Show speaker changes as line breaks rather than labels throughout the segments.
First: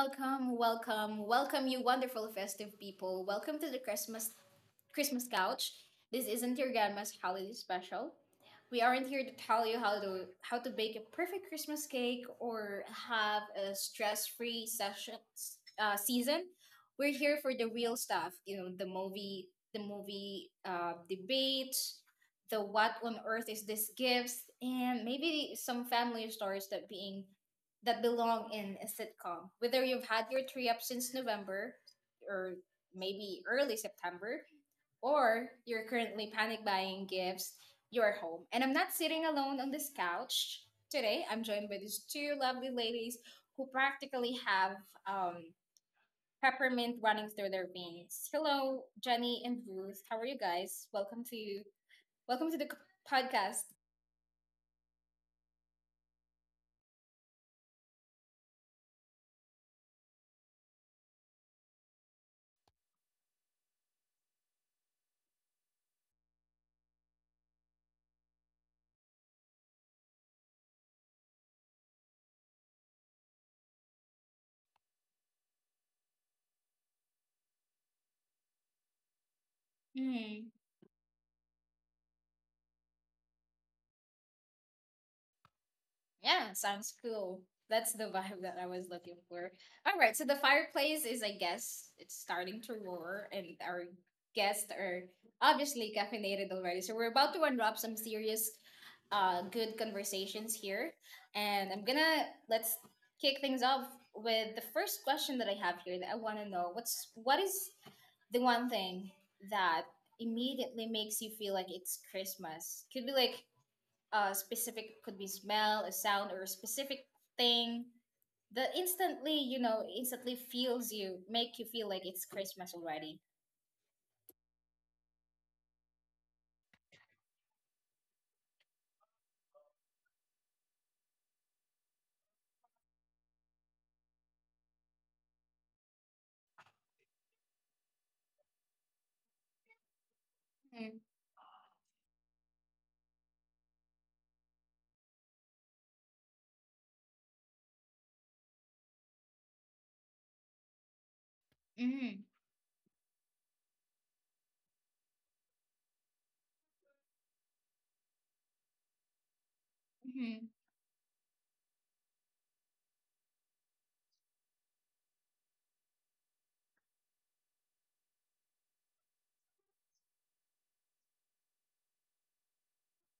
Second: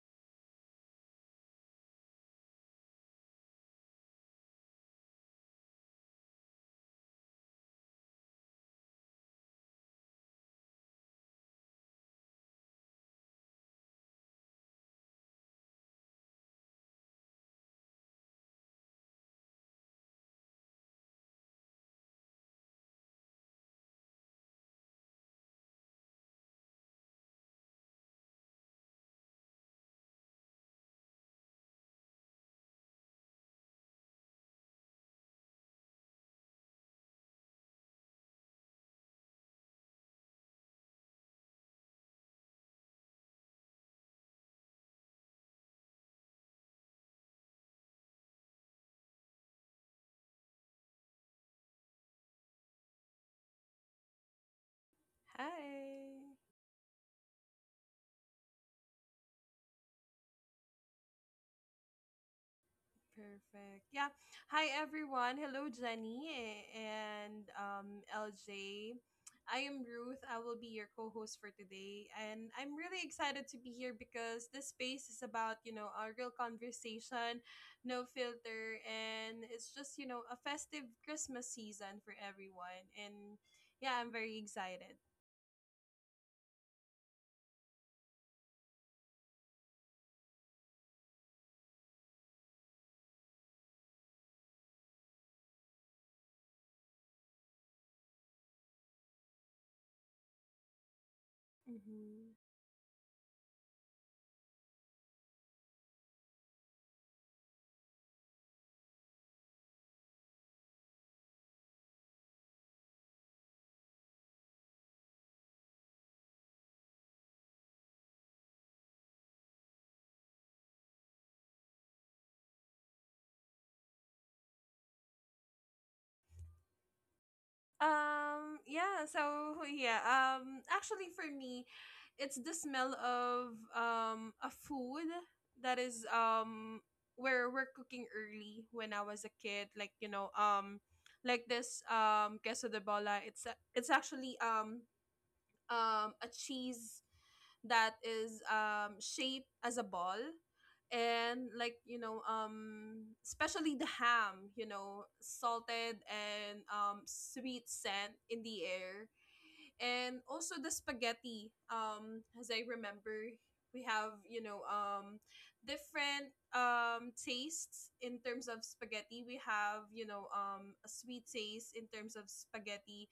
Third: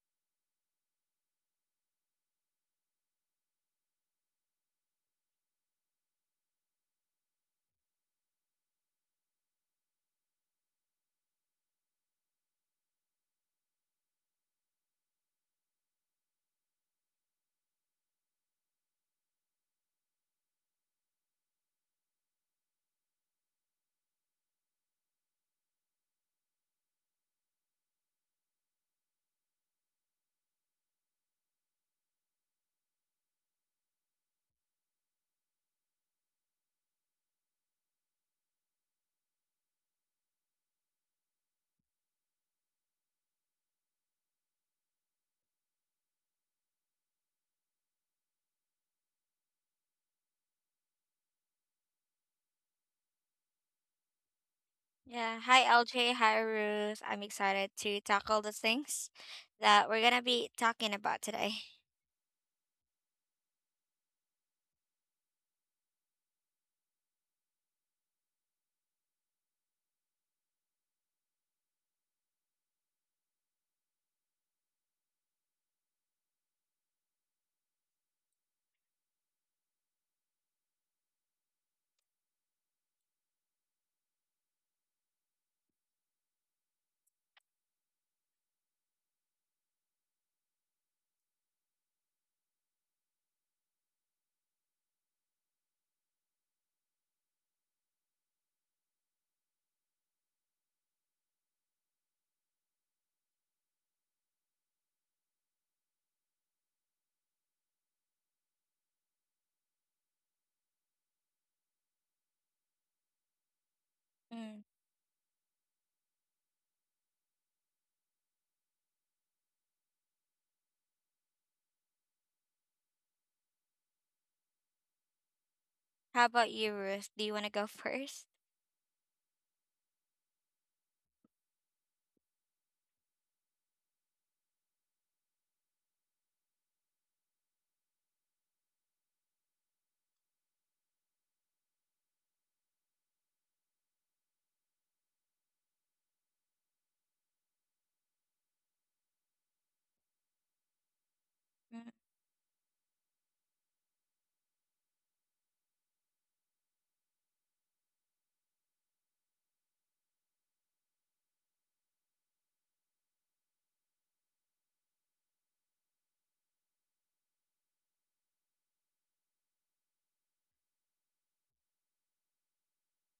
welcome, welcome, welcome, you wonderful festive people. Welcome to the Christmas couch. This isn't your grandma's holiday special. We aren't here to tell you how to bake a perfect Christmas cake or have a stress-free session season. We're here for the real stuff. You know, the movie debates, the what on earth is this gifts, and maybe some family stories that belong in a sitcom. Whether you've had your three up since November or maybe early September, or you're currently panic buying gifts, you're home. And I'm not sitting alone on this couch today. I'm joined by these two lovely ladies who practically have um, peppermint running through their veins. Hello, Jenny and Ruth. How are you guys? Welcome to the podcast.
Yeah. Hi, LJ.
Hi.
Hi, Ruth. I'm excited to tackle the things that we're going to be talking about today.
Perfect. Yeah. Hi, everyone. Hello, Jenny, and LJ. I am Ruth. I will be your co host for today. And I'm really excited to be here because this space is about a real conversation, no filter. And it's just a festive Christmas season for everyone. And yeah, I'm very excited.
Yeah, sounds cool. That's the vibe that I was looking for. All right, so the fireplace is, I guess, it's starting to roar, and our guests are obviously caffeinated already. So we're about to unwrap some serious, good conversations here, and I'm gonna
Mm-hmm.
let's kick things off with the first question that I have here that I want to know. What is the one thing that immediately makes you feel like it's Christmas? Could be like
Mm.
specific, could be smell, a sound, or a specific thing that instantly, you know, instantly feels you, make you feel like it's Christmas already.
How about you, Ruth? Do you want to go first?
Yeah, so yeah, actually for me, it's the smell of a food that is where we're cooking early when I was a kid, like you know, um
Mm-hmm.
like this queso de bola. It's actually a cheese that is shaped as a ball. And like,
Mm,
especially the ham, you know, salted, and sweet scent in the air. And
Mm-hmm.
also the spaghetti, as I remember, we have, different tastes in terms of spaghetti. We have, a sweet taste in terms of spaghetti.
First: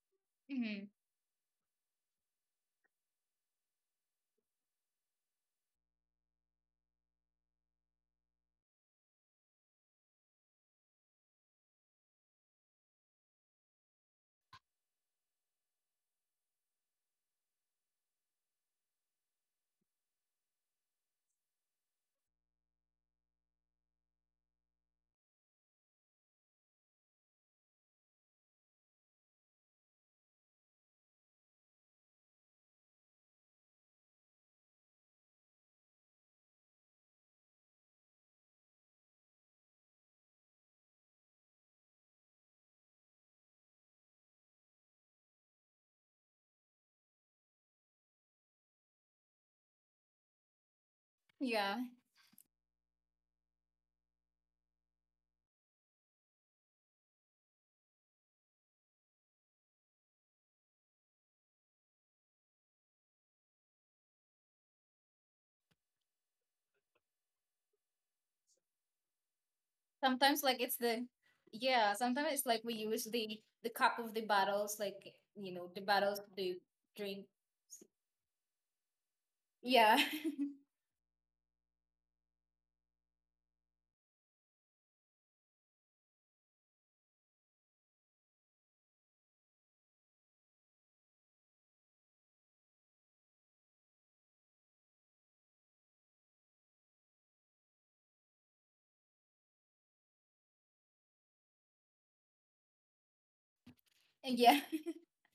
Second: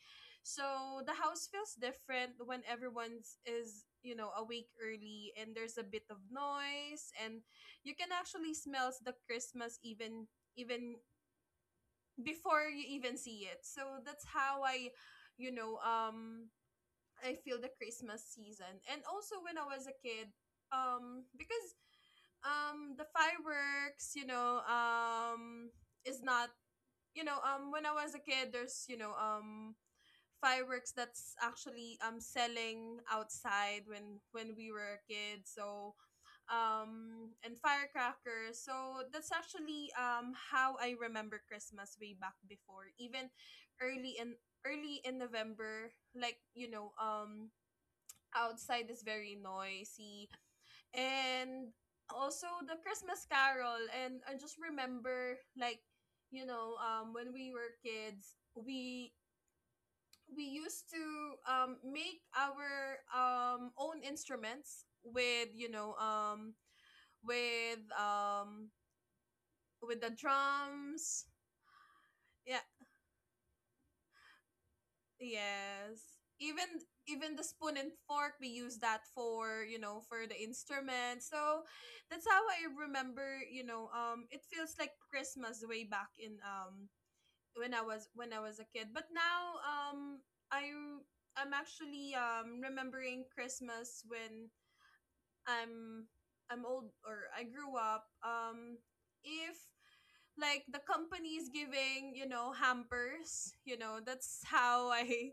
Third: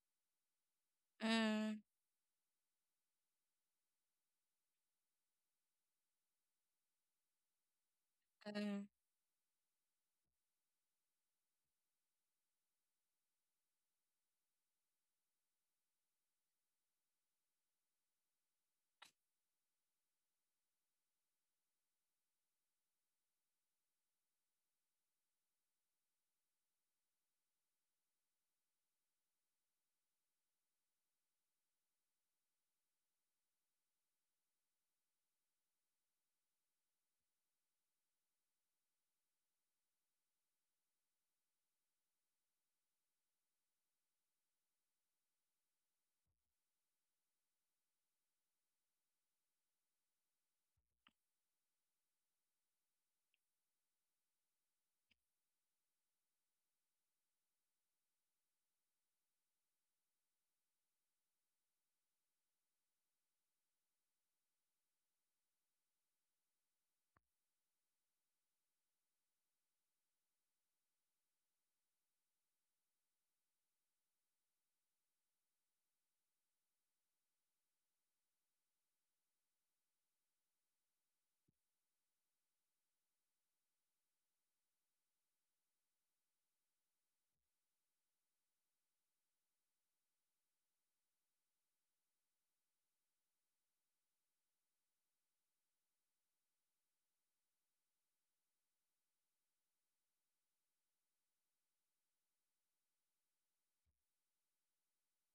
Mm-hmm.
So the house feels
mm,
different when everyone's is, you know, awake early, and there's a bit of noise, and you can actually
mm.
smell the Christmas even before you even see it. So that's how you know, um I feel the Christmas season. And also when I was a kid, because the fireworks, is not, when I was a kid, there's, fireworks that's actually selling outside when we were a kid. So, and firecrackers. So that's actually how I remember Christmas way back before, even early in early in November, like, outside is very noisy, and
Yeah.
also the Christmas Carol. And I just remember, like, when we were kids, we used to, make our, own instruments with, with um, with the
Sometimes like it's the
drums.
yeah, sometimes it's
Yeah.
like we use the cup of the bottles, like you know, the
Yes.
bottles to
Even
drink.
even the spoon and fork, we use that for, you
Yeah.
know, for the instrument. So that's how I remember, it feels like Christmas way back in, when I was a kid. But now, I I'm actually remembering Christmas when I'm I'm old, or I grew up. If, like, the companies giving, you know, hampers, you know, that's
yeah.
how I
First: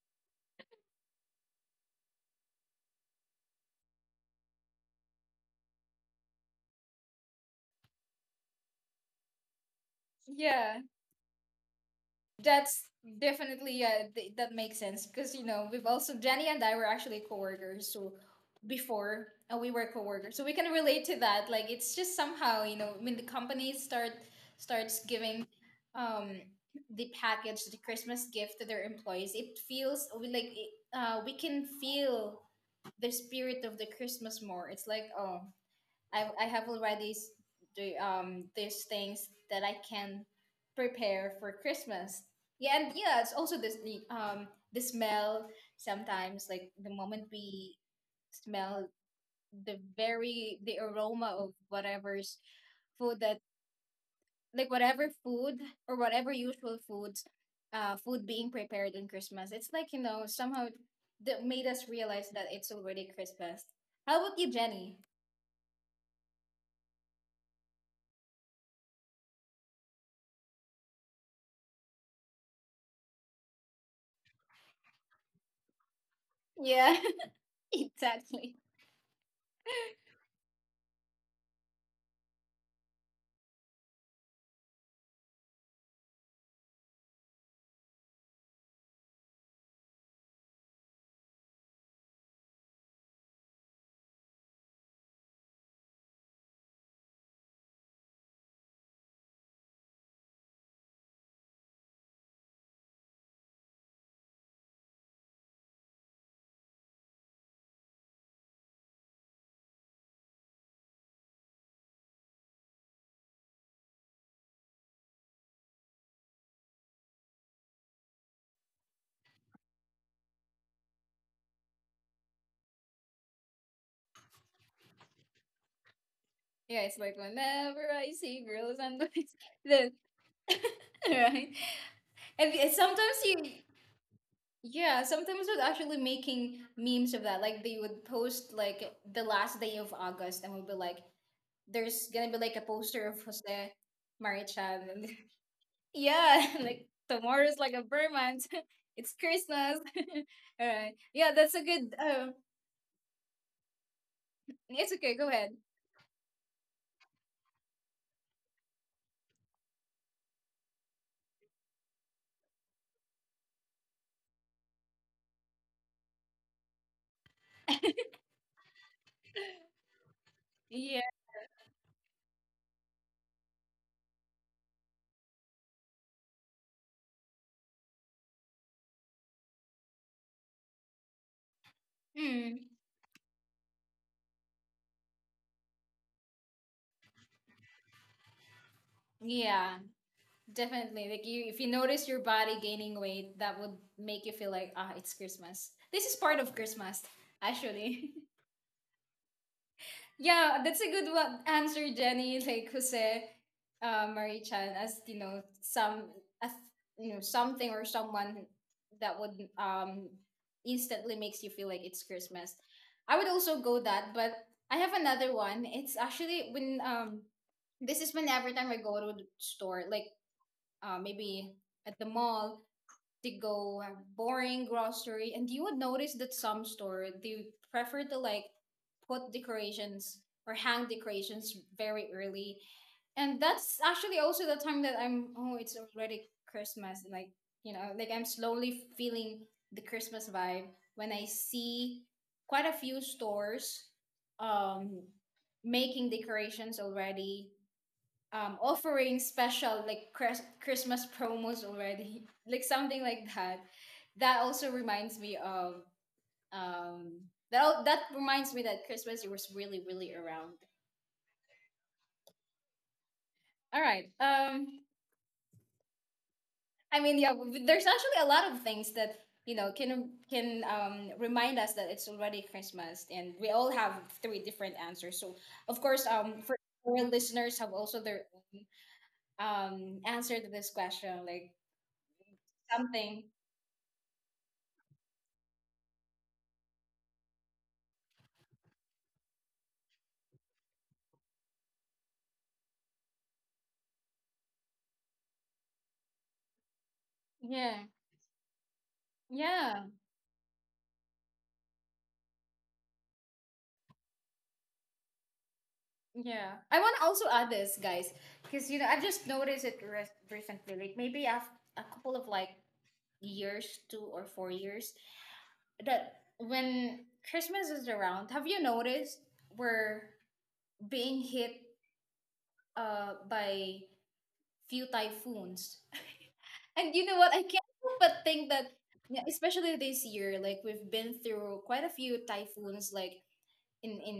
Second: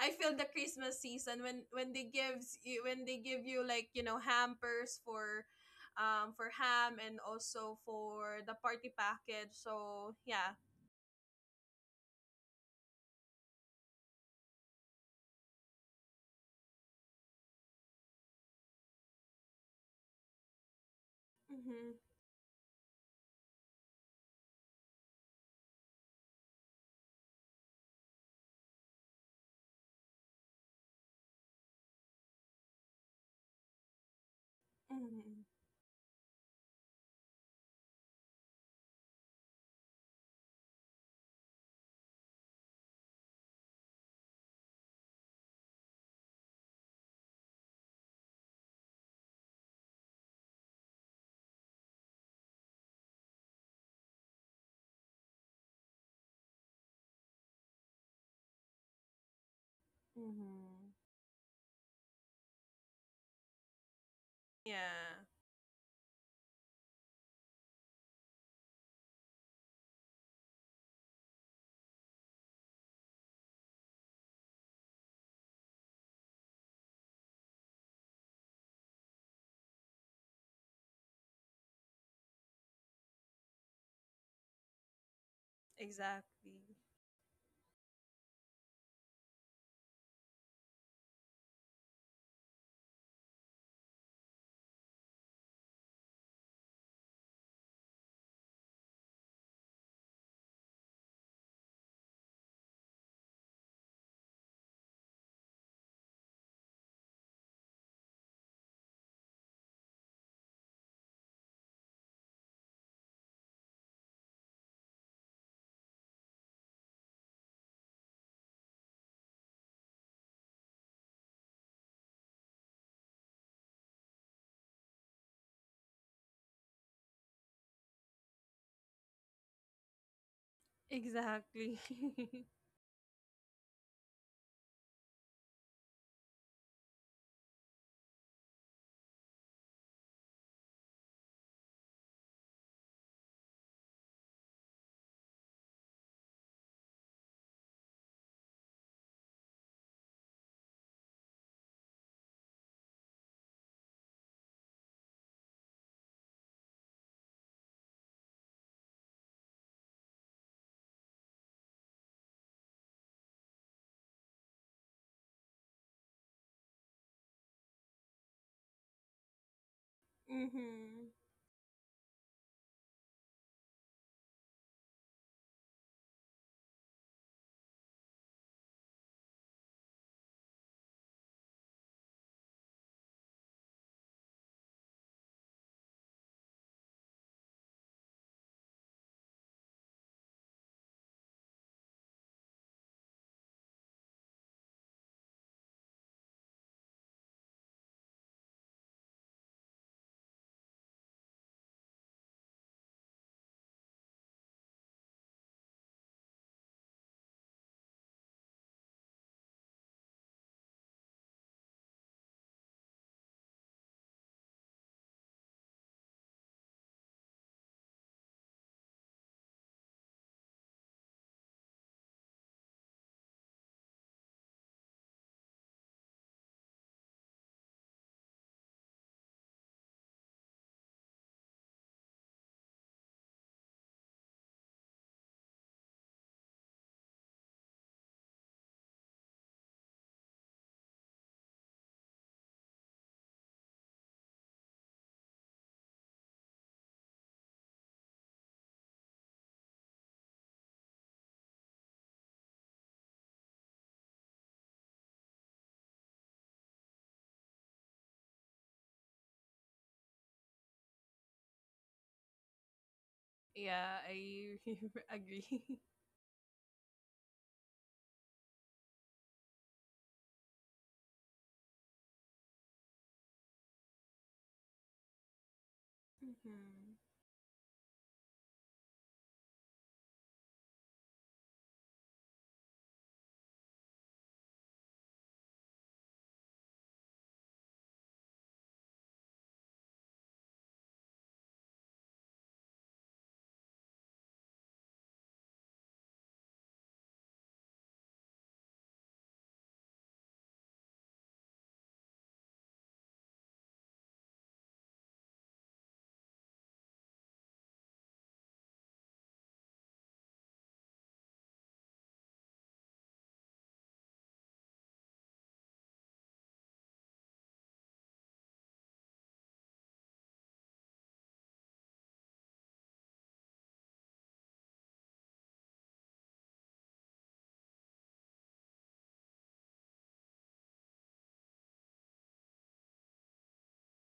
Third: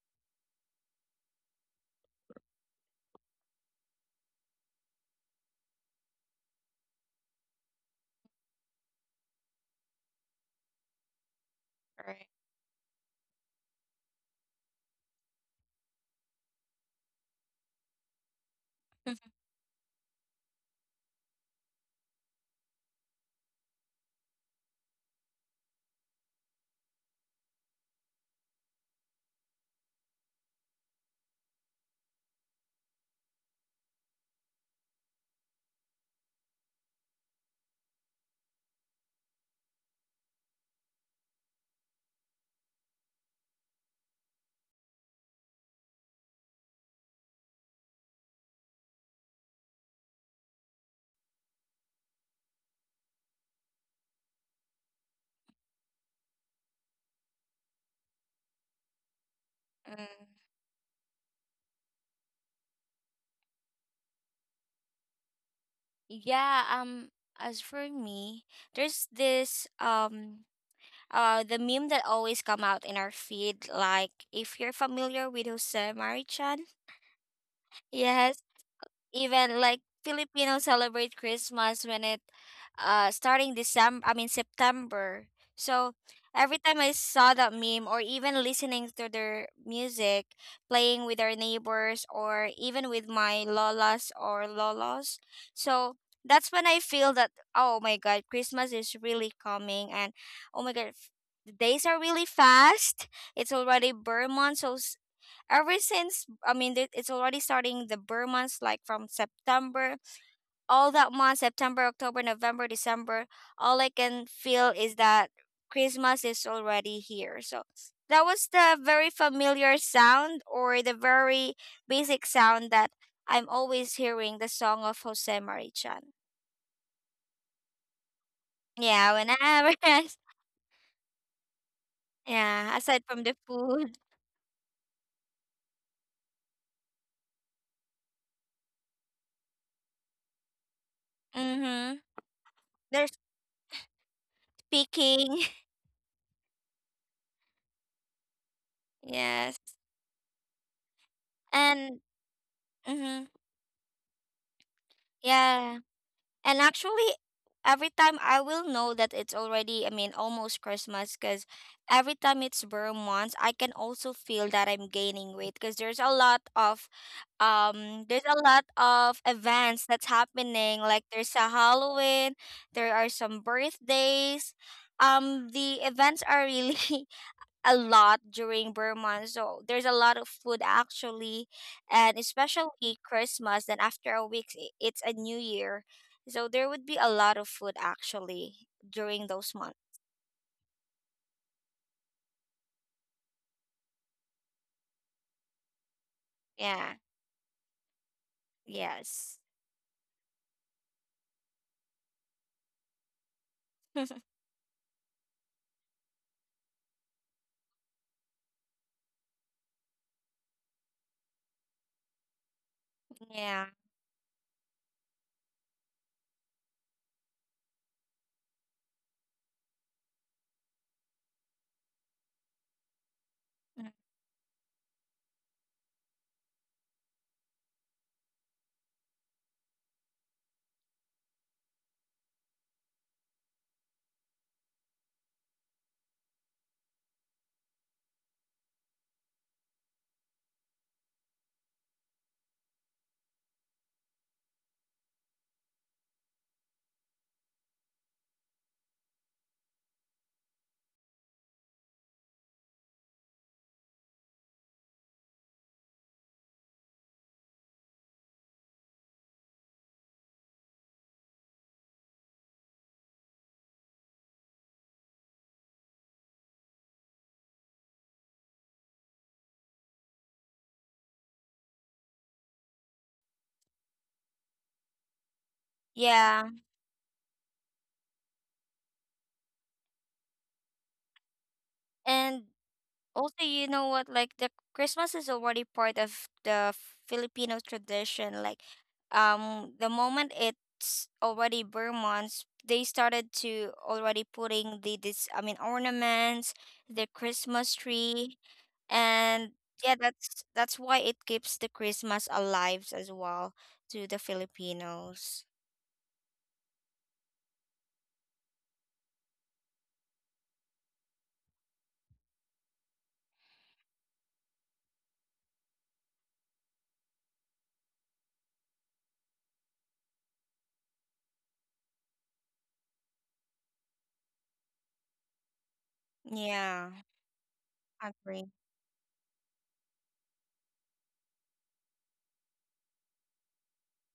I feel the Christmas season when they gives you, when they give you, like, you know, hampers for ham, and also for the party package. So yeah.
Yeah.
All right.
That's definitely that makes sense because you know we've also Jenny and I were actually coworkers so before we were coworkers so we can relate to that. Like
Mm-hmm.
it's just somehow you know when the company starts giving um the package, the Christmas gift to their employees, it feels we like it, we can feel the spirit of the Christmas more. It's like, oh,
Mm-hmm.
I have already do these things that I can prepare for Christmas. Yeah, and yeah, it's also this the smell sometimes, like the moment we smell the very the aroma of whatever's food that, like whatever food or whatever usual food being prepared in Christmas. It's like, you
Mm.
know, somehow
Hmm.
that made us realize that it's already Christmas. How about you,
Yeah.
Jenny?
Yeah, as for me, there's this the meme that always come out in our feed like if you're familiar with Jose Marichan.
Yeah,
Yes.
exactly.
Even like Filipinos celebrate Christmas when it starting December I mean September. So
Exactly.
every time I saw that meme or even listening to their music, playing with our neighbors or even with my lolas or lolos. So that's when I feel that oh my god, Christmas is really coming and oh my god the days are really fast. It's already Burr month, so ever since it's already starting the burr months like from September, all that month September, October, November, December, all I can feel is that Christmas is already here, so that was the very familiar sound or the very basic sound that I'm always hearing, the song of Jose Marichan.
Yeah, it's like whenever I see girls and
Yeah,
boys,
whenever
then right,
Exactly.
and it-
yeah, aside
sometimes
from the
you,
food.
yeah, sometimes was actually making memes of that. Like they would post like the last day of August, and would be like,
Mm-hmm.
"There's gonna be like a poster
They're
of Jose Marichan." And
speaking.
yeah, like tomorrow's like a Vermont. It's
Yes.
Christmas. All right. Yeah, that's a good.
And mm-hmm,
It's okay. Go ahead.
yeah. And actually, every time I will know that it's already, I mean, almost Christmas because every time it's bare months, I can also feel that I'm gaining weight because there's a lot of events that's happening
Yeah.
like
Mm-hmm.
there's a Halloween, there are some birthdays, the events are really a lot during Burma. So there's a lot of food actually, and
Mm,
especially Christmas. Then after a week, it's a new year. So there would be a lot of food actually during those
yeah.
months.
Definitely. Like you, if you notice your body gaining weight, that would make you feel like, ah, it's Christmas. This is part of
Yeah.
Christmas, actually.
Yes.
Yeah, that's a good one answer, Jenny. Like Jose Marie Chan, as you know, some a th- you know, something or someone that would instantly makes you feel like it's Christmas. I would also
Yeah.
go that, but I have another one. It's actually when this is when every time I go to the store, like maybe at the mall to go
Mm.
boring grocery, and you would notice that some store they prefer to like put decorations or hang decorations very early, and that's actually also the time that I'm, oh, it's already Christmas. Like you know, like I'm slowly feeling the Christmas vibe when I see quite a few stores um making decorations already, offering special like Christmas promos already, like something like that. That also reminds me of um, That reminds me that Christmas was really really around. All
Yeah,
right.
I agree.
I mean, yeah, there's actually a lot of things that you know can remind us that it's already Christmas, and we all have three different answers. So of course,
Yeah.
for
Mm-hmm.
our listeners have also their own answer to this question, like
And
something.
also, you know what? Like the Christmas is already part of the Filipino tradition. Like, the moment it's already Burmans, they started to already putting the this. I mean, ornaments, the Christmas
Yeah.
tree, and
Yeah,
yeah, that's why it keeps the Christmas alive as well to the Filipinos.
yeah. I want to also add this, guys, because you know I've just noticed it recently, like maybe after a couple of like years, 2 or 4 years, that when Christmas is around, have you noticed we're being hit by few typhoons?
Yeah,
And you know what? I can't help but think
agree.
that, yeah, especially this year, like we've been through quite a few typhoons. Like in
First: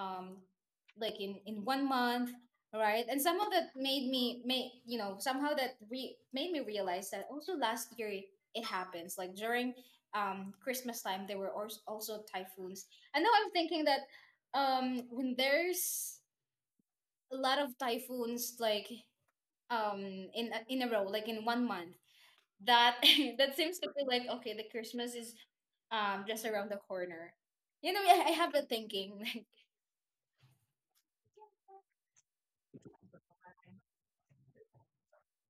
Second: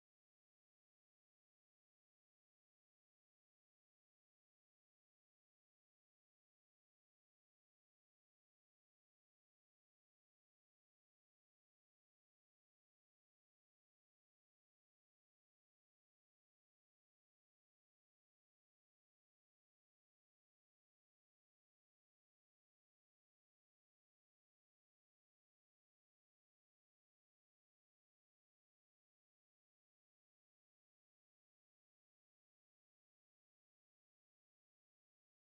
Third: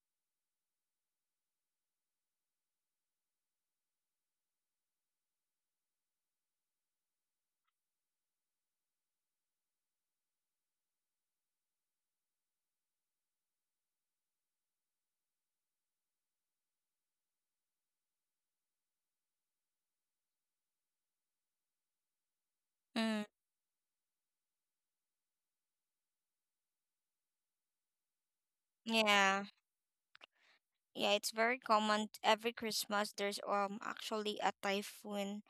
um like in 1 month, right, and some of that made me made you know somehow that made me realize that also last year it happens like during Christmas time there were also typhoons. And now I'm thinking that when there's a lot of typhoons, like um in a row, like in 1 month, that
Mm,
that seems to be like okay, the Christmas is just around the corner. You know, I have that thinking.
yeah.
Like
Yeah, it's very common. Every Christmas, there's actually a typhoon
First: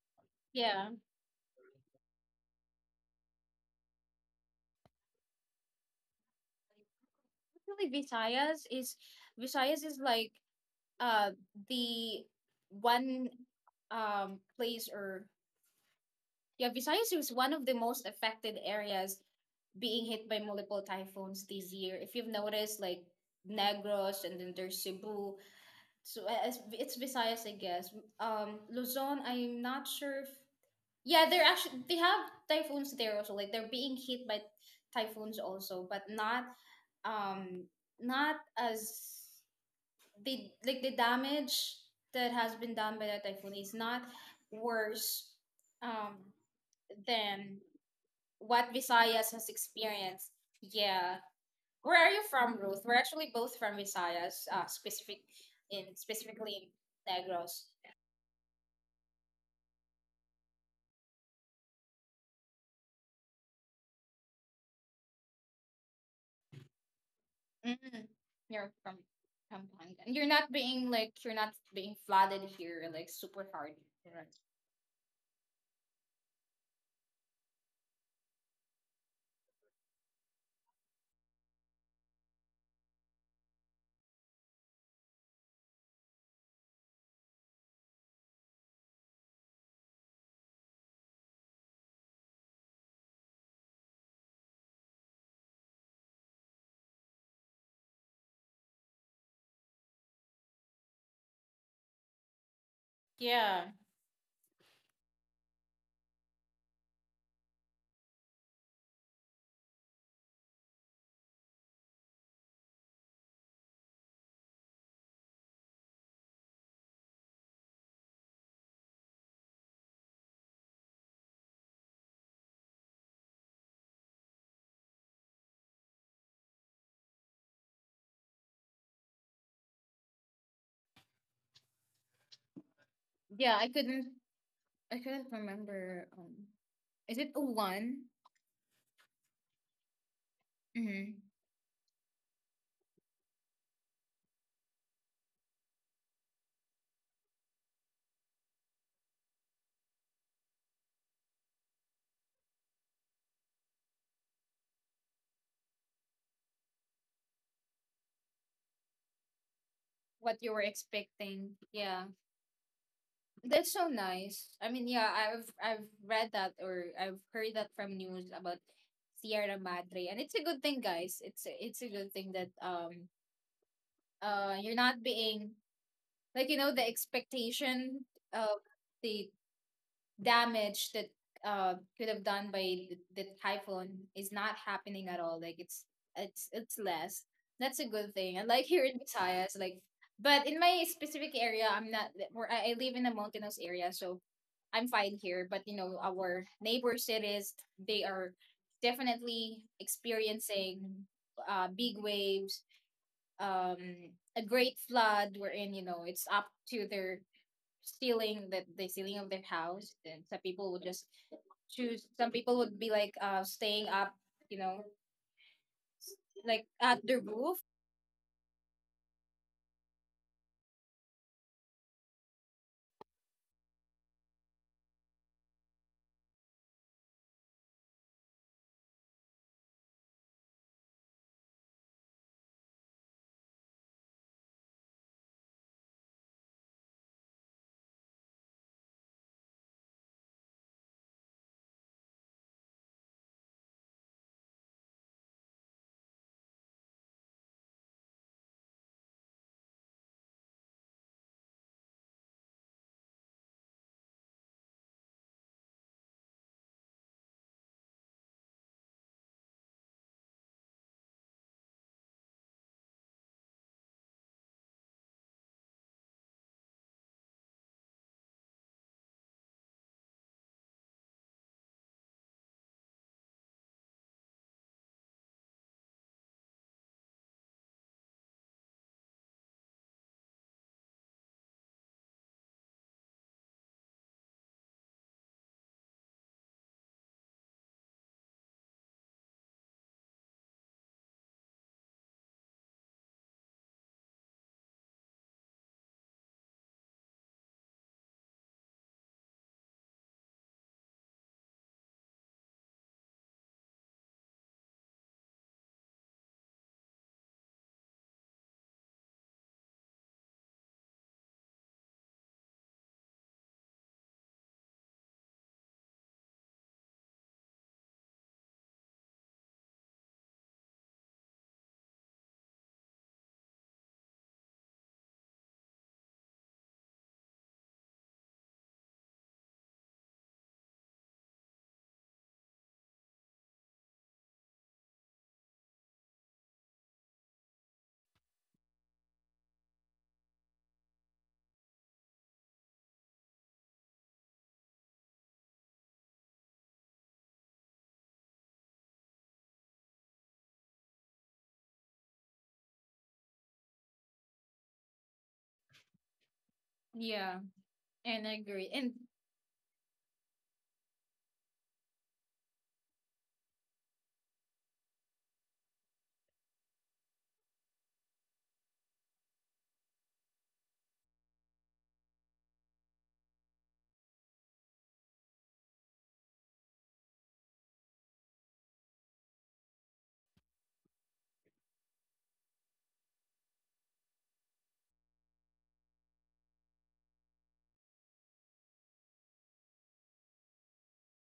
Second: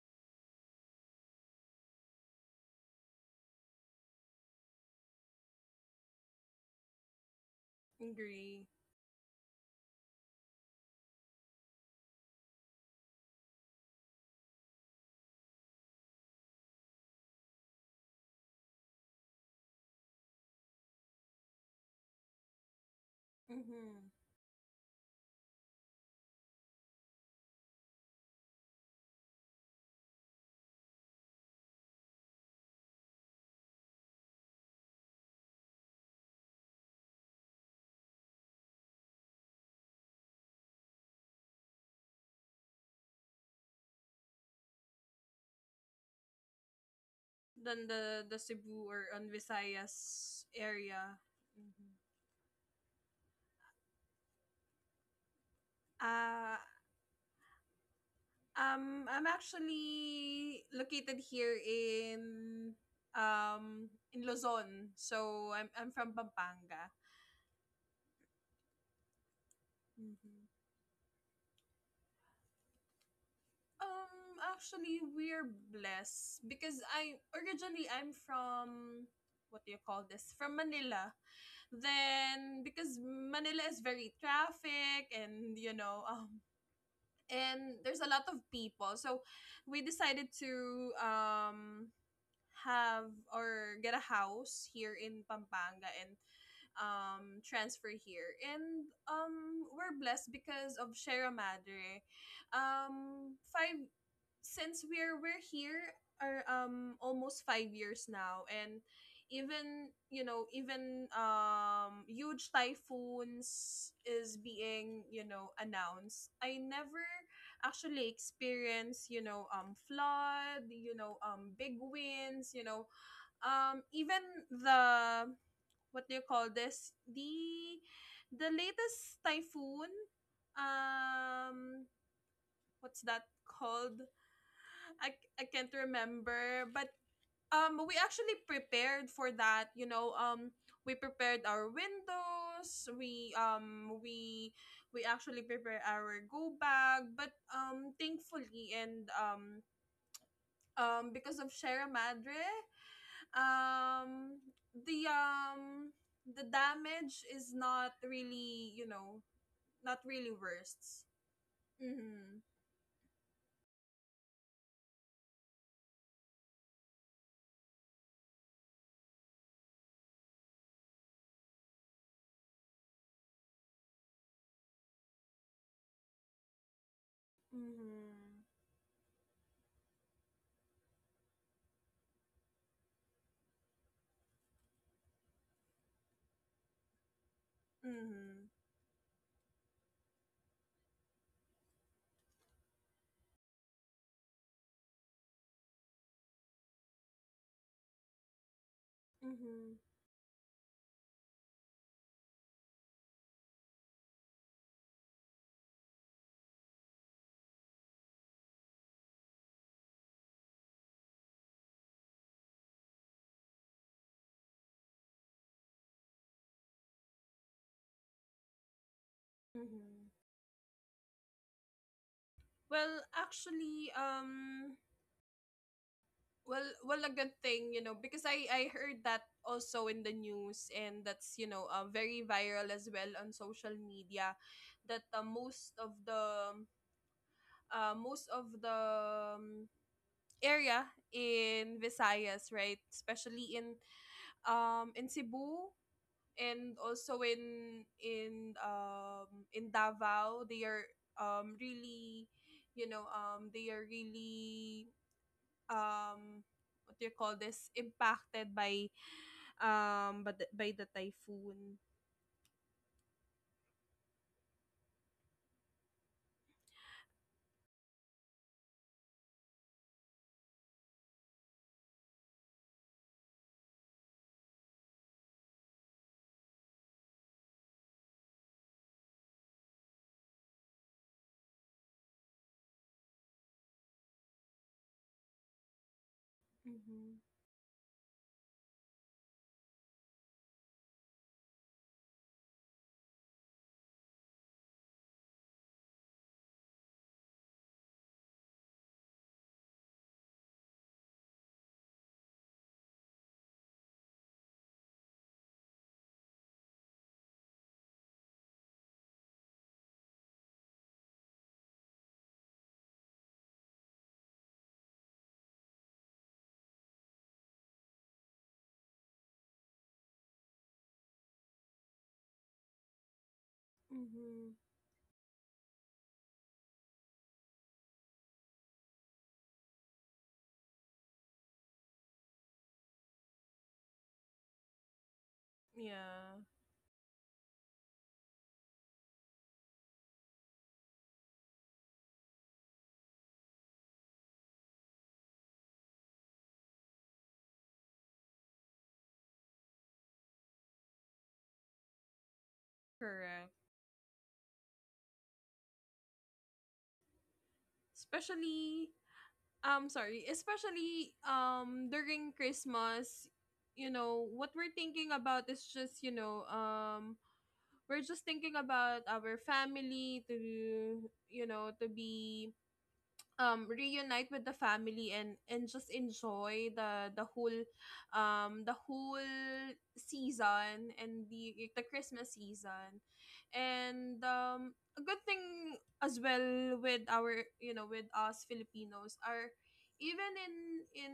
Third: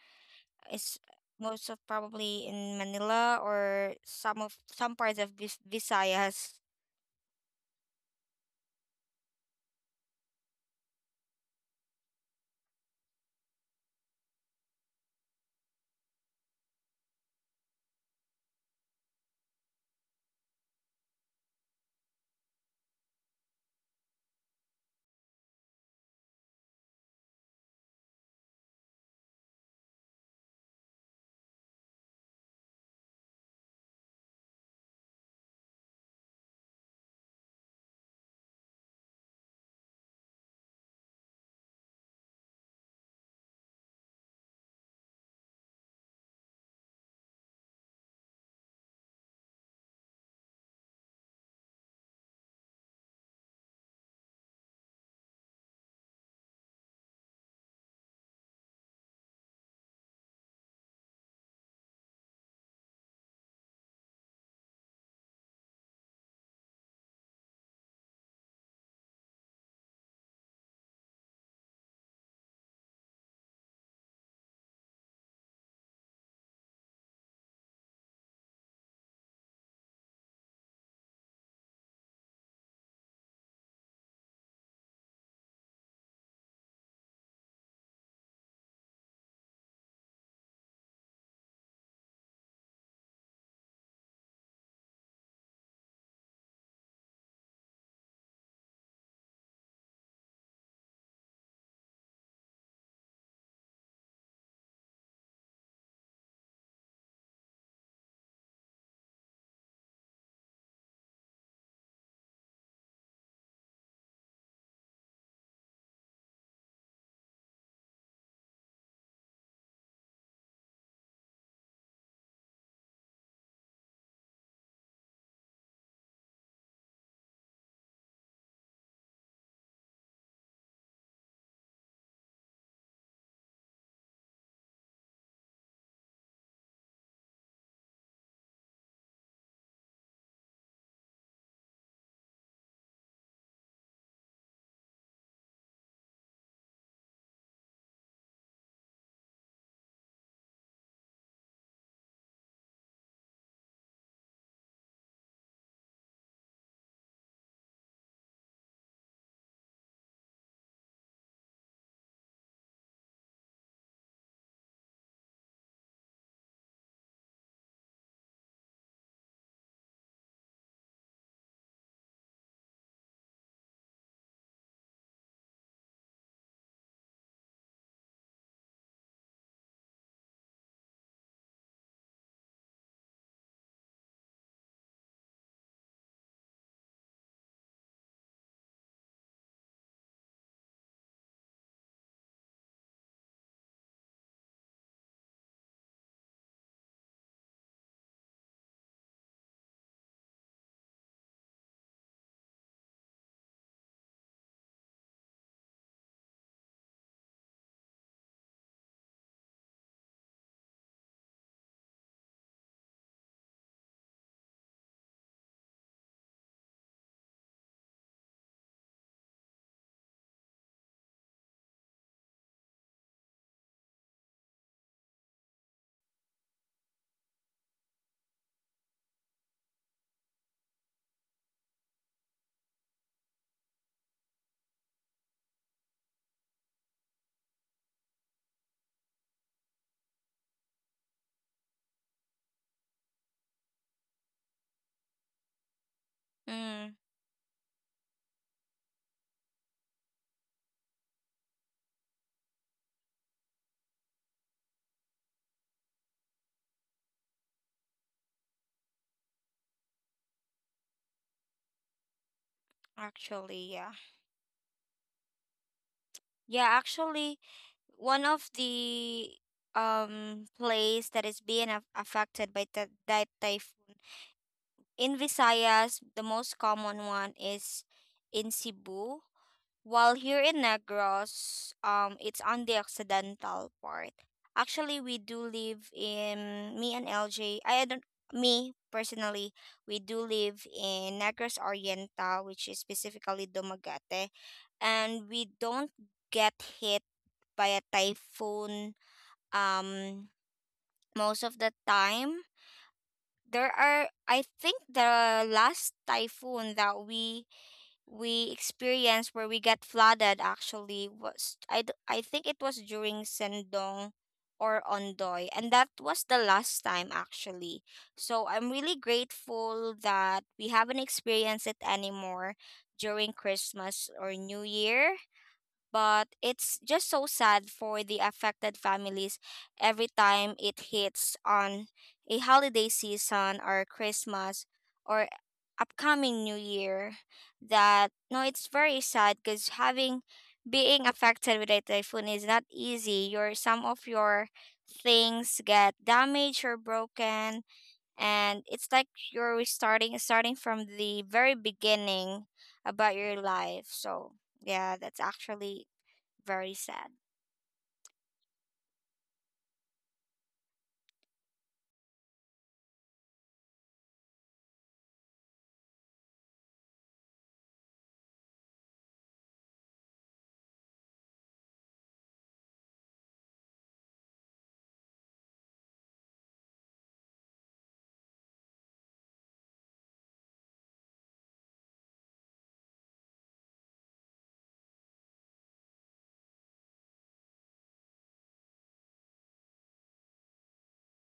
yeah,
is most of probably in Manila or some of some parts of Visayas.
actually
Agree.
Visayas is like uh the one place, or yeah, Visayas is one of the most affected areas being hit by multiple typhoons this year. If you've noticed, like
Mm-hmm.
Negros, and then there's Cebu. So it's Visayas, I guess. Luzon, I'm not sure if yeah they're actually they have typhoons there also. Like they're being hit by typhoons also, but um not as the like the damage that has been done by the typhoon is not worse um than
Than the
what
Cebu or on
Visayas has experienced.
Visayas area.
Yeah.
Mm-hmm.
Where are you from, Ruth? We're actually both from Visayas,
Uh,
specifically in Negros.
I'm actually located here in Luzon, so I'm from Pampanga.
Mm, you're from Pampanga. And you're
Mm-hmm.
not being like you're not being flooded here like super hard. Right.
Actually, we're blessed because I originally — I'm from — what do you call this? From Manila. Then, because Manila is very traffic, and, you know, and there's a lot of people. So we decided to have or get a house here in Pampanga, and transfer here. And we're blessed because of Shera Madre.
Yeah.
Five, since we're here — are almost 5 years now. And even, you know, even huge typhoons is being, you know, announced, I never actually experience, you know, flood, you know, big winds, you know, even the — what do you call this? The latest typhoon, um what's that
Yeah,
called?
I
i
couldn't
i can't
remember
remember. But
is it
we
one?
actually prepared for that, you know, we
Mm-hmm.
prepared our windows. We actually prepare our go bag. But thankfully, and because of Sierra Madre, um the damage is not really
What you were
worst.
expecting. Yeah.
Mhm.
That's so nice. I mean, yeah, I've read that or I've heard that from news about Sierra Madre. And it's a good thing, guys. It's a good thing that you're not being like you know the expectation
Mhm.
of the damage that could have done by the typhoon is not happening at all. Like it's less. That's a good thing. And
Mhm.
like here in Visayas, like but in my specific area, I'm not where I live in a mountainous area, so I'm fine here. But you know, our neighbor cities, they are definitely
Mhm.
experiencing big waves, um, a great flood wherein, you know, it's up to their ceiling, that the ceiling of their house, and some people would just choose some people would be like staying up you know like at the roof.
Mhm. Well, actually, well, a good thing, you know, because I heard that also in the news, and that's, you know, very viral as well on social media, that, most of the — uh, most of the um, area in Visayas, right? Especially in Cebu, and
Mm,
also in Davao, they are, really, they are really, um what do you call this, impacted by but the — by the typhoon.
actually, yeah. Yeah, actually, one of the place that is being affected by that typhoon in Visayas, the most common one is in Cebu. While here in Negros, it's on the occidental part. Actually, we do live in me and
Mhm.
LJ. I don't me personally. We do live in Negros Oriental, which is specifically Dumaguete, and we don't get hit by a typhoon. Um, most of the time, there are. I think the last typhoon that we experienced where we got flooded actually was I think it was during Sendong or Ondoy, and that was the last time actually. So I'm really grateful that we haven't experienced it anymore during Christmas or
Mhm.
New Year, but it's just so sad for the affected families every time it hits on a holiday season or Christmas or
Yeah,
upcoming new year, that no, it's very sad because having being affected with a typhoon is not easy. Your some of your things get damaged or broken, and it's like you're restarting starting from the very beginning about your
correct.
life. So yeah, that's actually very sad.
Yeah, and I agree. And
Especially, sorry, especially, during Christmas, you know what we're thinking about is just, you know, we're just thinking about our family, to, you know, to be, reunite with the family, and just enjoy the whole, the whole season, and the Christmas season. And a good thing as well with our, you know, with us Filipinos are, even in in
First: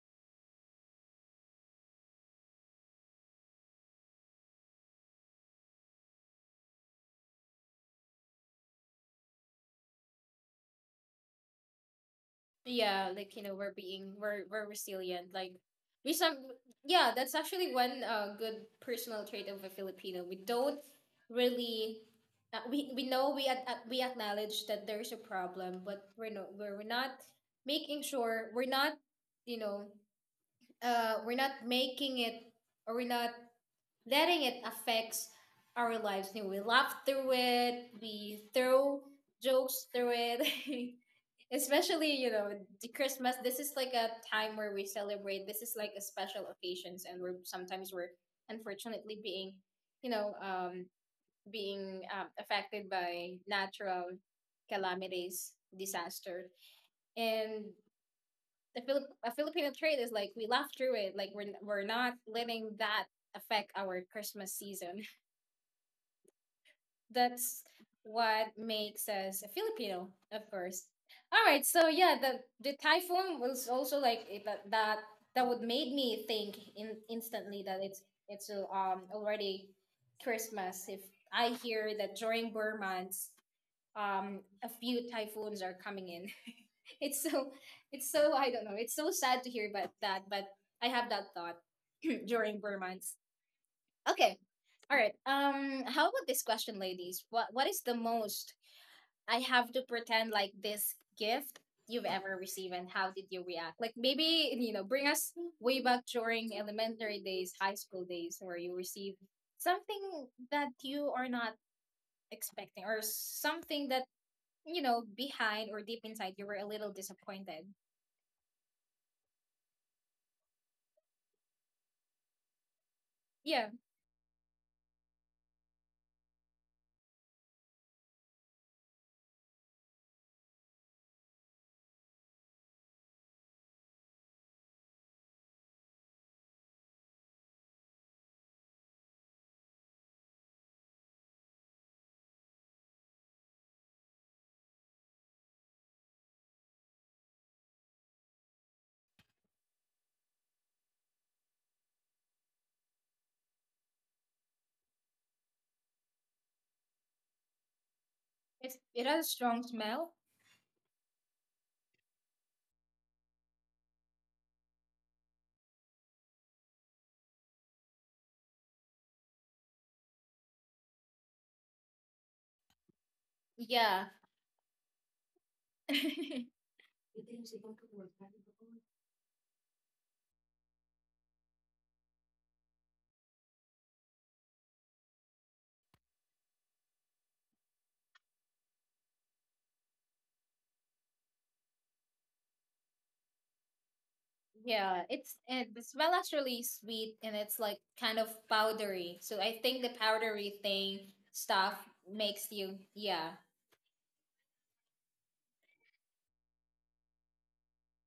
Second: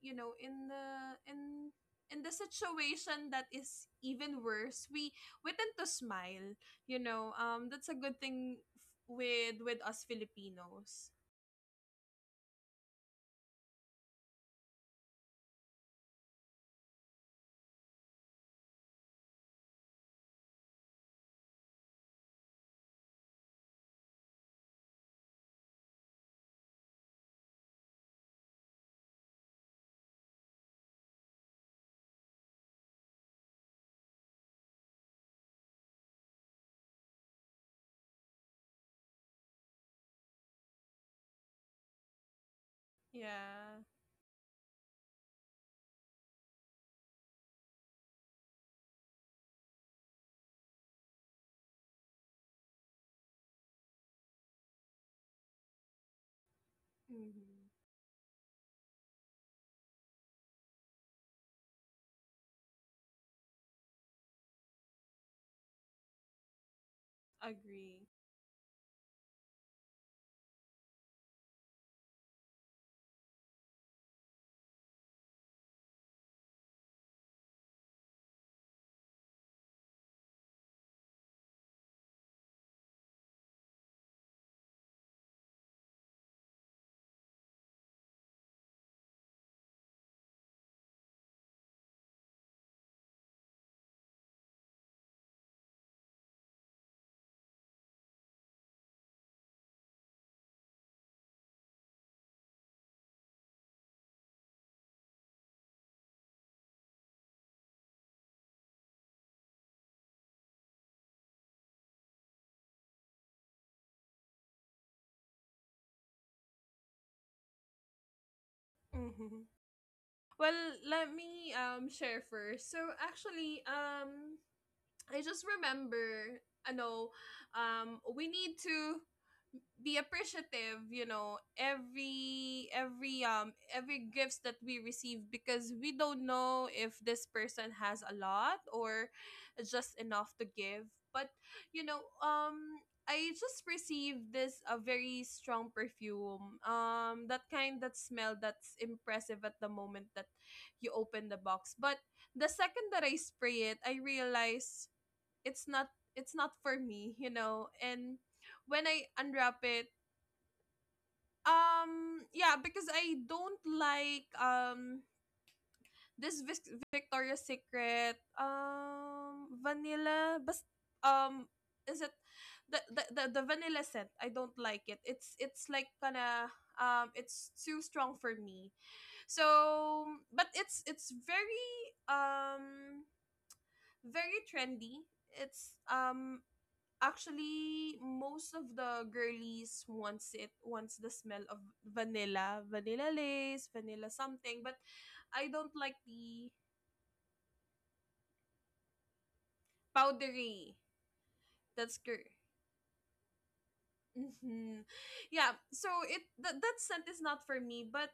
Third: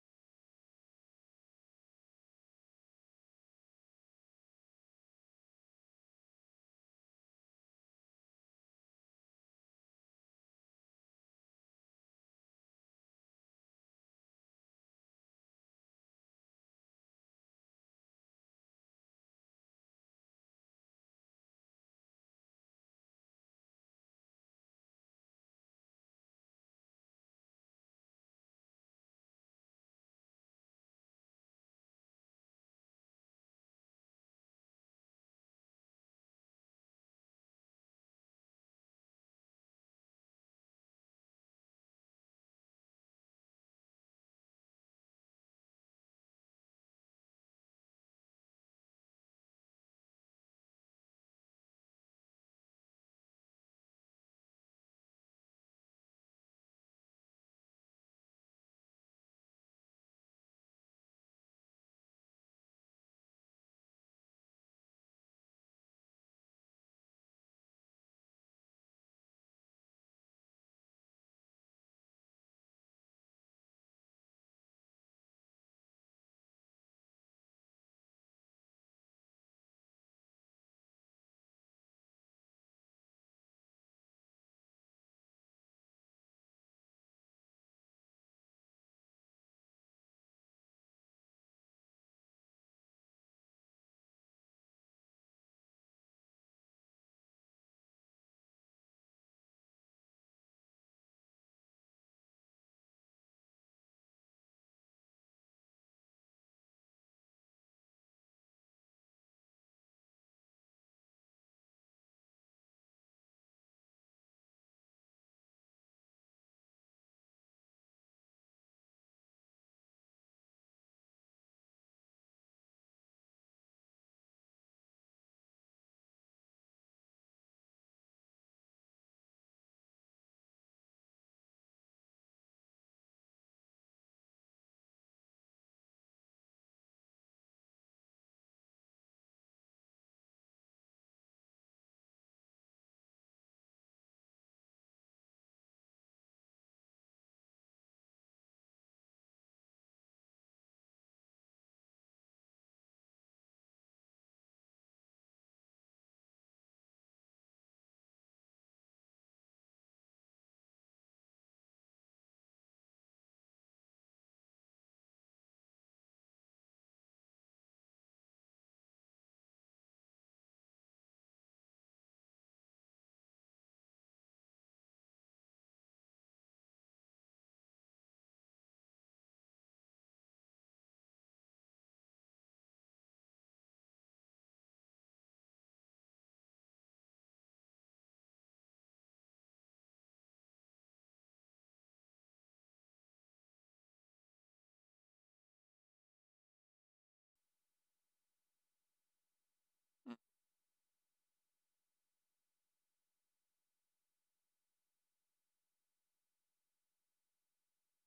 you know, in in the situation that is even worse, we tend to smile, you know, that's a good thing, with us Filipinos.
yeah, like you know we're being we're resilient. Like we some, yeah, that's actually one good personal trait of a Filipino. We don't really we know we we acknowledge that there's a problem, but we're not making sure we're not you know we're not making it, or we're not letting it affects our lives. You know, we laugh through it, we throw jokes through it. Especially, you know, the Christmas.
Yeah.
This is like a time where we celebrate. This is like a special occasions, and we're sometimes we're unfortunately being, you know, being affected by natural calamities, disaster,
Mm-hmm.
and the Filip- a Filipino trait is like we laugh through it. Like we're not letting that affect our Christmas season. That's
Agree.
what makes us a Filipino, of course. All right, so yeah, the typhoon was also like that would made me think in instantly that it's already Christmas if I hear that during Burr months a few typhoons are coming in. It's so, I don't know. It's so sad to hear about that, but I have that thought during burn months. Okay. All right. How about this question, ladies? What is the most I have to pretend like this gift you've ever received, and how did you react? Like maybe you know, bring us way back during elementary days, high school days, where you received something that you are not expecting, or something that you know, behind or deep inside, you were a little disappointed.
Mm-hmm. Well, let me share first. So actually,
Yeah,
I just remember, I know, we need to be appreciative, you know, every gifts that we receive, because we don't know if this person has a lot, or just enough to give. But, you know, I just received this, a very strong perfume. That kind, that smell that's impressive at the moment that you open the box. But the second that I spray it, I realize it's not it's not for me, you know. And
it's,
when
it
I
has a
unwrap
strong
it,
smell.
yeah, because I don't like this Victoria's Secret vanilla. But um is it the — the vanilla scent,
Yeah.
I don't like it. It's like kinda, it's too strong for me. So, but it's very, um very trendy. It's, actually, most of the girlies wants it, wants the smell of vanilla, vanilla lace, vanilla something, but
Yeah, it's,
I don't
and the
like
smell is
the
really sweet and it's like kind of powdery. So I think the
Mm.
powdery
powdery.
thing stuff
That's good.
makes you, yeah,
Hmm. Yeah, so, it that that scent is not for me. But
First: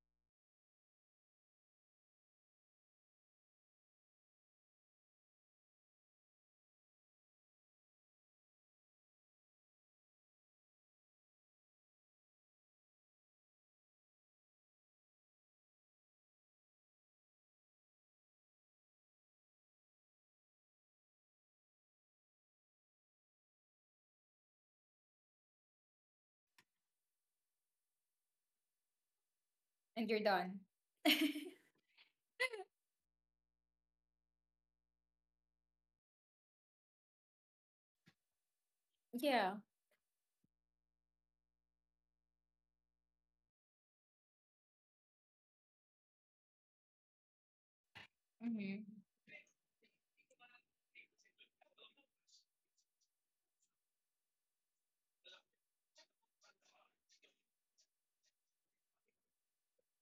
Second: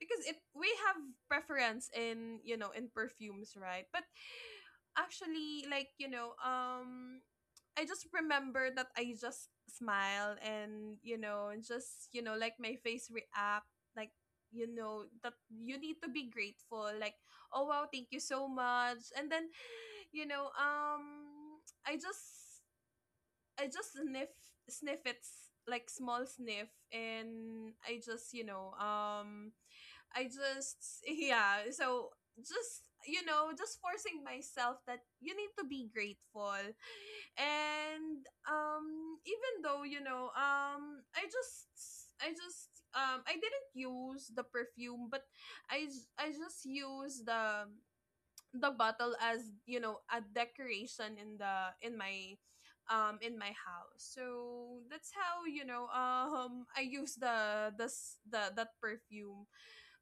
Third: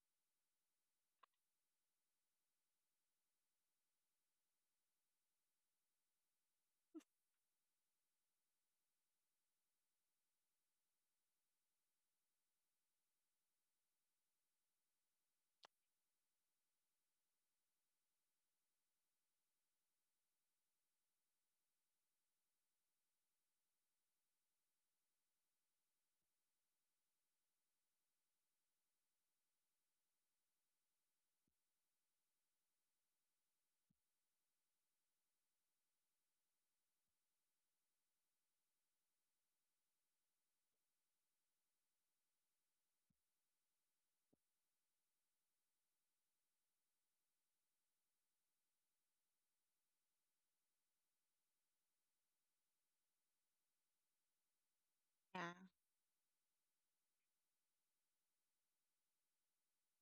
because it we have preference in, you know, in perfumes, right? But actually, like, I just remember that I just smile, and, you know, and just, you know, like, my face react like, you know, that you need to be grateful, like, oh wow, thank you so much. And then you know, I just sniff, it's like small sniff, and i just you know um
and you're
I
done.
just yeah. So, just, you know, just forcing myself that you need to be grateful. And even
Yeah.
though, you know, I didn't use the perfume, but I just use the
Mm-hmm.
bottle as, you know, a decoration in my house. So that's
Yeah.
how, you know, I use the this the that perfume.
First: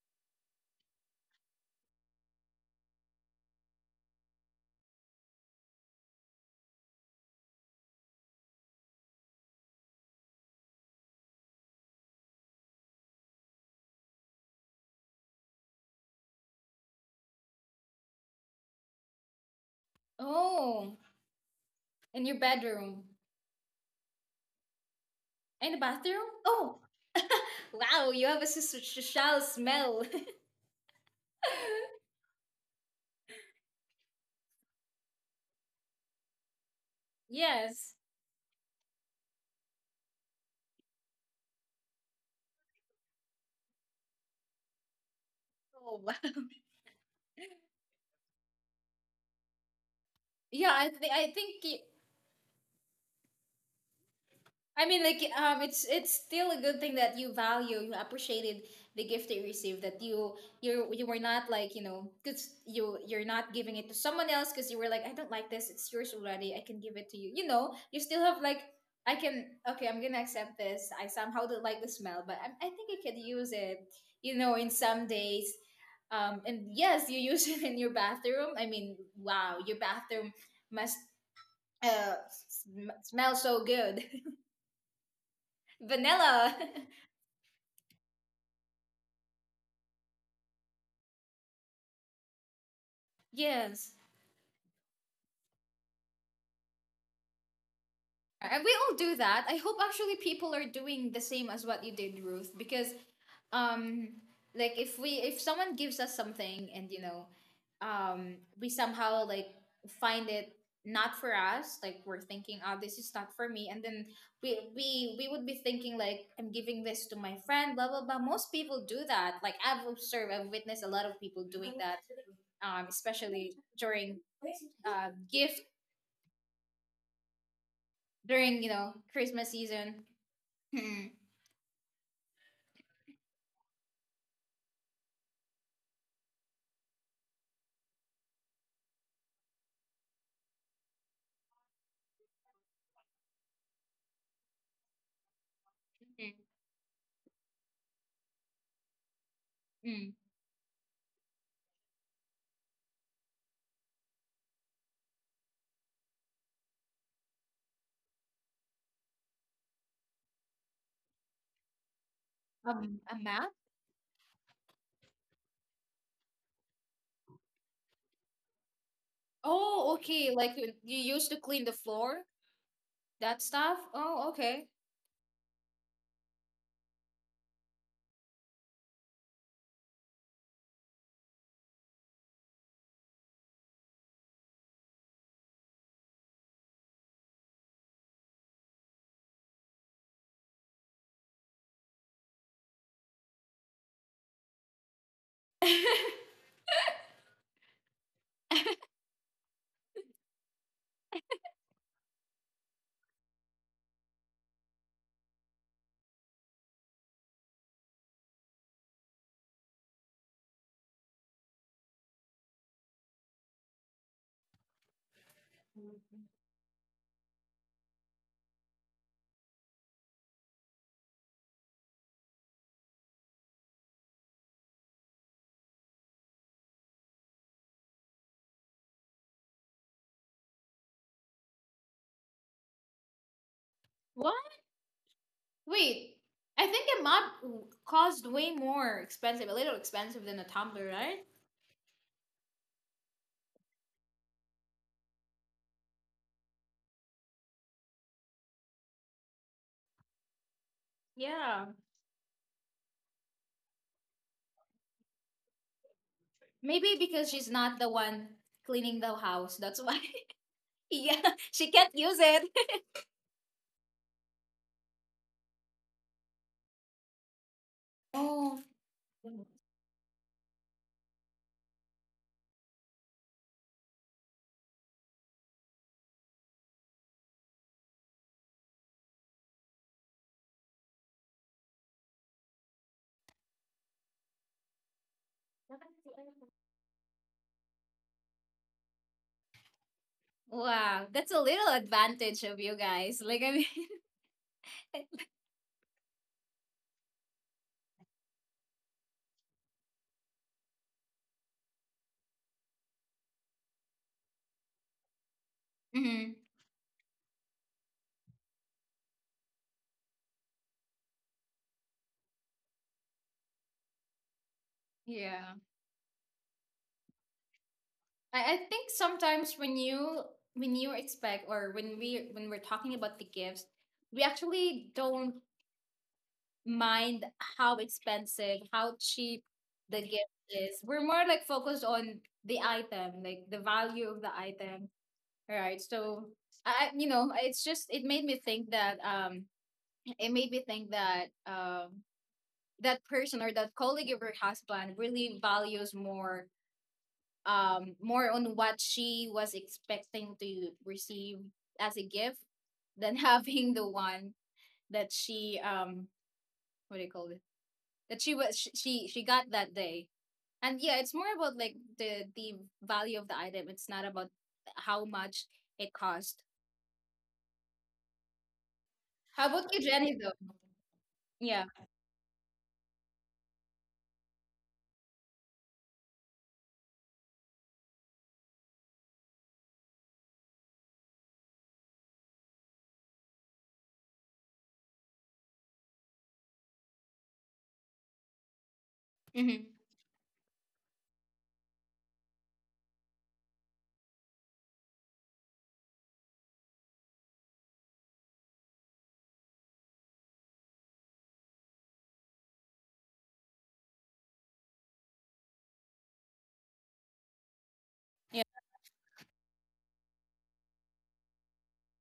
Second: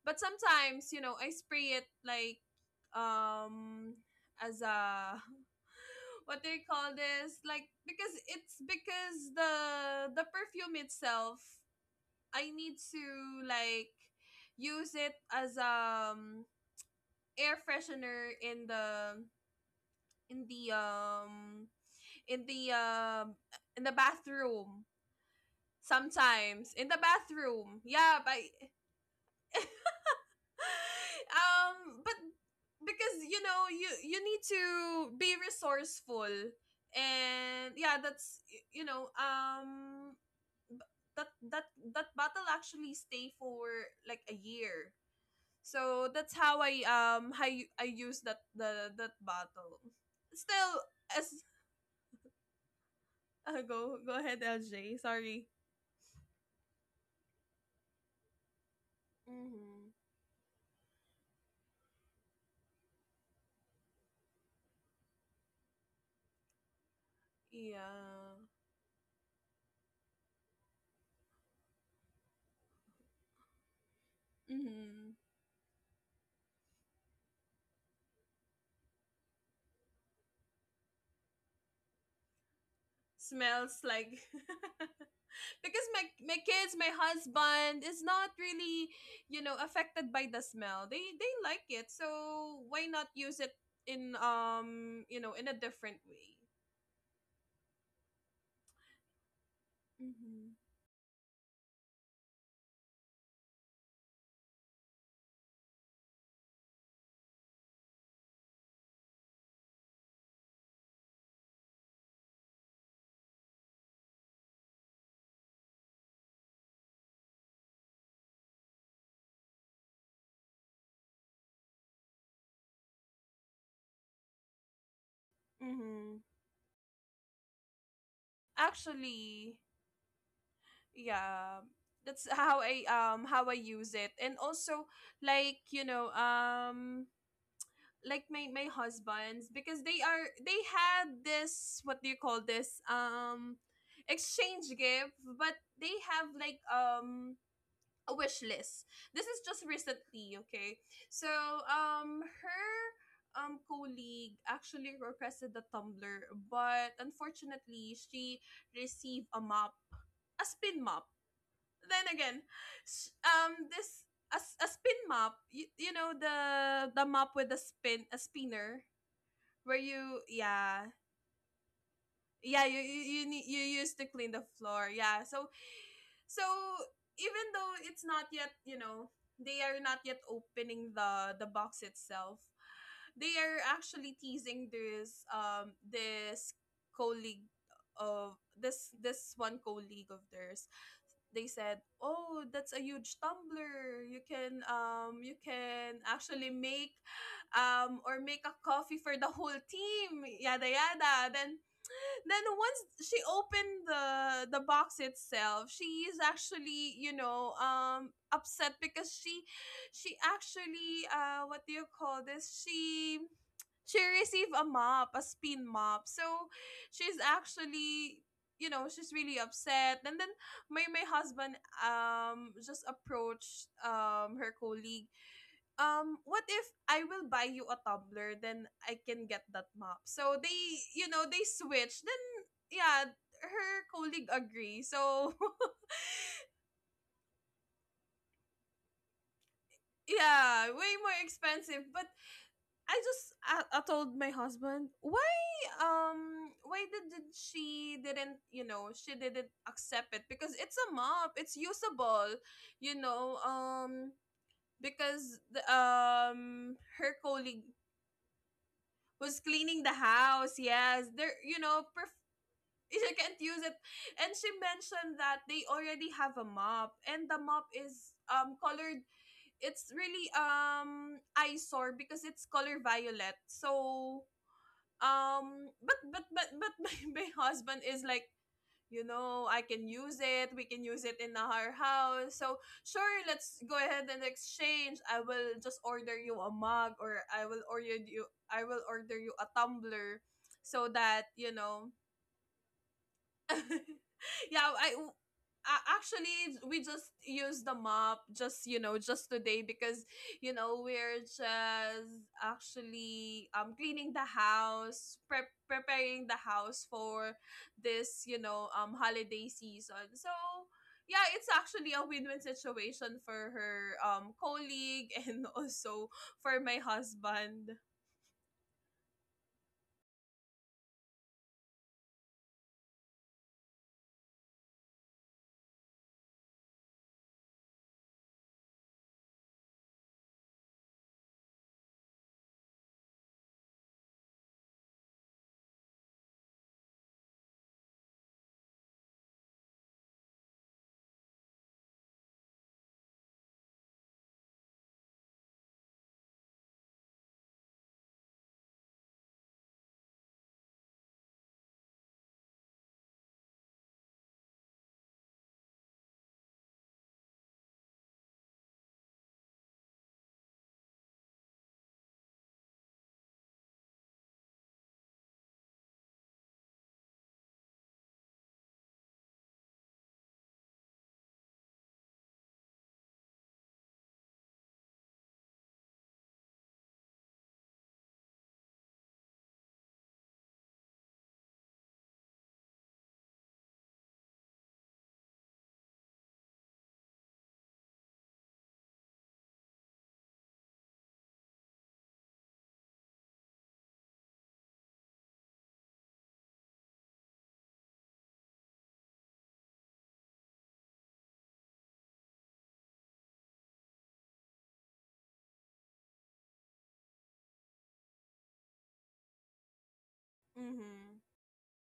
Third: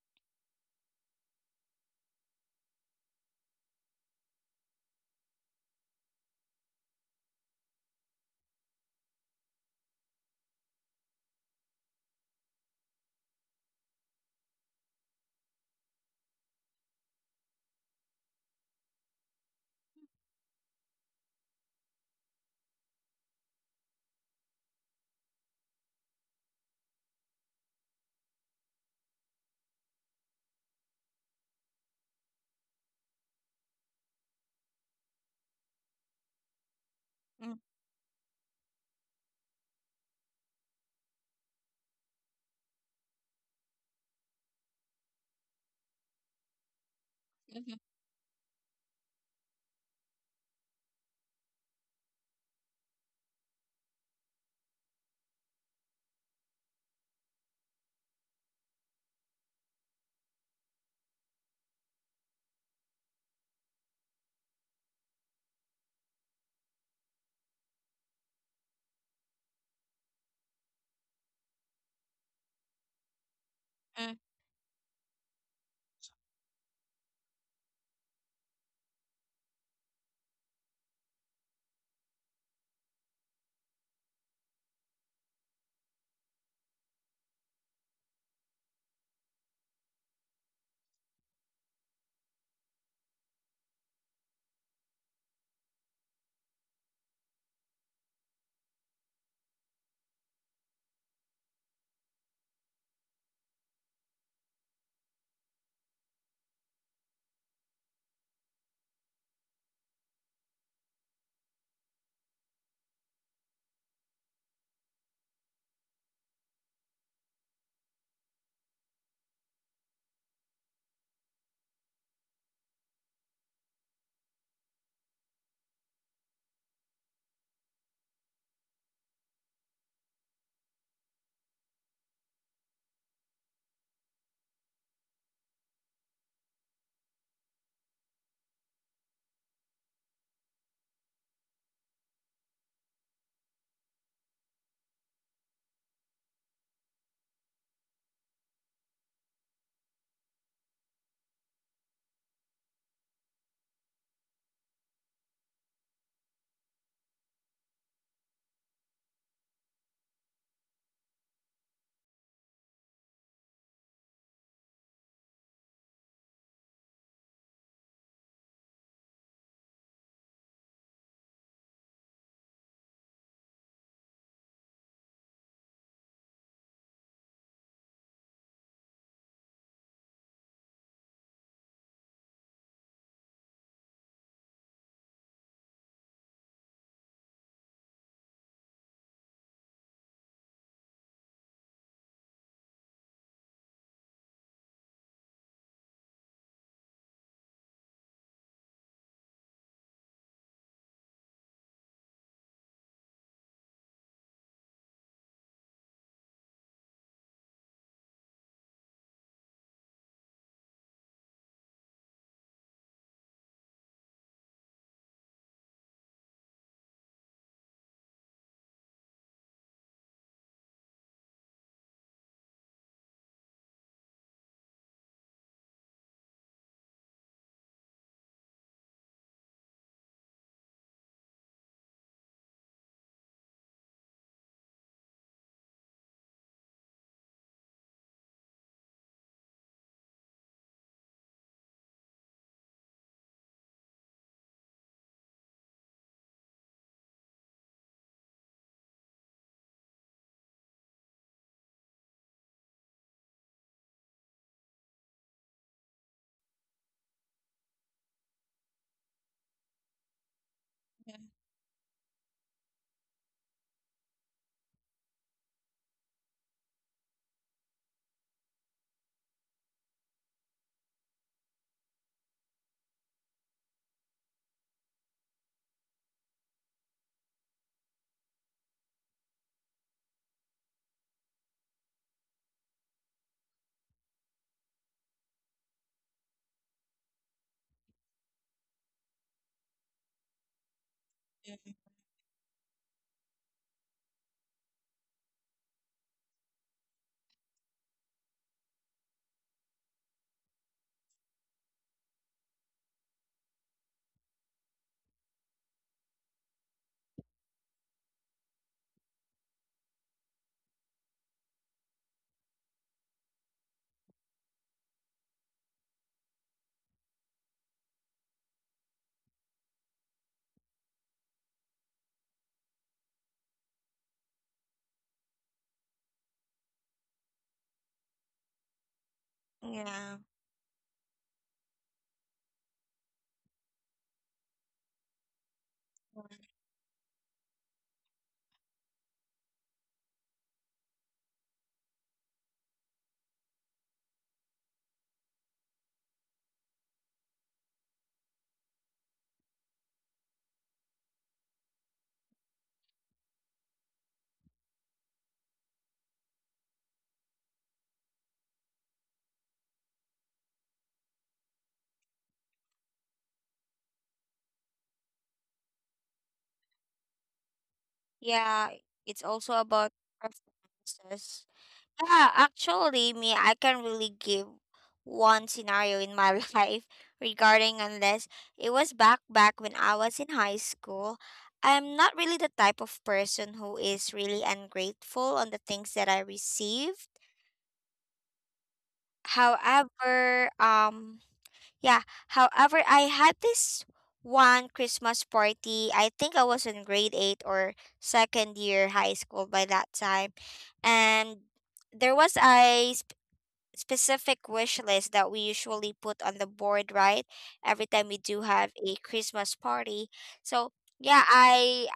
But sometimes, you know, I spray it like um as a what do you call this? Like, because it's — because the perfume itself, I need to, like, use it as, air freshener, in the in the
Oh, in your
in the
bedroom.
in the bathroom,
In the bathroom?
sometimes
Oh,
in the bathroom,
wow,
yeah.
you
But
have a shall smell.
but, because, you know, you need to be resourceful.
Mm,
And
Yes.
yeah, that's, you know, b- that that that battle actually stay for like a year.
Oh, wow.
So that's how I, how
mhm,
I use that battle
Yeah,
still
I think I
as
think y-
go ahead,
I
LJ,
mean, like
sorry.
it's still a good thing that you value, you appreciated the gift that you received that
Mm-hmm.
you were not like, cuz you're not giving it to someone else cuz you were like, I don't like this, it's yours already. I can give it to you. You still
Yeah.
have like, I can, okay, I'm going to accept this. I somehow don't like the smell, but I think I could use it,
mm.
in some
Mm-hmm.
days. And yes, you use it in your bathroom. I mean, wow, your bathroom must uh, smells so
Smells
good.
like, because my
Vanilla.
kids, my husband is not really, you know, affected by the smell. They like it, so why not use it
Yes.
in, you know, in a different way.
And we all do that. I hope actually people
Mm-hmm.
are doing the same as what you did, Ruth, because um like, if someone gives us something, and we somehow like find it not for us, like we're thinking, oh, this is not for me, and then we would be thinking like, I'm giving this to my friend, blah blah blah. Most people do that. Like, I've observed, I've witnessed a lot of people doing that, especially during gift
Mm-hmm.
during Christmas
Actually,
season. Mm,
yeah, that's how I, how I use it. And also, like, like my husbands, because they are — they had this — what do you call this? — exchange gift, but they
mm,
have like a wish list. This is just
mm.
recently, okay? So, her colleague actually requested the tumbler, but unfortunately, she received a mop, a spin mop. Then again,
A
s-
map?
this a, a spin mop. You know the mop with the spin, a spinner where
Oh, okay.
you —
Like, you
yeah,
used to clean the floor,
yeah, you,
that
need, you
stuff.
used to
Oh,
clean the
okay.
floor, yeah. So, so even though it's not yet, you know, they are not yet opening the box itself, they are actually teasing this, this colleague of — this one colleague of theirs. They said, oh, that's a huge tumbler, you can, you can actually make or make a coffee for the whole team, yada yada. Then, once she opened the box itself, she is actually, you know, upset, because she actually, uh, what do you call this? She received a mop, a spin mop. So she's actually, you know, she's really upset. And then my husband just approached her colleague. What if I will buy you a tumbler, then I can get that mop? So they, you know, they switch then. Yeah, her colleague
What?
agree, so
Wait, I think a mop cost way more expensive, a little expensive than a
yeah,
tumbler,
way
right?
more expensive, but I told my husband why, why did she didn't, you know, she didn't accept it, because it's a mop, it's
Yeah.
usable, you know. Because
Maybe
her
because she's
colleague
not the one cleaning the
who's
house. That's
cleaning
why.
the house. Yes,
Mhm.
Yeah,
they're you
she can't
know
use
perf-
it.
you can't use it. And she mentioned that they already have a mop, and the mop is colored. It's really eyesore because it's color violet. So but my husband is like, you know, I can use it. We can use it in our house. So sure, let's go ahead and exchange. I will just order you
Oh,
a mug, or I will order you a tumbler so
wow, that's a
that, you
little
know,
advantage of you guys. Like, I mean,
yeah, I, I actually, we just use the mop just, you know, just today because, you know, we're just actually cleaning the house,
hmm,
preparing the house for this, you know, holiday season. So yeah, it's actually a win-win situation for her colleague
yeah.
and also for my husband.
I think sometimes, when you expect, or when we're talking about the gifts, we actually don't mind how expensive, how cheap the
Yeah.
gift is. We're more like focused on the item, like the value of the item. Right. So it's just, it made me think that it made me think that um that person or that colleague of her husband really values more, more on what she was expecting to receive as a gift, than having the one that she what do you call it, that she was she got that day. And yeah, it's more about like, the value of the item. It's not about how much it cost.
Yeah. It's
How
also
about you,
about
Jenny, though?
preferences.
Yeah.
Yeah, actually, me, I can really give one scenario in my life regarding unless it was back when I was in high school. I'm not really the type of person who is really ungrateful on the things that I received.
Mm-hmm.
However, yeah, however, I had this one Christmas party. I think I was in grade eight or second year high school by that time, and there was a specific wish list that we usually put on the board, right? Every time we
Yeah.
do have a Christmas party. So yeah,
Mhm.
I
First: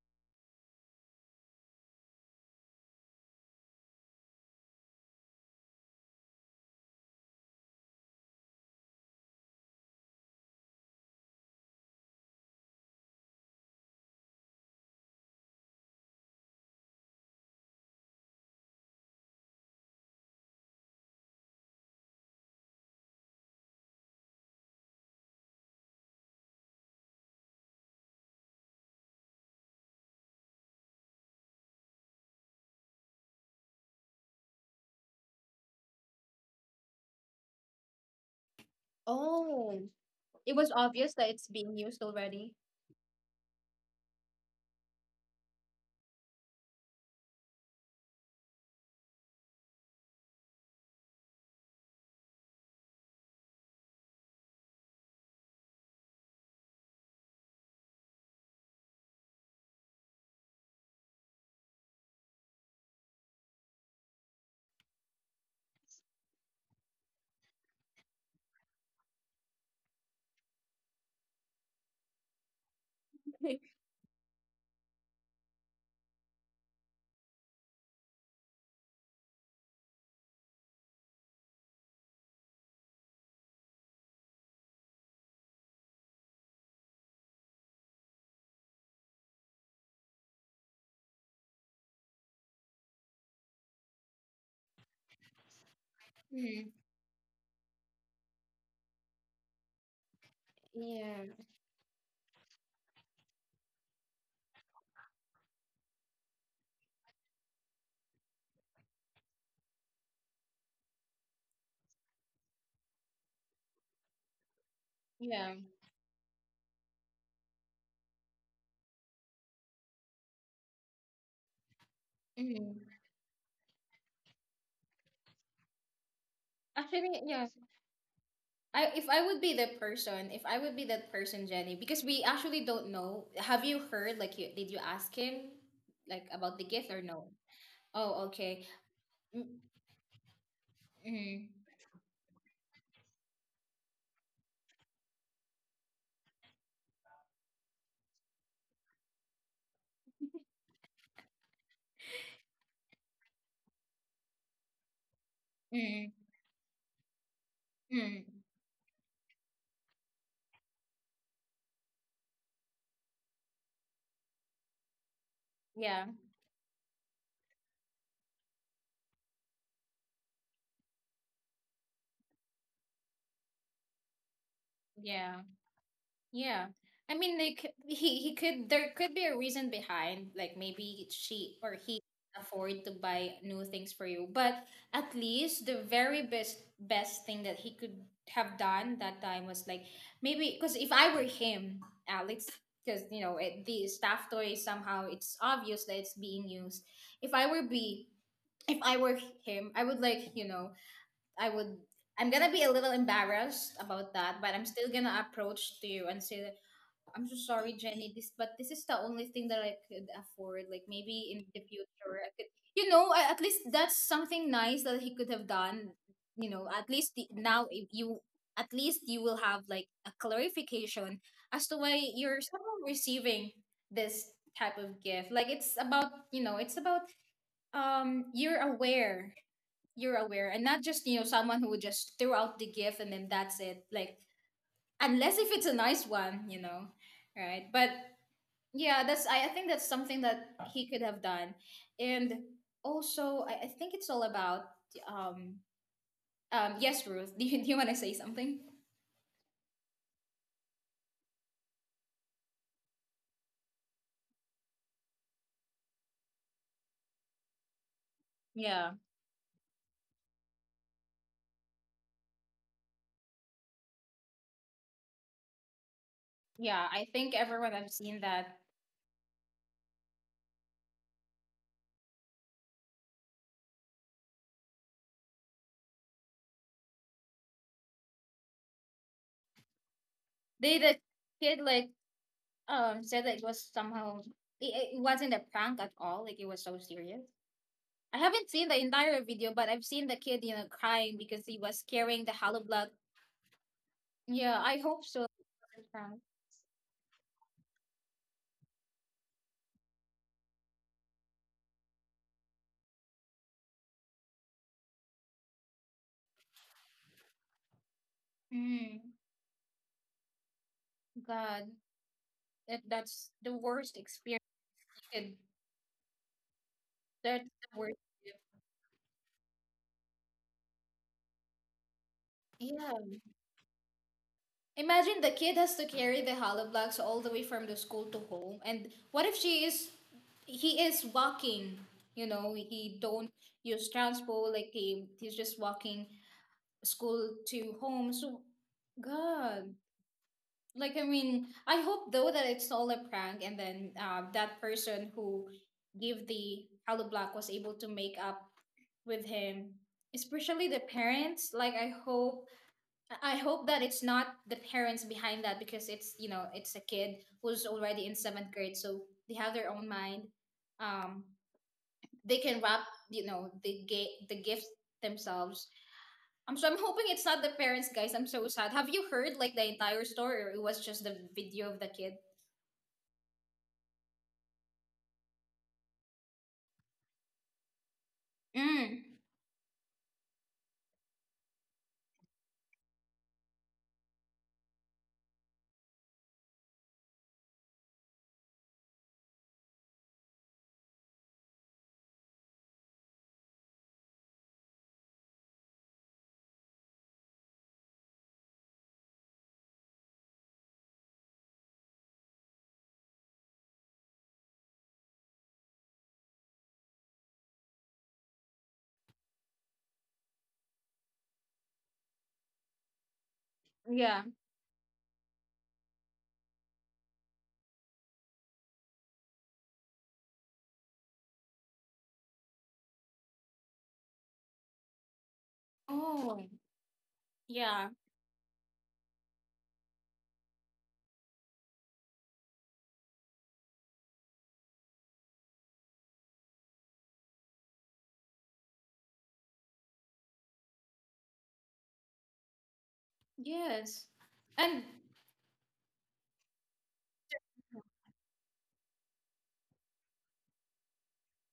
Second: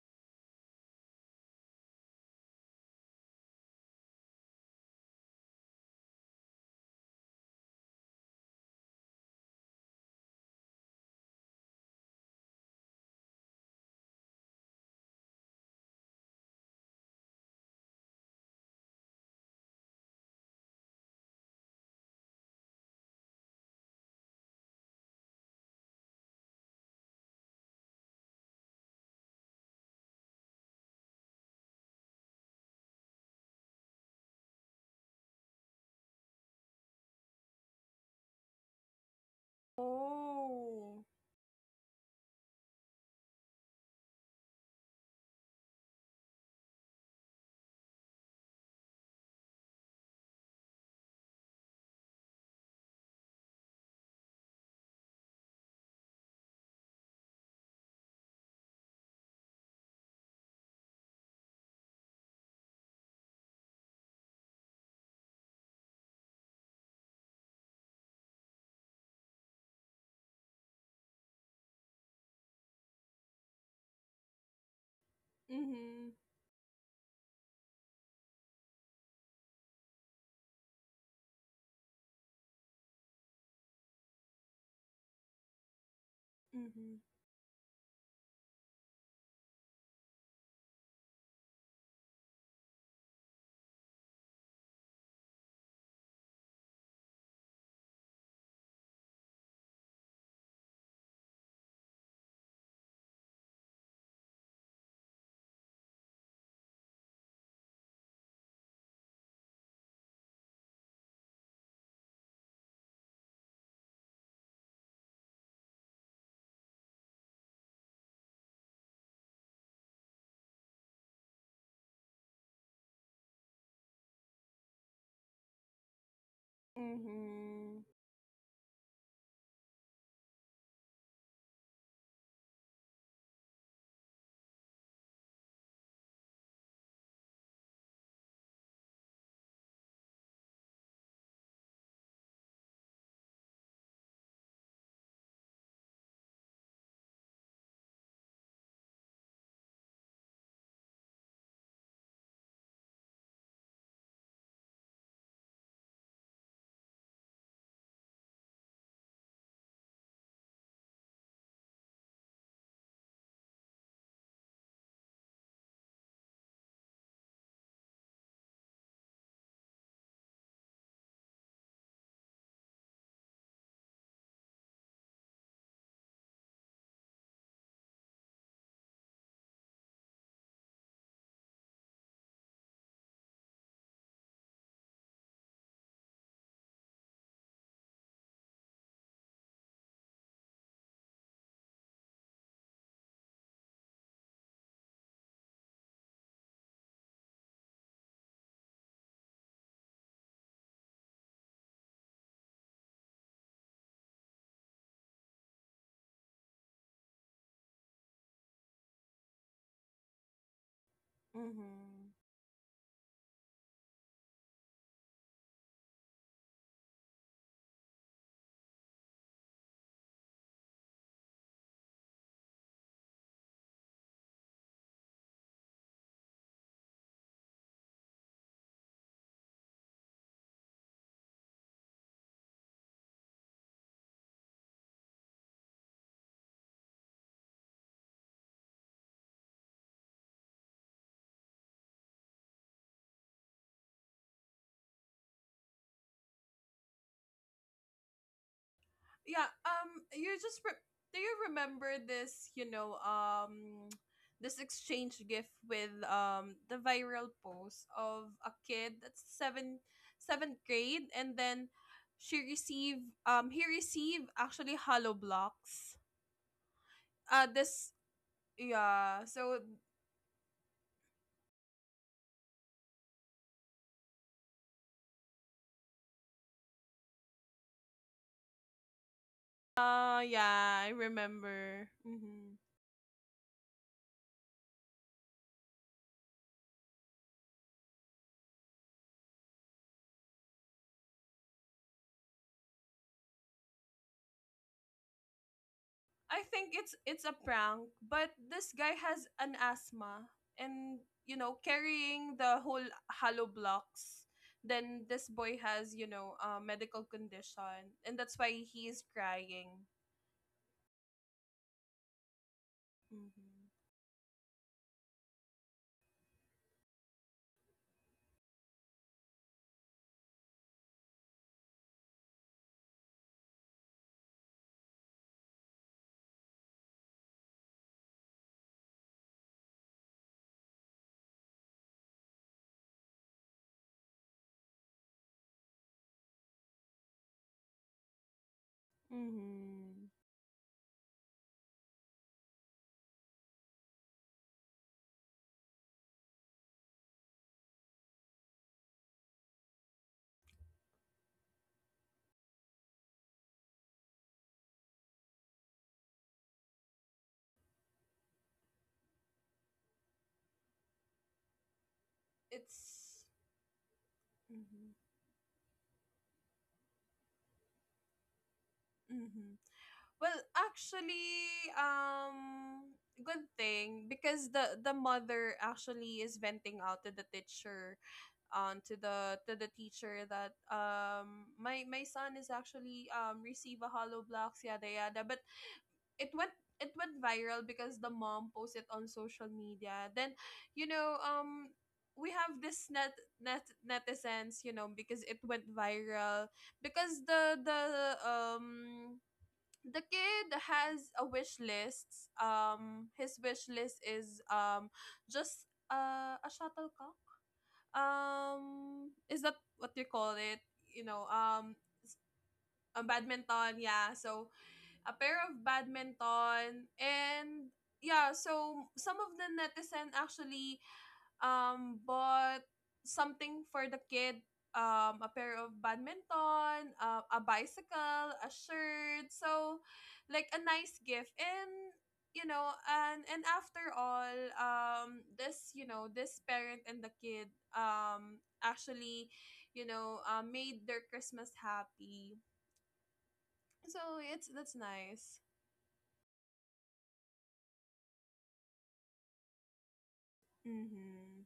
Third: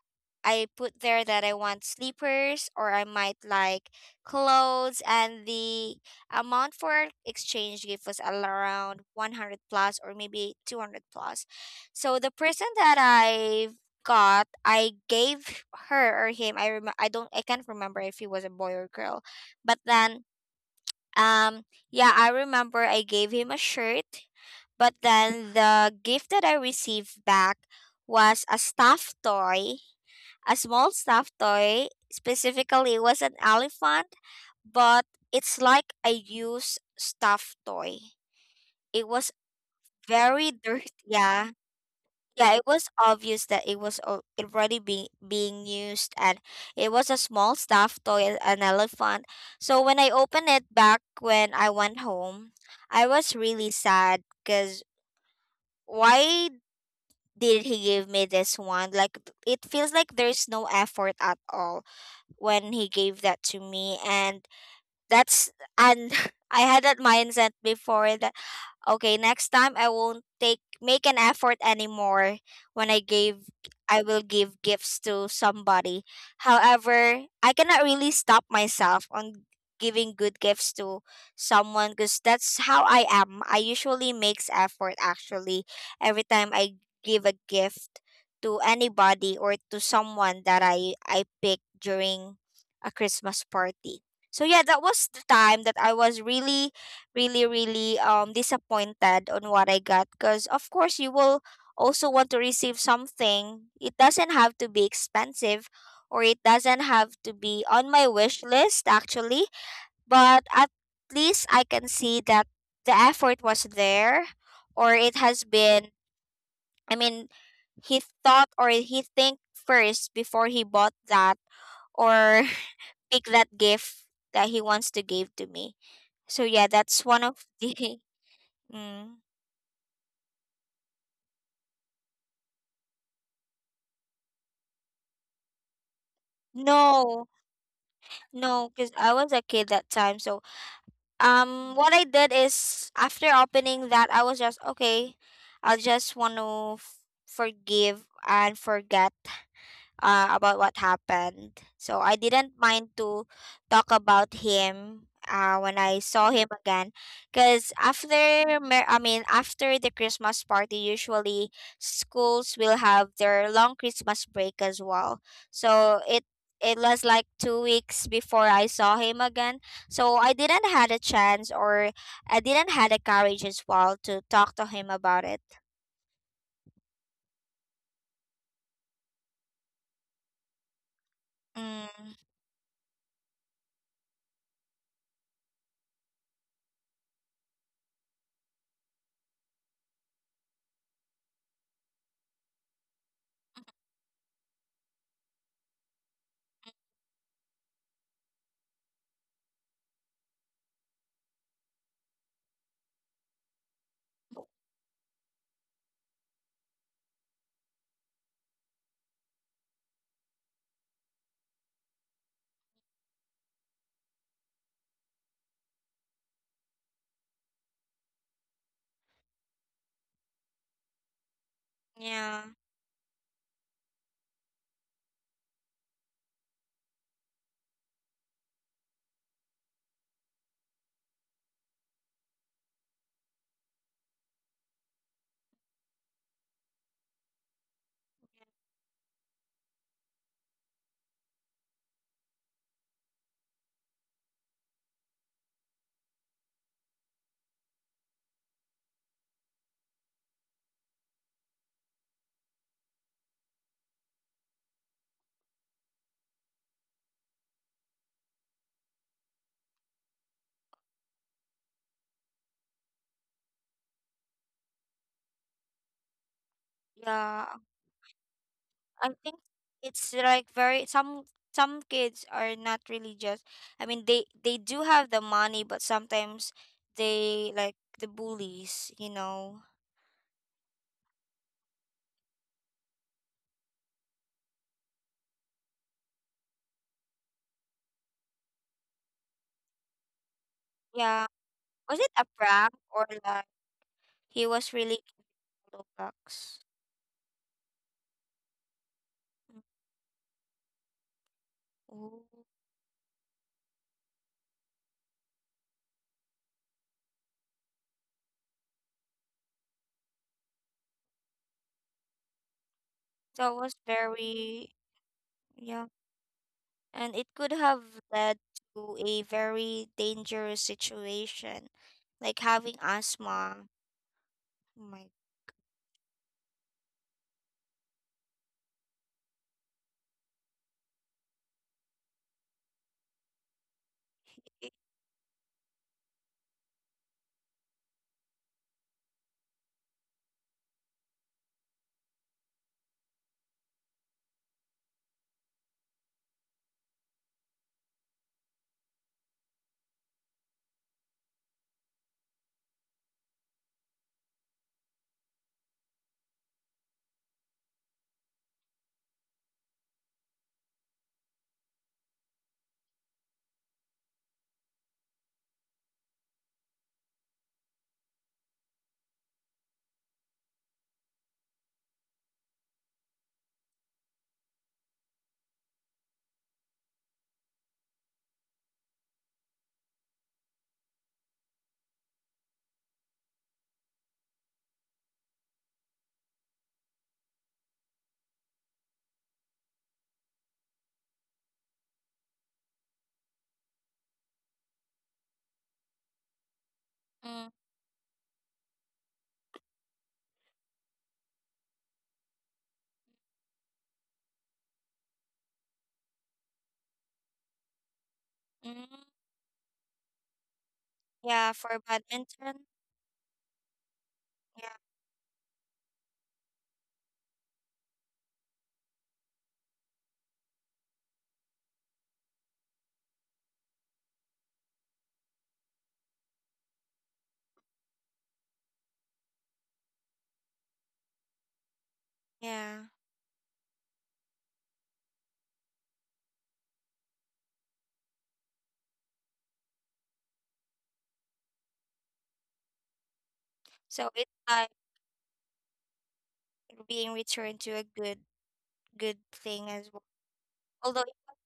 I put there that I want sleepers or I might like clothes, and the amount for exchange gift was around 100 plus or maybe 200 plus. So the person that I got, I gave her or him, I can't remember if he was a boy or girl. But then um, yeah, I remember I gave him a shirt, but then the gift that I received back was a stuffed toy, a small stuffed toy. Specifically, it was an elephant, but it's like a used stuffed toy. It was
Oh,
very
it was
dirty.
Oh.
obvious that it's
Yeah,
being used
yeah,
already.
it was obvious that it was already being used, and it was a small stuffed toy, an elephant. So when I opened it back when I went home, I was really sad because why did he give me this one? Like it feels like there's no effort at all when he gave that to me, and that's, and I had that mindset before, okay, next time I won't take make an effort anymore when I will give gifts to somebody.
Mhm.
However, I cannot really stop myself on giving good gifts to someone because that's how I am. I usually makes effort actually every time I
Mhm.
give a gift to anybody or to someone that I pick during a Christmas party. So yeah, that was the time that I was really really really disappointed on what I got because of course you
Yeah,
will also want to receive something. It doesn't have to be expensive or it doesn't have to be on my wish list actually, but at least I can see that the effort was there or it has
yeah.
been, I mean, he thought or he think first before he bought that or
Mhm.
pick that gift that he wants to give to me. So yeah, that's
Actually,
one of
yeah.
Mhm.
the
I If
Mm.
I would be that person, if I would be that person, Jenny, because we actually don't know. Have you heard? Like, you did you ask him like about the gift or no?
No,
Oh, okay.
no, because I was a
Mm,
kid that time. So,
hmm.
what I did is after opening that, I was just okay. I just want to forgive and forget about what happened. So I didn't mind to talk about him when I
Mm,
saw him again, because after
mm.
after the Christmas party, usually schools will have their long Christmas break as well.
Yeah,
So it was like 2 weeks before I saw him again. So I didn't had a chance, or I didn't had the courage as well to talk to him about
yeah.
it.
Yeah. I mean, like, he could there could be a reason behind, like maybe she or he
Mm,
can't afford to buy new things for you, but at least the very best thing that he could have done that time was like, maybe, because if I were him, Alex, because you know it, the staff toy somehow, it's obvious that it's being used. If I were be if I were him, I would like, I would I'm gonna be a little embarrassed about that, but I'm still gonna approach to you and say, I'm so sorry, Jenny. But this is the only thing that I could afford. Like maybe in the
Mm-hmm.
future, I could, at least that's something nice that he could have done. You know, at least the, now if you, at least you will have like a clarification as to why you're
yeah.
somehow receiving this type of gift. Like, it's about, you know, it's about, um, you're aware, you're aware, and not just, you know, someone who just threw out the gift and then that's it. Like, unless if it's a nice one, you know, right, but yeah, that's, I think that's something that he could have done. And also, I think it's all about um yes, Ruth, do you wanna say something?
Yeah. You just do you remember this? You know. This exchange gift with the viral post of a kid
Yeah.
that's seventh grade, and then she received he received actually hollow blocks.
Yeah. I think
Yeah,
everyone
This
I've seen that.
I
Yeah.
think
So.
it's like very some kids are not really just, I mean they do have the money, but sometimes they like the bullies, you know.
Yeah. I
The kid,
remember.
like,
Mm-hmm.
said that it was somehow, it wasn't a prank at all, like, it was so serious. I haven't seen the entire video, but I've seen the kid, crying
Yeah.
because he was
Was it
carrying
a
the hollow
prank,
blood.
or like he
Yeah,
was
I
really
hope so.
giving
Prank.
I
bucks?
think it's a prank, but this guy has an asthma and, you know,
Ooh,
carrying the whole hollow blocks. Then this boy has, you know, a medical condition, and that's why he
Mm,
is crying.
God, that's the
that was
Mm-hmm.
worst experience.
very
Kid.
yeah. And it
That's
could
the
have
worst gift.
led to a very dangerous situation, like having
Yeah.
asthma. Oh my.
Imagine the kid has to carry the hollow blocks all the way from the school to home. And what if she is he is walking, he don't use transport, like he's just walking school to home. So God.
Mm-hmm.
Like, I mean, I hope though that it's all a prank, and then that person who gave the hollow block was able to make up with him. Especially the parents. Like, I hope that it's not the parents behind that, because it's, you know, it's a kid who's already in seventh grade, so they have their own mind. Um, they can wrap,
It's
the the gift
mm-hmm.
themselves. So I'm hoping it's not the parents, guys. I'm so sad. Have you heard like
Mm-hmm.
the entire story,
Well,
or it was just the
actually,
video of the kid?
um, good thing because the mother actually is venting out to the teacher,
Mm,
to the teacher that my son is actually receive a hollow blocks yada yada, but it went, it went viral because the mom posted on social media. Then, you know, we have this netizens, you know, because it went viral. Because the kid has a wish list. His wish list is just a shuttlecock.
Mm-hmm.
Is that what you call it? You know,
Yeah, for badminton.
a badminton, yeah.
yeah.
So
Yeah,
a pair of badminton. And yeah, so some of the netizen actually bought something for the kid, a pair of
Oh,
badminton, a
yeah.
bicycle, a shirt. So like a nice gift. And, you know,
yeah.
and after all, this, you know, this parent and the kid, um actually, you know, made their Christmas happy.
Yes.
So
So it's
it's,
like
that's
And
nice.
being returned to a good good thing as well. Although it's
Mhm.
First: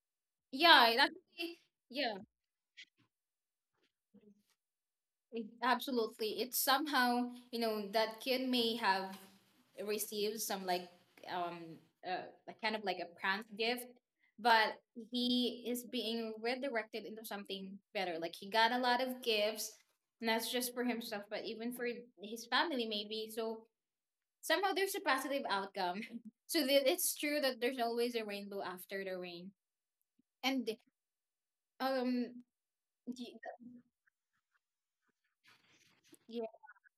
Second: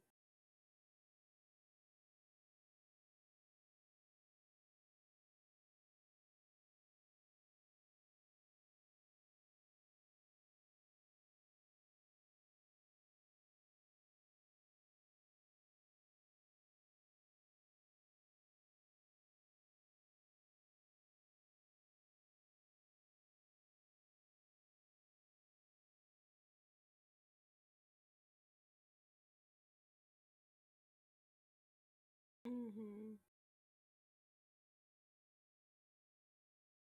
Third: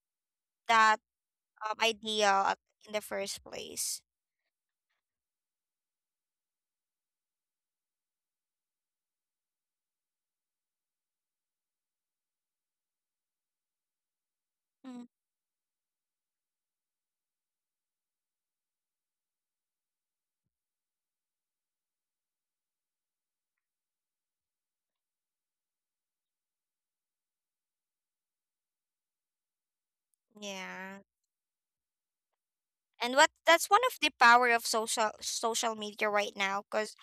yeah,
that
it actually, yeah.
ideal in the first place.
Absolutely. It's somehow, that kid may have received some, um like kind of like a prank gift, but
Mm.
he is being redirected into something better. Like, he got a lot of gifts, and that's just for himself, but even for his family, maybe. So somehow there's a positive outcome. So that, it's true that there's always a rainbow after the rain. And
Yeah.
um
And
Mhm.
what
y-
that's one of the power of social social media right
yeah,
now, cause.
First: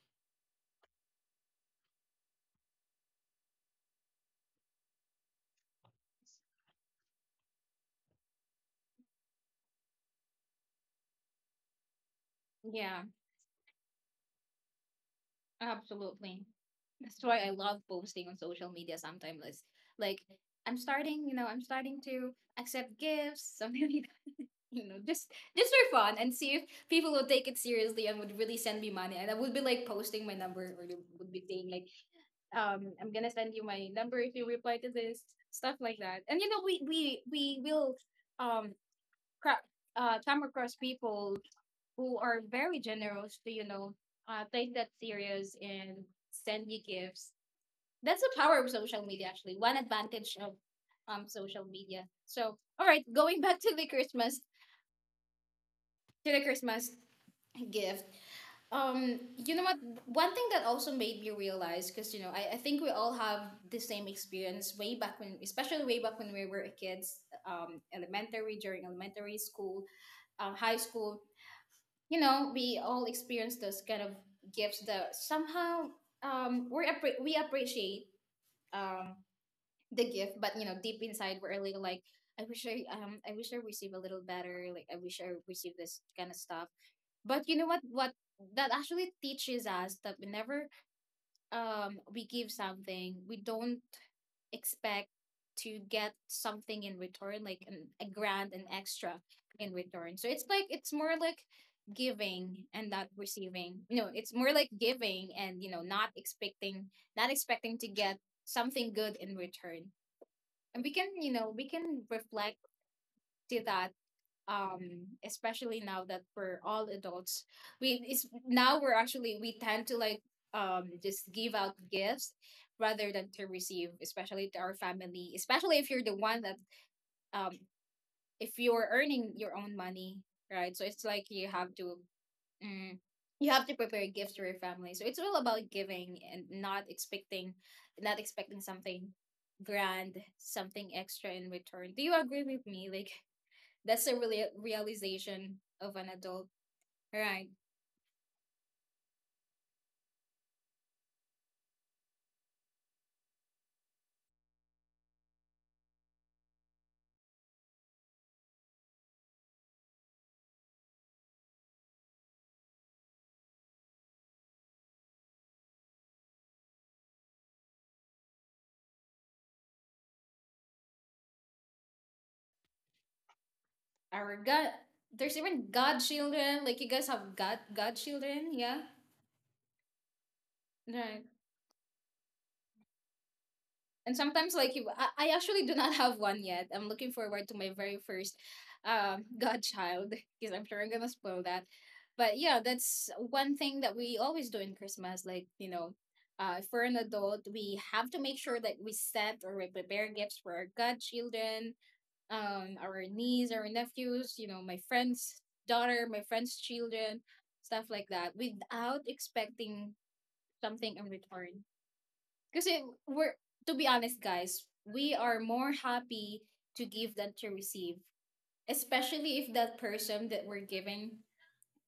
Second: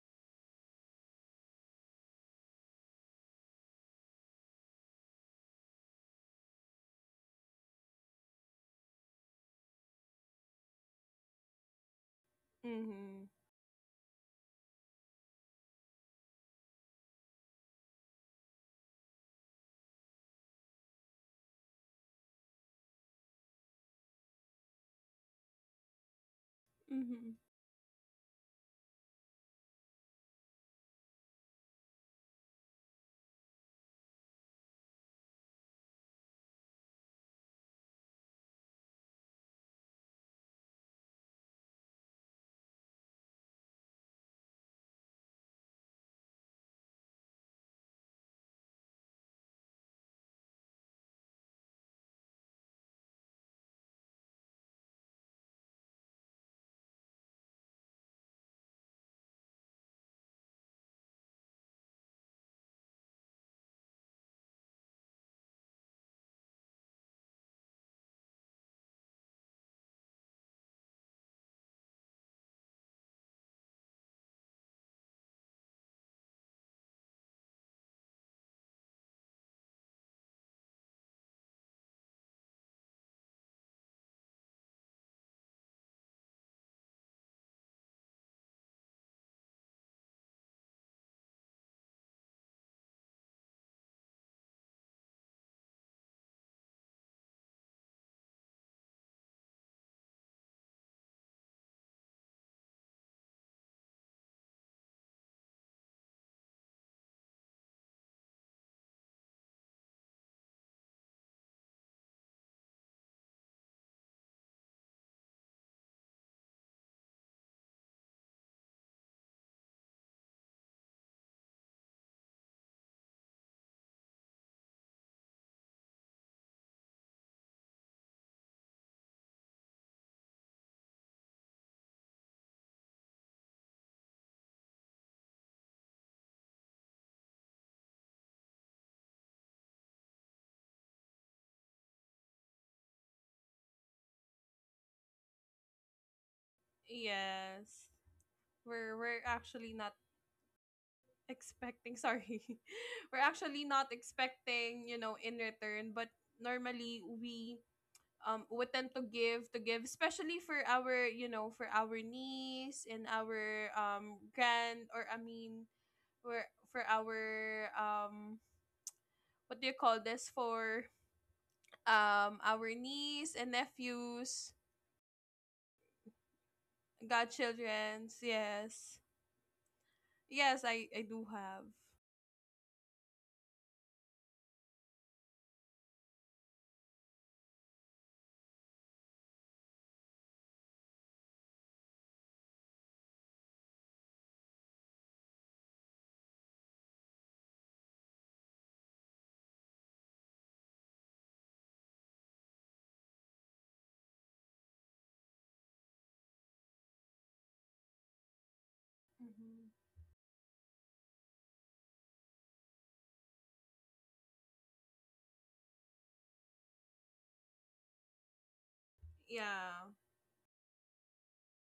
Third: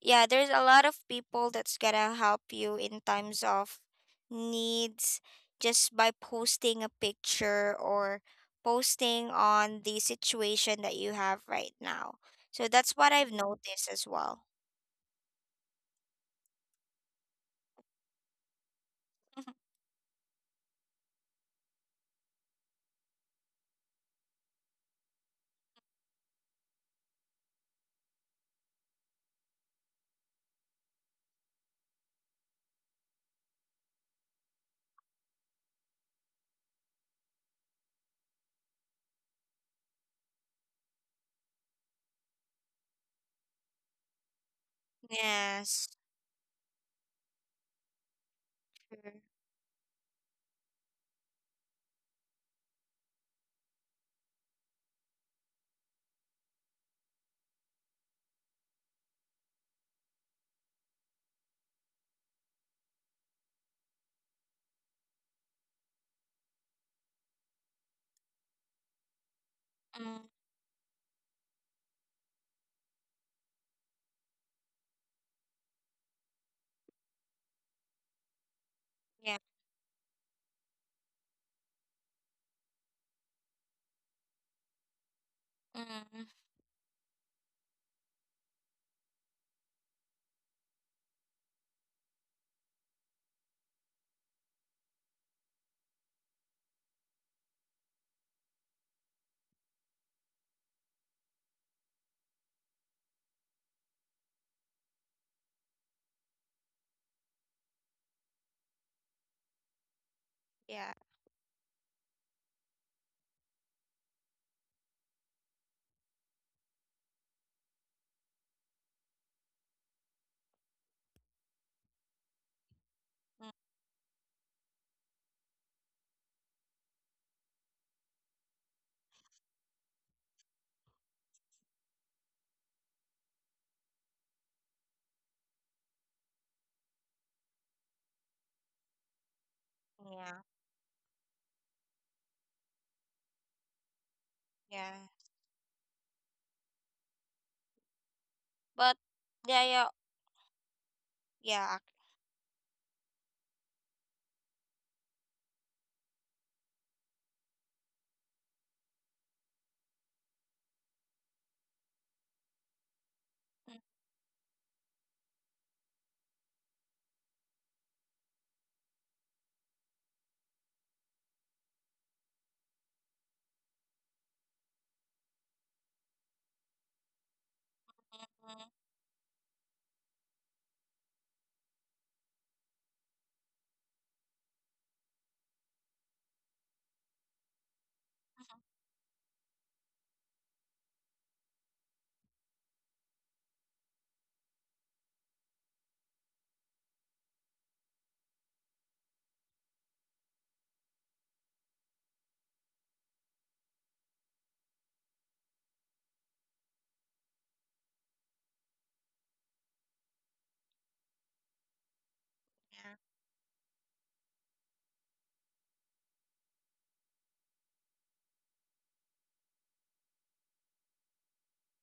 Yeah, there's a lot of people that's gonna help you in times of needs, just by posting a picture or posting on the situation that you have right now. So that's
yeah,
what
Mhm.
I've noticed as well.
absolutely. That's why I love posting on social media sometimes. It's like, I'm starting to accept gifts, something like that. You know, just for fun, and see if people would
Mhm.
take it seriously and would really send me money. And I would be like posting my number, or you would be saying like, I'm gonna send you my number if you reply to this, stuff like that. And you know, we will um cra- come across people who are very generous to, take that serious
Yes.
and send you gifts. That's the power of social media,
True.
actually, one advantage of social media. So, all right, going back to the christmas gift, you know what, one thing that also made me realize, because I think we all have the same experience way back when, especially way back when we were kids, elementary during elementary school,
Mm,
high school, you know, we all experienced those kind of gifts that somehow, we appreciate um
yeah.
the gift, but deep inside we're a little like, I wish I received a little better, like, I wish I received this
Mm,
kind of stuff. But you know what that actually teaches us, that whenever we give something, we don't expect to get something in return, like a grand and extra in return. So, it's like, it's more like giving and not receiving. You know, it's more like giving, and not expecting to get something good in return, and we
yeah.
can, reflect to that, especially now that we're all adults. We it's now We tend to, like, just give out gifts, rather than to
Mm,
receive, especially to our family, especially if you're the one that, um if you're earning your own money, right? So it's like, you have to Mm. You have to prepare gifts for your family. So it's all about giving, and not expecting, something grand,
yeah.
something extra in return. Do you agree with me? Like, that's a really
Yeah,
realization of an adult. Right.
Yes,
but
we're
yeah,
actually
yeah,
not
yeah.
expecting, sorry. We're actually not expecting, you know, in return, but normally we, we tend to give, especially for our, you know, for our niece and our
Mm,
grand or I mean for our what do you call this for our niece and
Our
nephews.
God, there's even godchildren. Like, you guys have god
Godchildrens,
godchildren, yeah?
yes. Yes, I
Right.
do have.
And sometimes like, I actually do not have one yet. I'm looking forward to my very first godchild. Because I'm sure I'm gonna spoil that. But yeah, that's one thing that we always do in Christmas. Like, if we're an adult, we have to make sure that we set, or we prepare gifts for our godchildren, our niece, our nephews, my friend's daughter, my friend's children, stuff like that, without
Hmm.
expecting something in return. Kasi
yeah,
we're to be honest, guys, we are more happy to give than to receive. Especially if that
Yeah.
person that we're giving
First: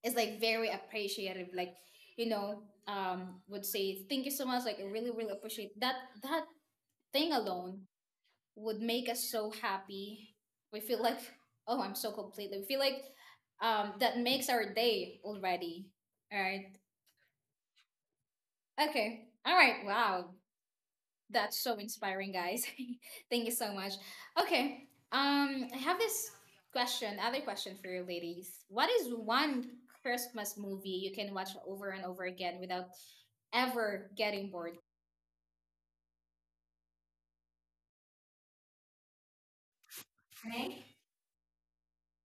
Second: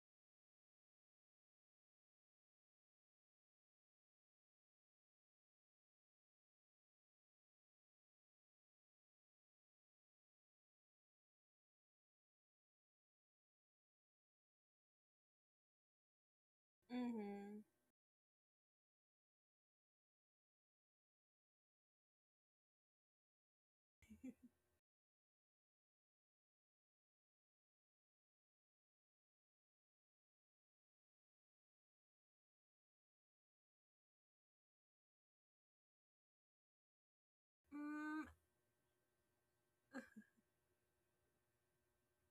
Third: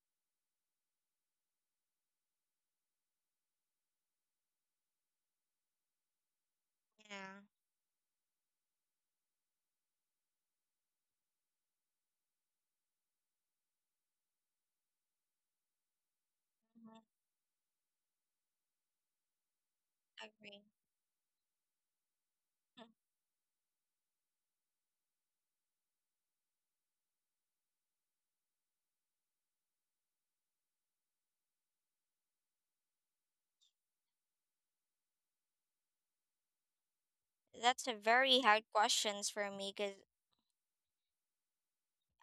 is like very appreciative. Like, you know, would say, thank you so much, like I really, really appreciate that thing
yeah,
alone would make us so happy. We feel like, oh, I'm so complete. We feel like that makes our day already. All right.
mhm,
Mm-hmm.
Okay. All right. Wow.
agree.
That's so inspiring, guys. Thank you so much. Okay. I have other question for you ladies. What is one Christmas movie you can watch over and over again without ever getting bored?
Mm. That's a
Mm.
very hard questions for me because
Me?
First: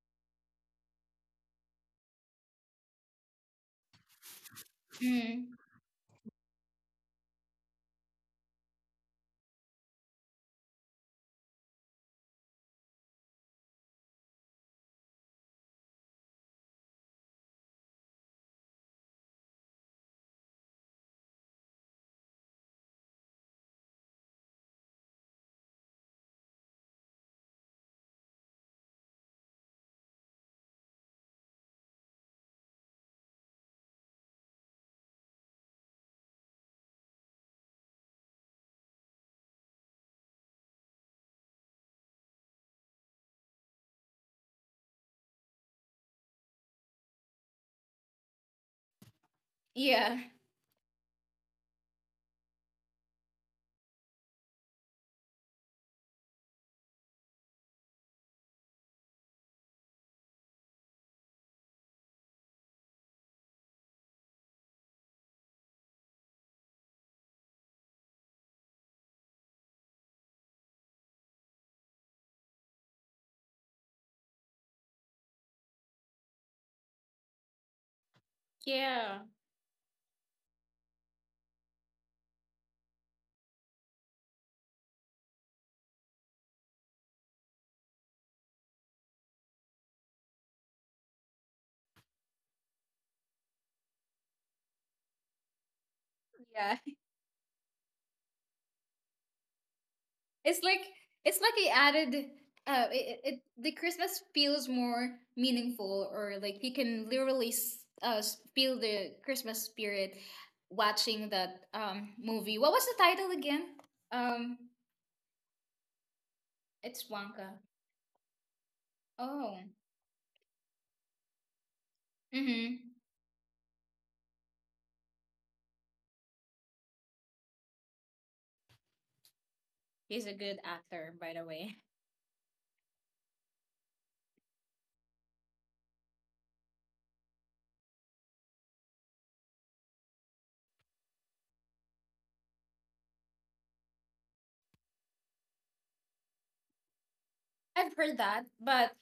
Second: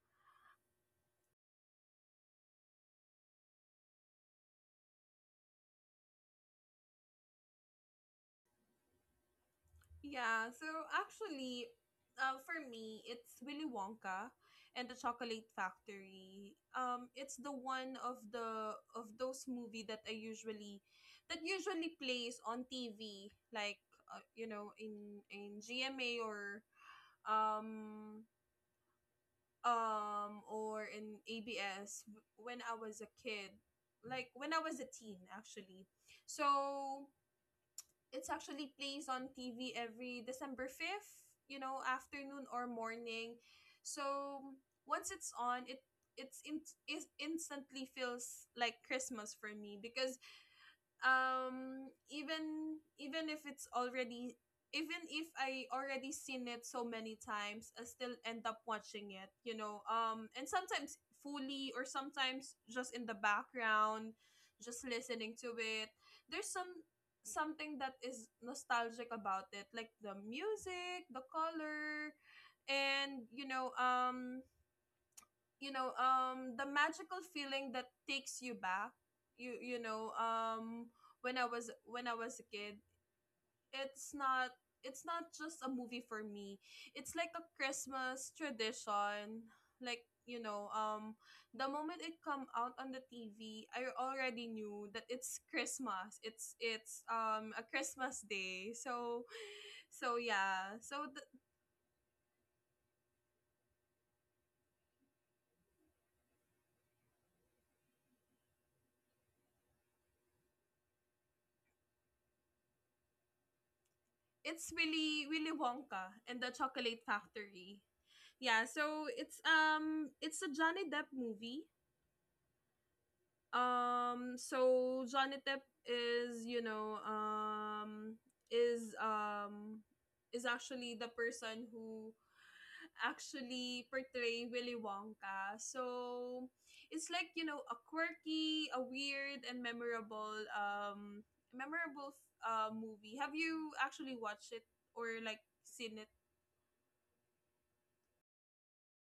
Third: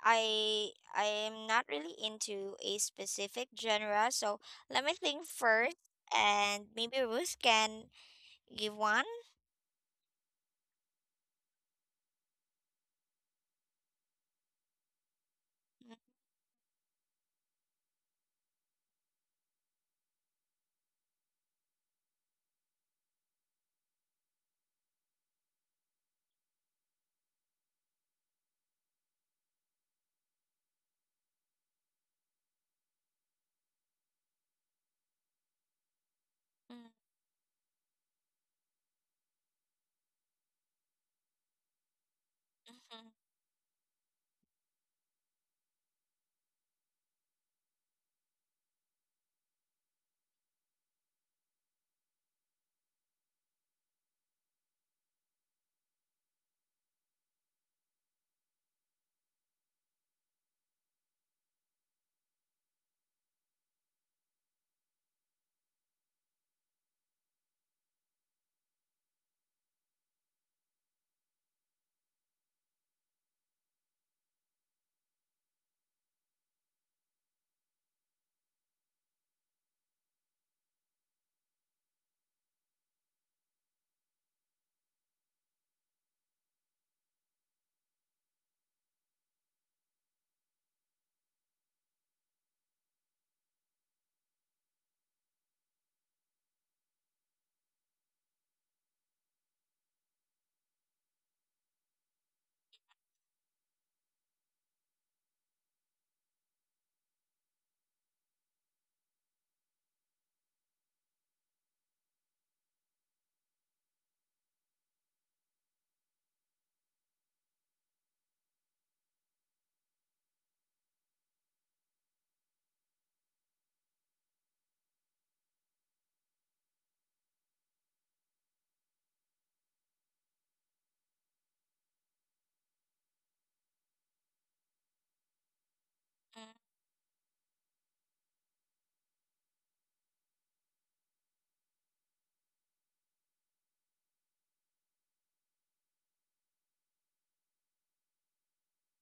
I I am not really into a specific genre, so let me think
Mm.
first, and maybe Ruth can give one.
Yeah, so actually, for me, it's Willy Wonka and the Chocolate Factory. It's the one of the of those movie that I usually, that usually plays on TV, like you know, in GMA or um um or in ABS when I was a kid, like when I was a teen, actually.
Mm,
So it's actually plays on TV every December 5th, you know, afternoon or
mhm,
morning. So once it's on, it's in, it instantly feels like Christmas for me because
Yeah.
even if it's already, even if I already seen it so many times, I still end up watching it, you know. And sometimes fully, or sometimes just in the background, just listening to it. There's some, something that is nostalgic about it, like the music, the color, and, you know, the magical feeling that takes you back,
Yeah.
you know, when I was a kid. It's not, it's not just a movie for me. It's like a Christmas tradition, like, you know. The moment it come out on the TV, I already knew that it's Christmas, it's
Yeah.
it's a Christmas day. So, so
It's
yeah,
like
so
it's like he added it, the Christmas feels more meaningful, or like you can literally feel the Christmas spirit watching that movie. What was the title again? Um
it's Willy Wonka and the Chocolate
it's Wonka.
Factory. Yeah, so
Oh.
it's a Johnny Depp movie.
Mhm.
Um, so Johnny Depp is, you know, is um
He's a
is
good
actually the
actor, by the
person
way.
who actually portray Willy Wonka. So
mm.
it's like, you know, a quirky, a weird and memorable movie. Have you actually watched it or like seen it?
I've heard that, but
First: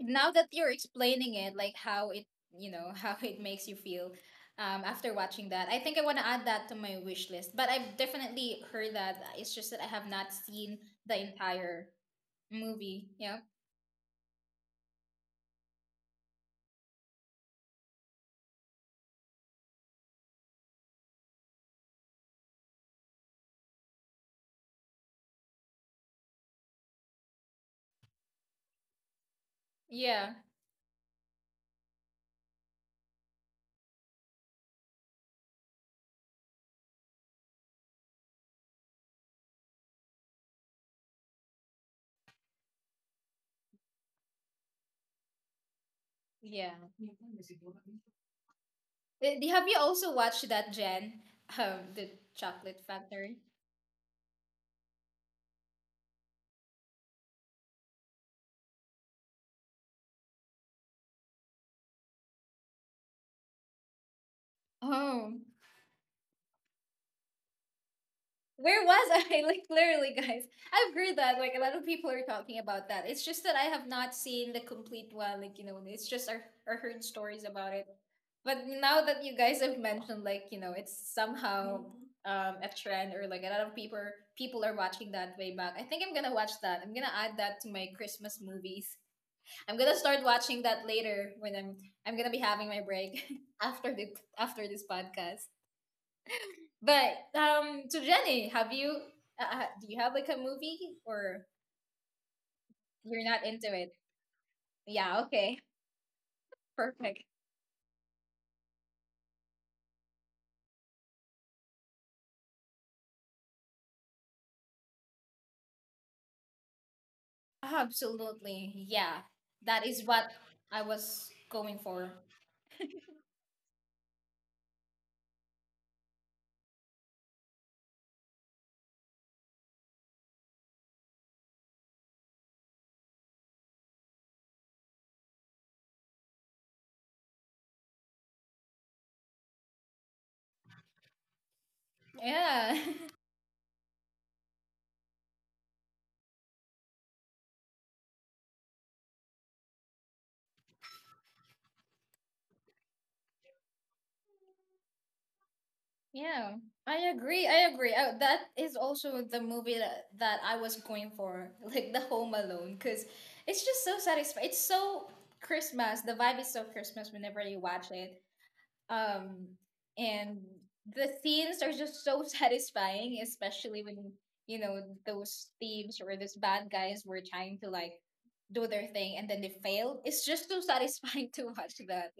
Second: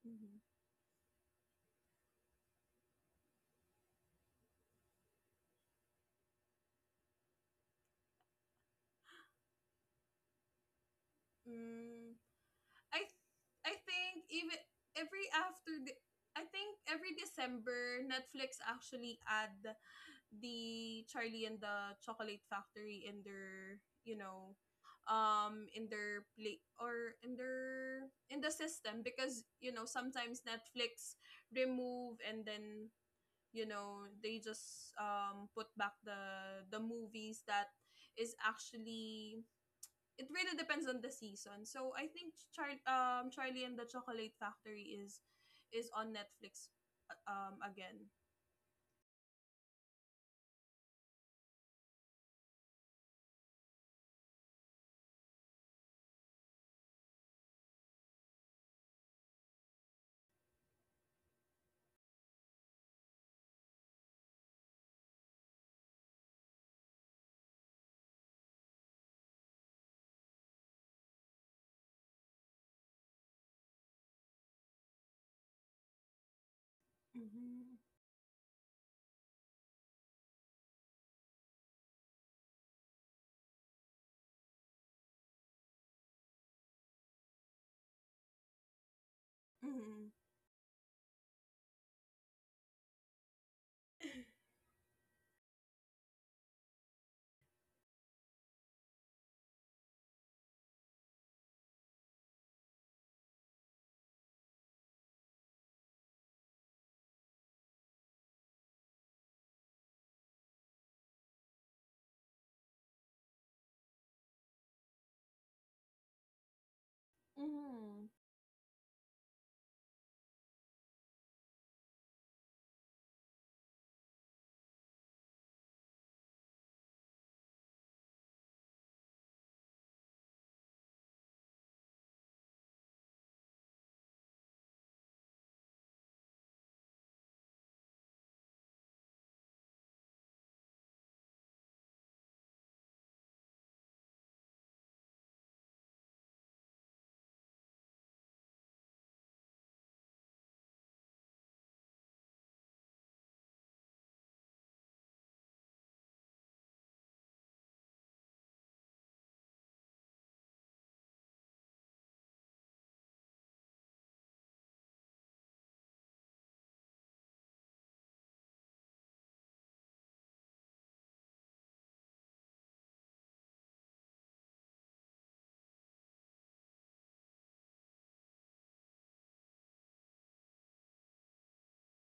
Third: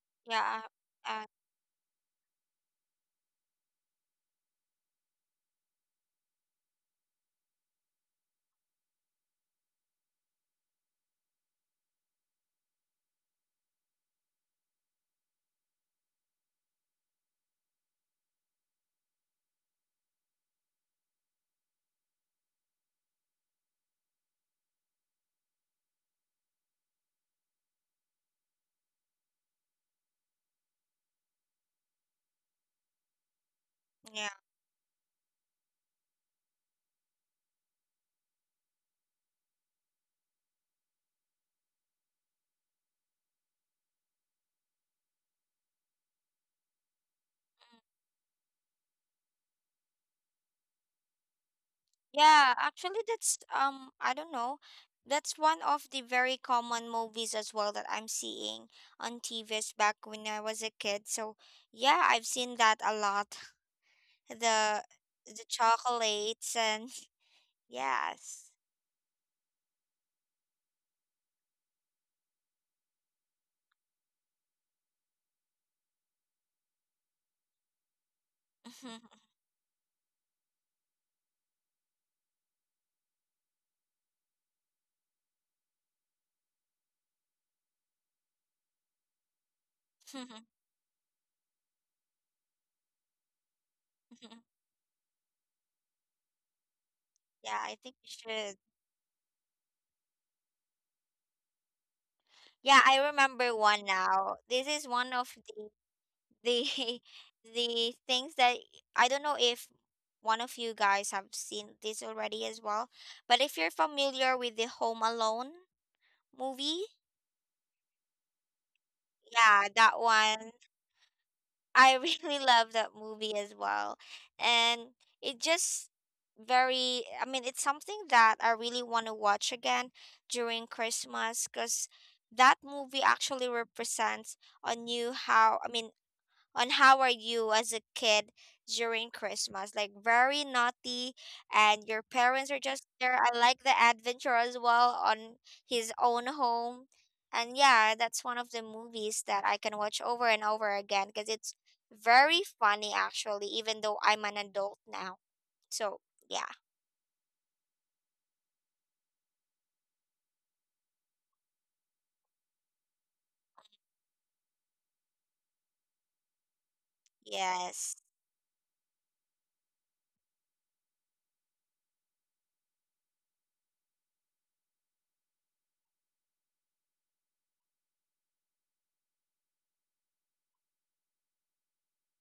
now that
Mm-hmm.
Yeah,
you're
uh,
explaining it, like how it, you know, how it makes you feel after watching that, I think I want to add that to my wish list. But I've definitely heard that. It's just that I have not seen the entire
Mm, I
movie. Yeah.
I think even every after the I think every December Netflix actually add the Charlie and the Chocolate Factory in their, you know, in their play or in their, in the system, because, you know,
Yeah.
sometimes Netflix remove and then, you know,
yeah,
they just put back the movies that is actually, it really depends on the season. So I think Charlie and the Chocolate Factory is on
Yeah.
Netflix, again.
Eh, have you also watched that, Jen? The
yeah.
Chocolate
Actually,
Factory?
that's I don't know. That's one of the very common movies as well that I'm seeing on TVs back when I was a kid. So yeah, I've seen that a lot. The
Oh.
the chocolates and yes.
Where was I? Like, literally, guys. I've heard that. Like, a lot of people are talking about that. It's just that I have not seen the complete one. Like, you know, it's just I heard stories about
Mhm.
it. But now that you guys have mentioned, like, you know, it's somehow a trend, or like a lot of people are watching that way back. I think I'm gonna watch that. I'm gonna add that to my Christmas movies. I'm gonna start
Mhm.
watching that later when I'm gonna be having my break after the after this podcast. But
Yeah, I think
so
you
Jenny,
should.
have you do you have like a movie, or
Yeah, I
you're not
remember
into
one
it?
now. This is one
Yeah,
of
okay,
the
perfect.
the things that I don't know if one of you guys have seen this already as well. But if you're familiar with the Home Alone movie,
Mhm.
Absolutely, yeah.
yeah,
That
that
is what
one.
I was going
I
for.
really love that movie as well. And it just very I mean it's something that I really want to watch again during Christmas cuz that movie actually represents on you how, I mean, on how are you as a kid during Christmas? Like very naughty, and your parents are
Yeah,
just there. I like the adventure as well on his own home. And yeah, that's one of the movies that I can watch over and over again because it's very funny actually, even though I'm an adult now. So yeah.
yeah. I agree. I agree. That is also the movie that I was going for, like the Home Alone, because it's just so satisfying. It's so Christmas. The vibe is so Christmas whenever you watch
Yes.
it. Um, and the themes are just so satisfying, especially when you know those thieves or those bad guys were trying to like do their thing, and then they failed. It's just so satisfying to watch that.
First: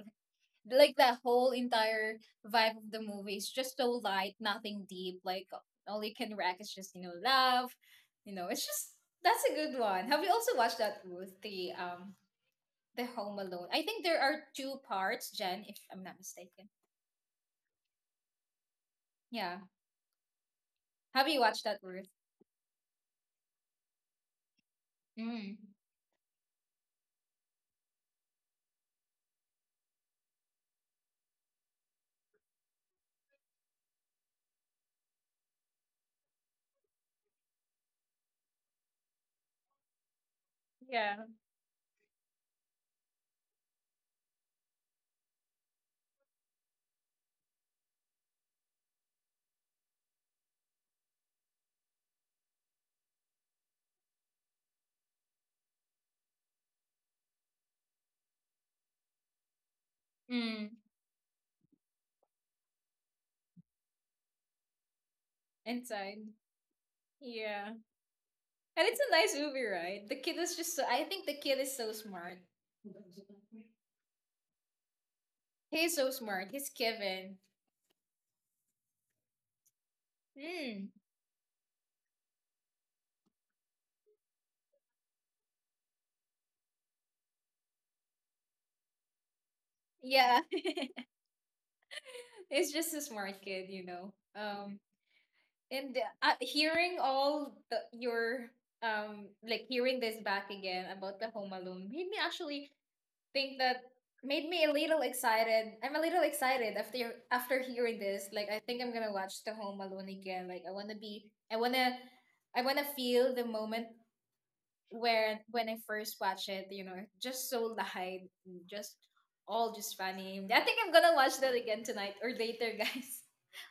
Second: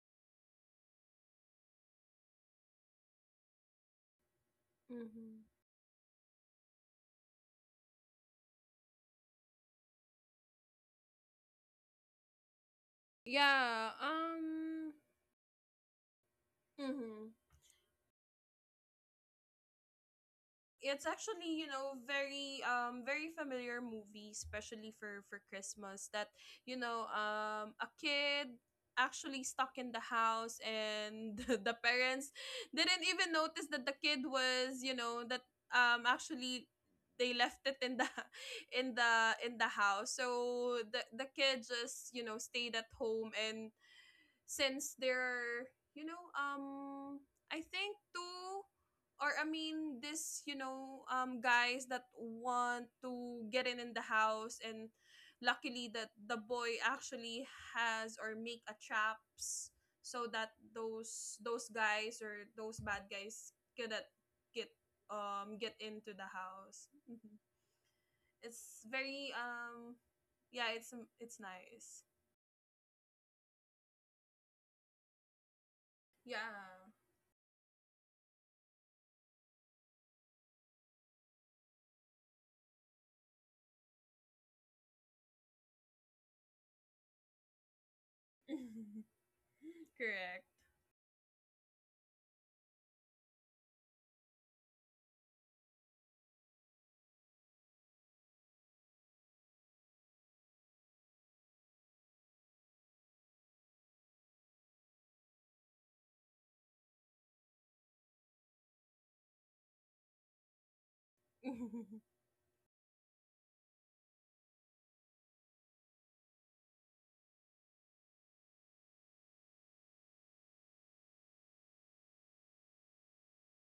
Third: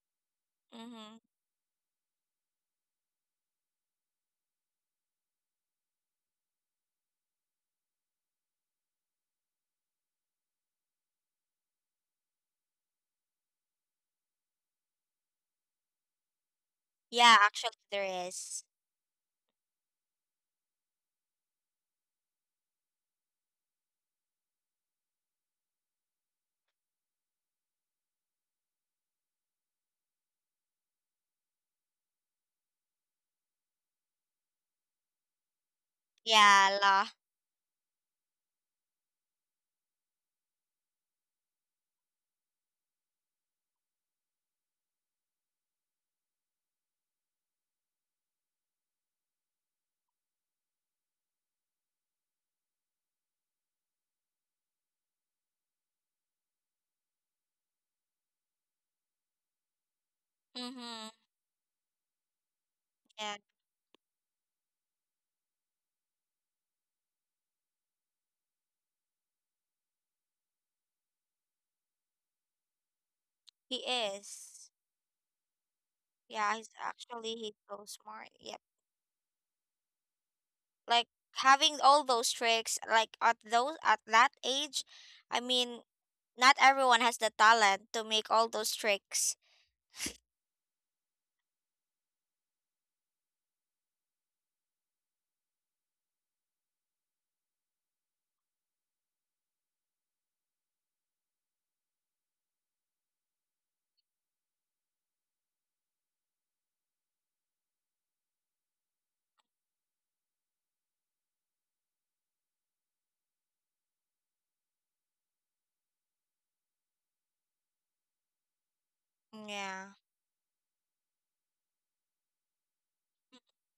Like,
Mm-hmm.
that whole entire vibe of the movie is just so light, nothing deep.
Mhm.
Like, all you can rack is just love. It's just that's a good one. Have you also watched that, Ruth? The Home Alone. I
Yeah,
think there are two
um
parts, Jen, if I'm not mistaken.
mhm.
Yeah, actually there is.
Yeah.
It's
Have you
actually,
watched
you
that,
know,
Ruth?
very very familiar movie, especially for
Mm.
Christmas. That, you know, a kid actually stuck in the house, and the parents didn't even notice that the kid was, you know, that actually
Yeah, la.
they left it in the in the, in the house. So the kid just, you know, stayed at home. And since they're, you know, I think two, or I mean this, you know, guys that want to get in the house. And luckily that the boy actually has or make a traps, so that
Mm.
Mm-hmm.
those guys or those bad
Yeah,
guys cannot get get into the
Inside.
house. Mhm.
Yeah.
It's
And it's a
very
nice movie, right? The kid is
yeah,
just so, I think the
it's
kid is so
nice.
smart.
he is.
He's so smart.
Yeah.
Yeah, he's
He's
actually
Kevin.
he's so smart. Yeah.
Mm.
Like having all those tricks like at those at that age, I mean, not everyone has the talent to make all those tricks.
Yeah.
Correct.
He's just a smart kid. And hearing your like hearing this back again about the Home Alone made me actually think that made me a little excited. I'm a little excited after hearing this. Like, I think I'm gonna watch The Home Alone again. Like, I wanna be I wanna feel the moment where when I first watch it, just so light, just all
Yeah,
just funny. I think I'm gonna watch that again tonight or later, guys.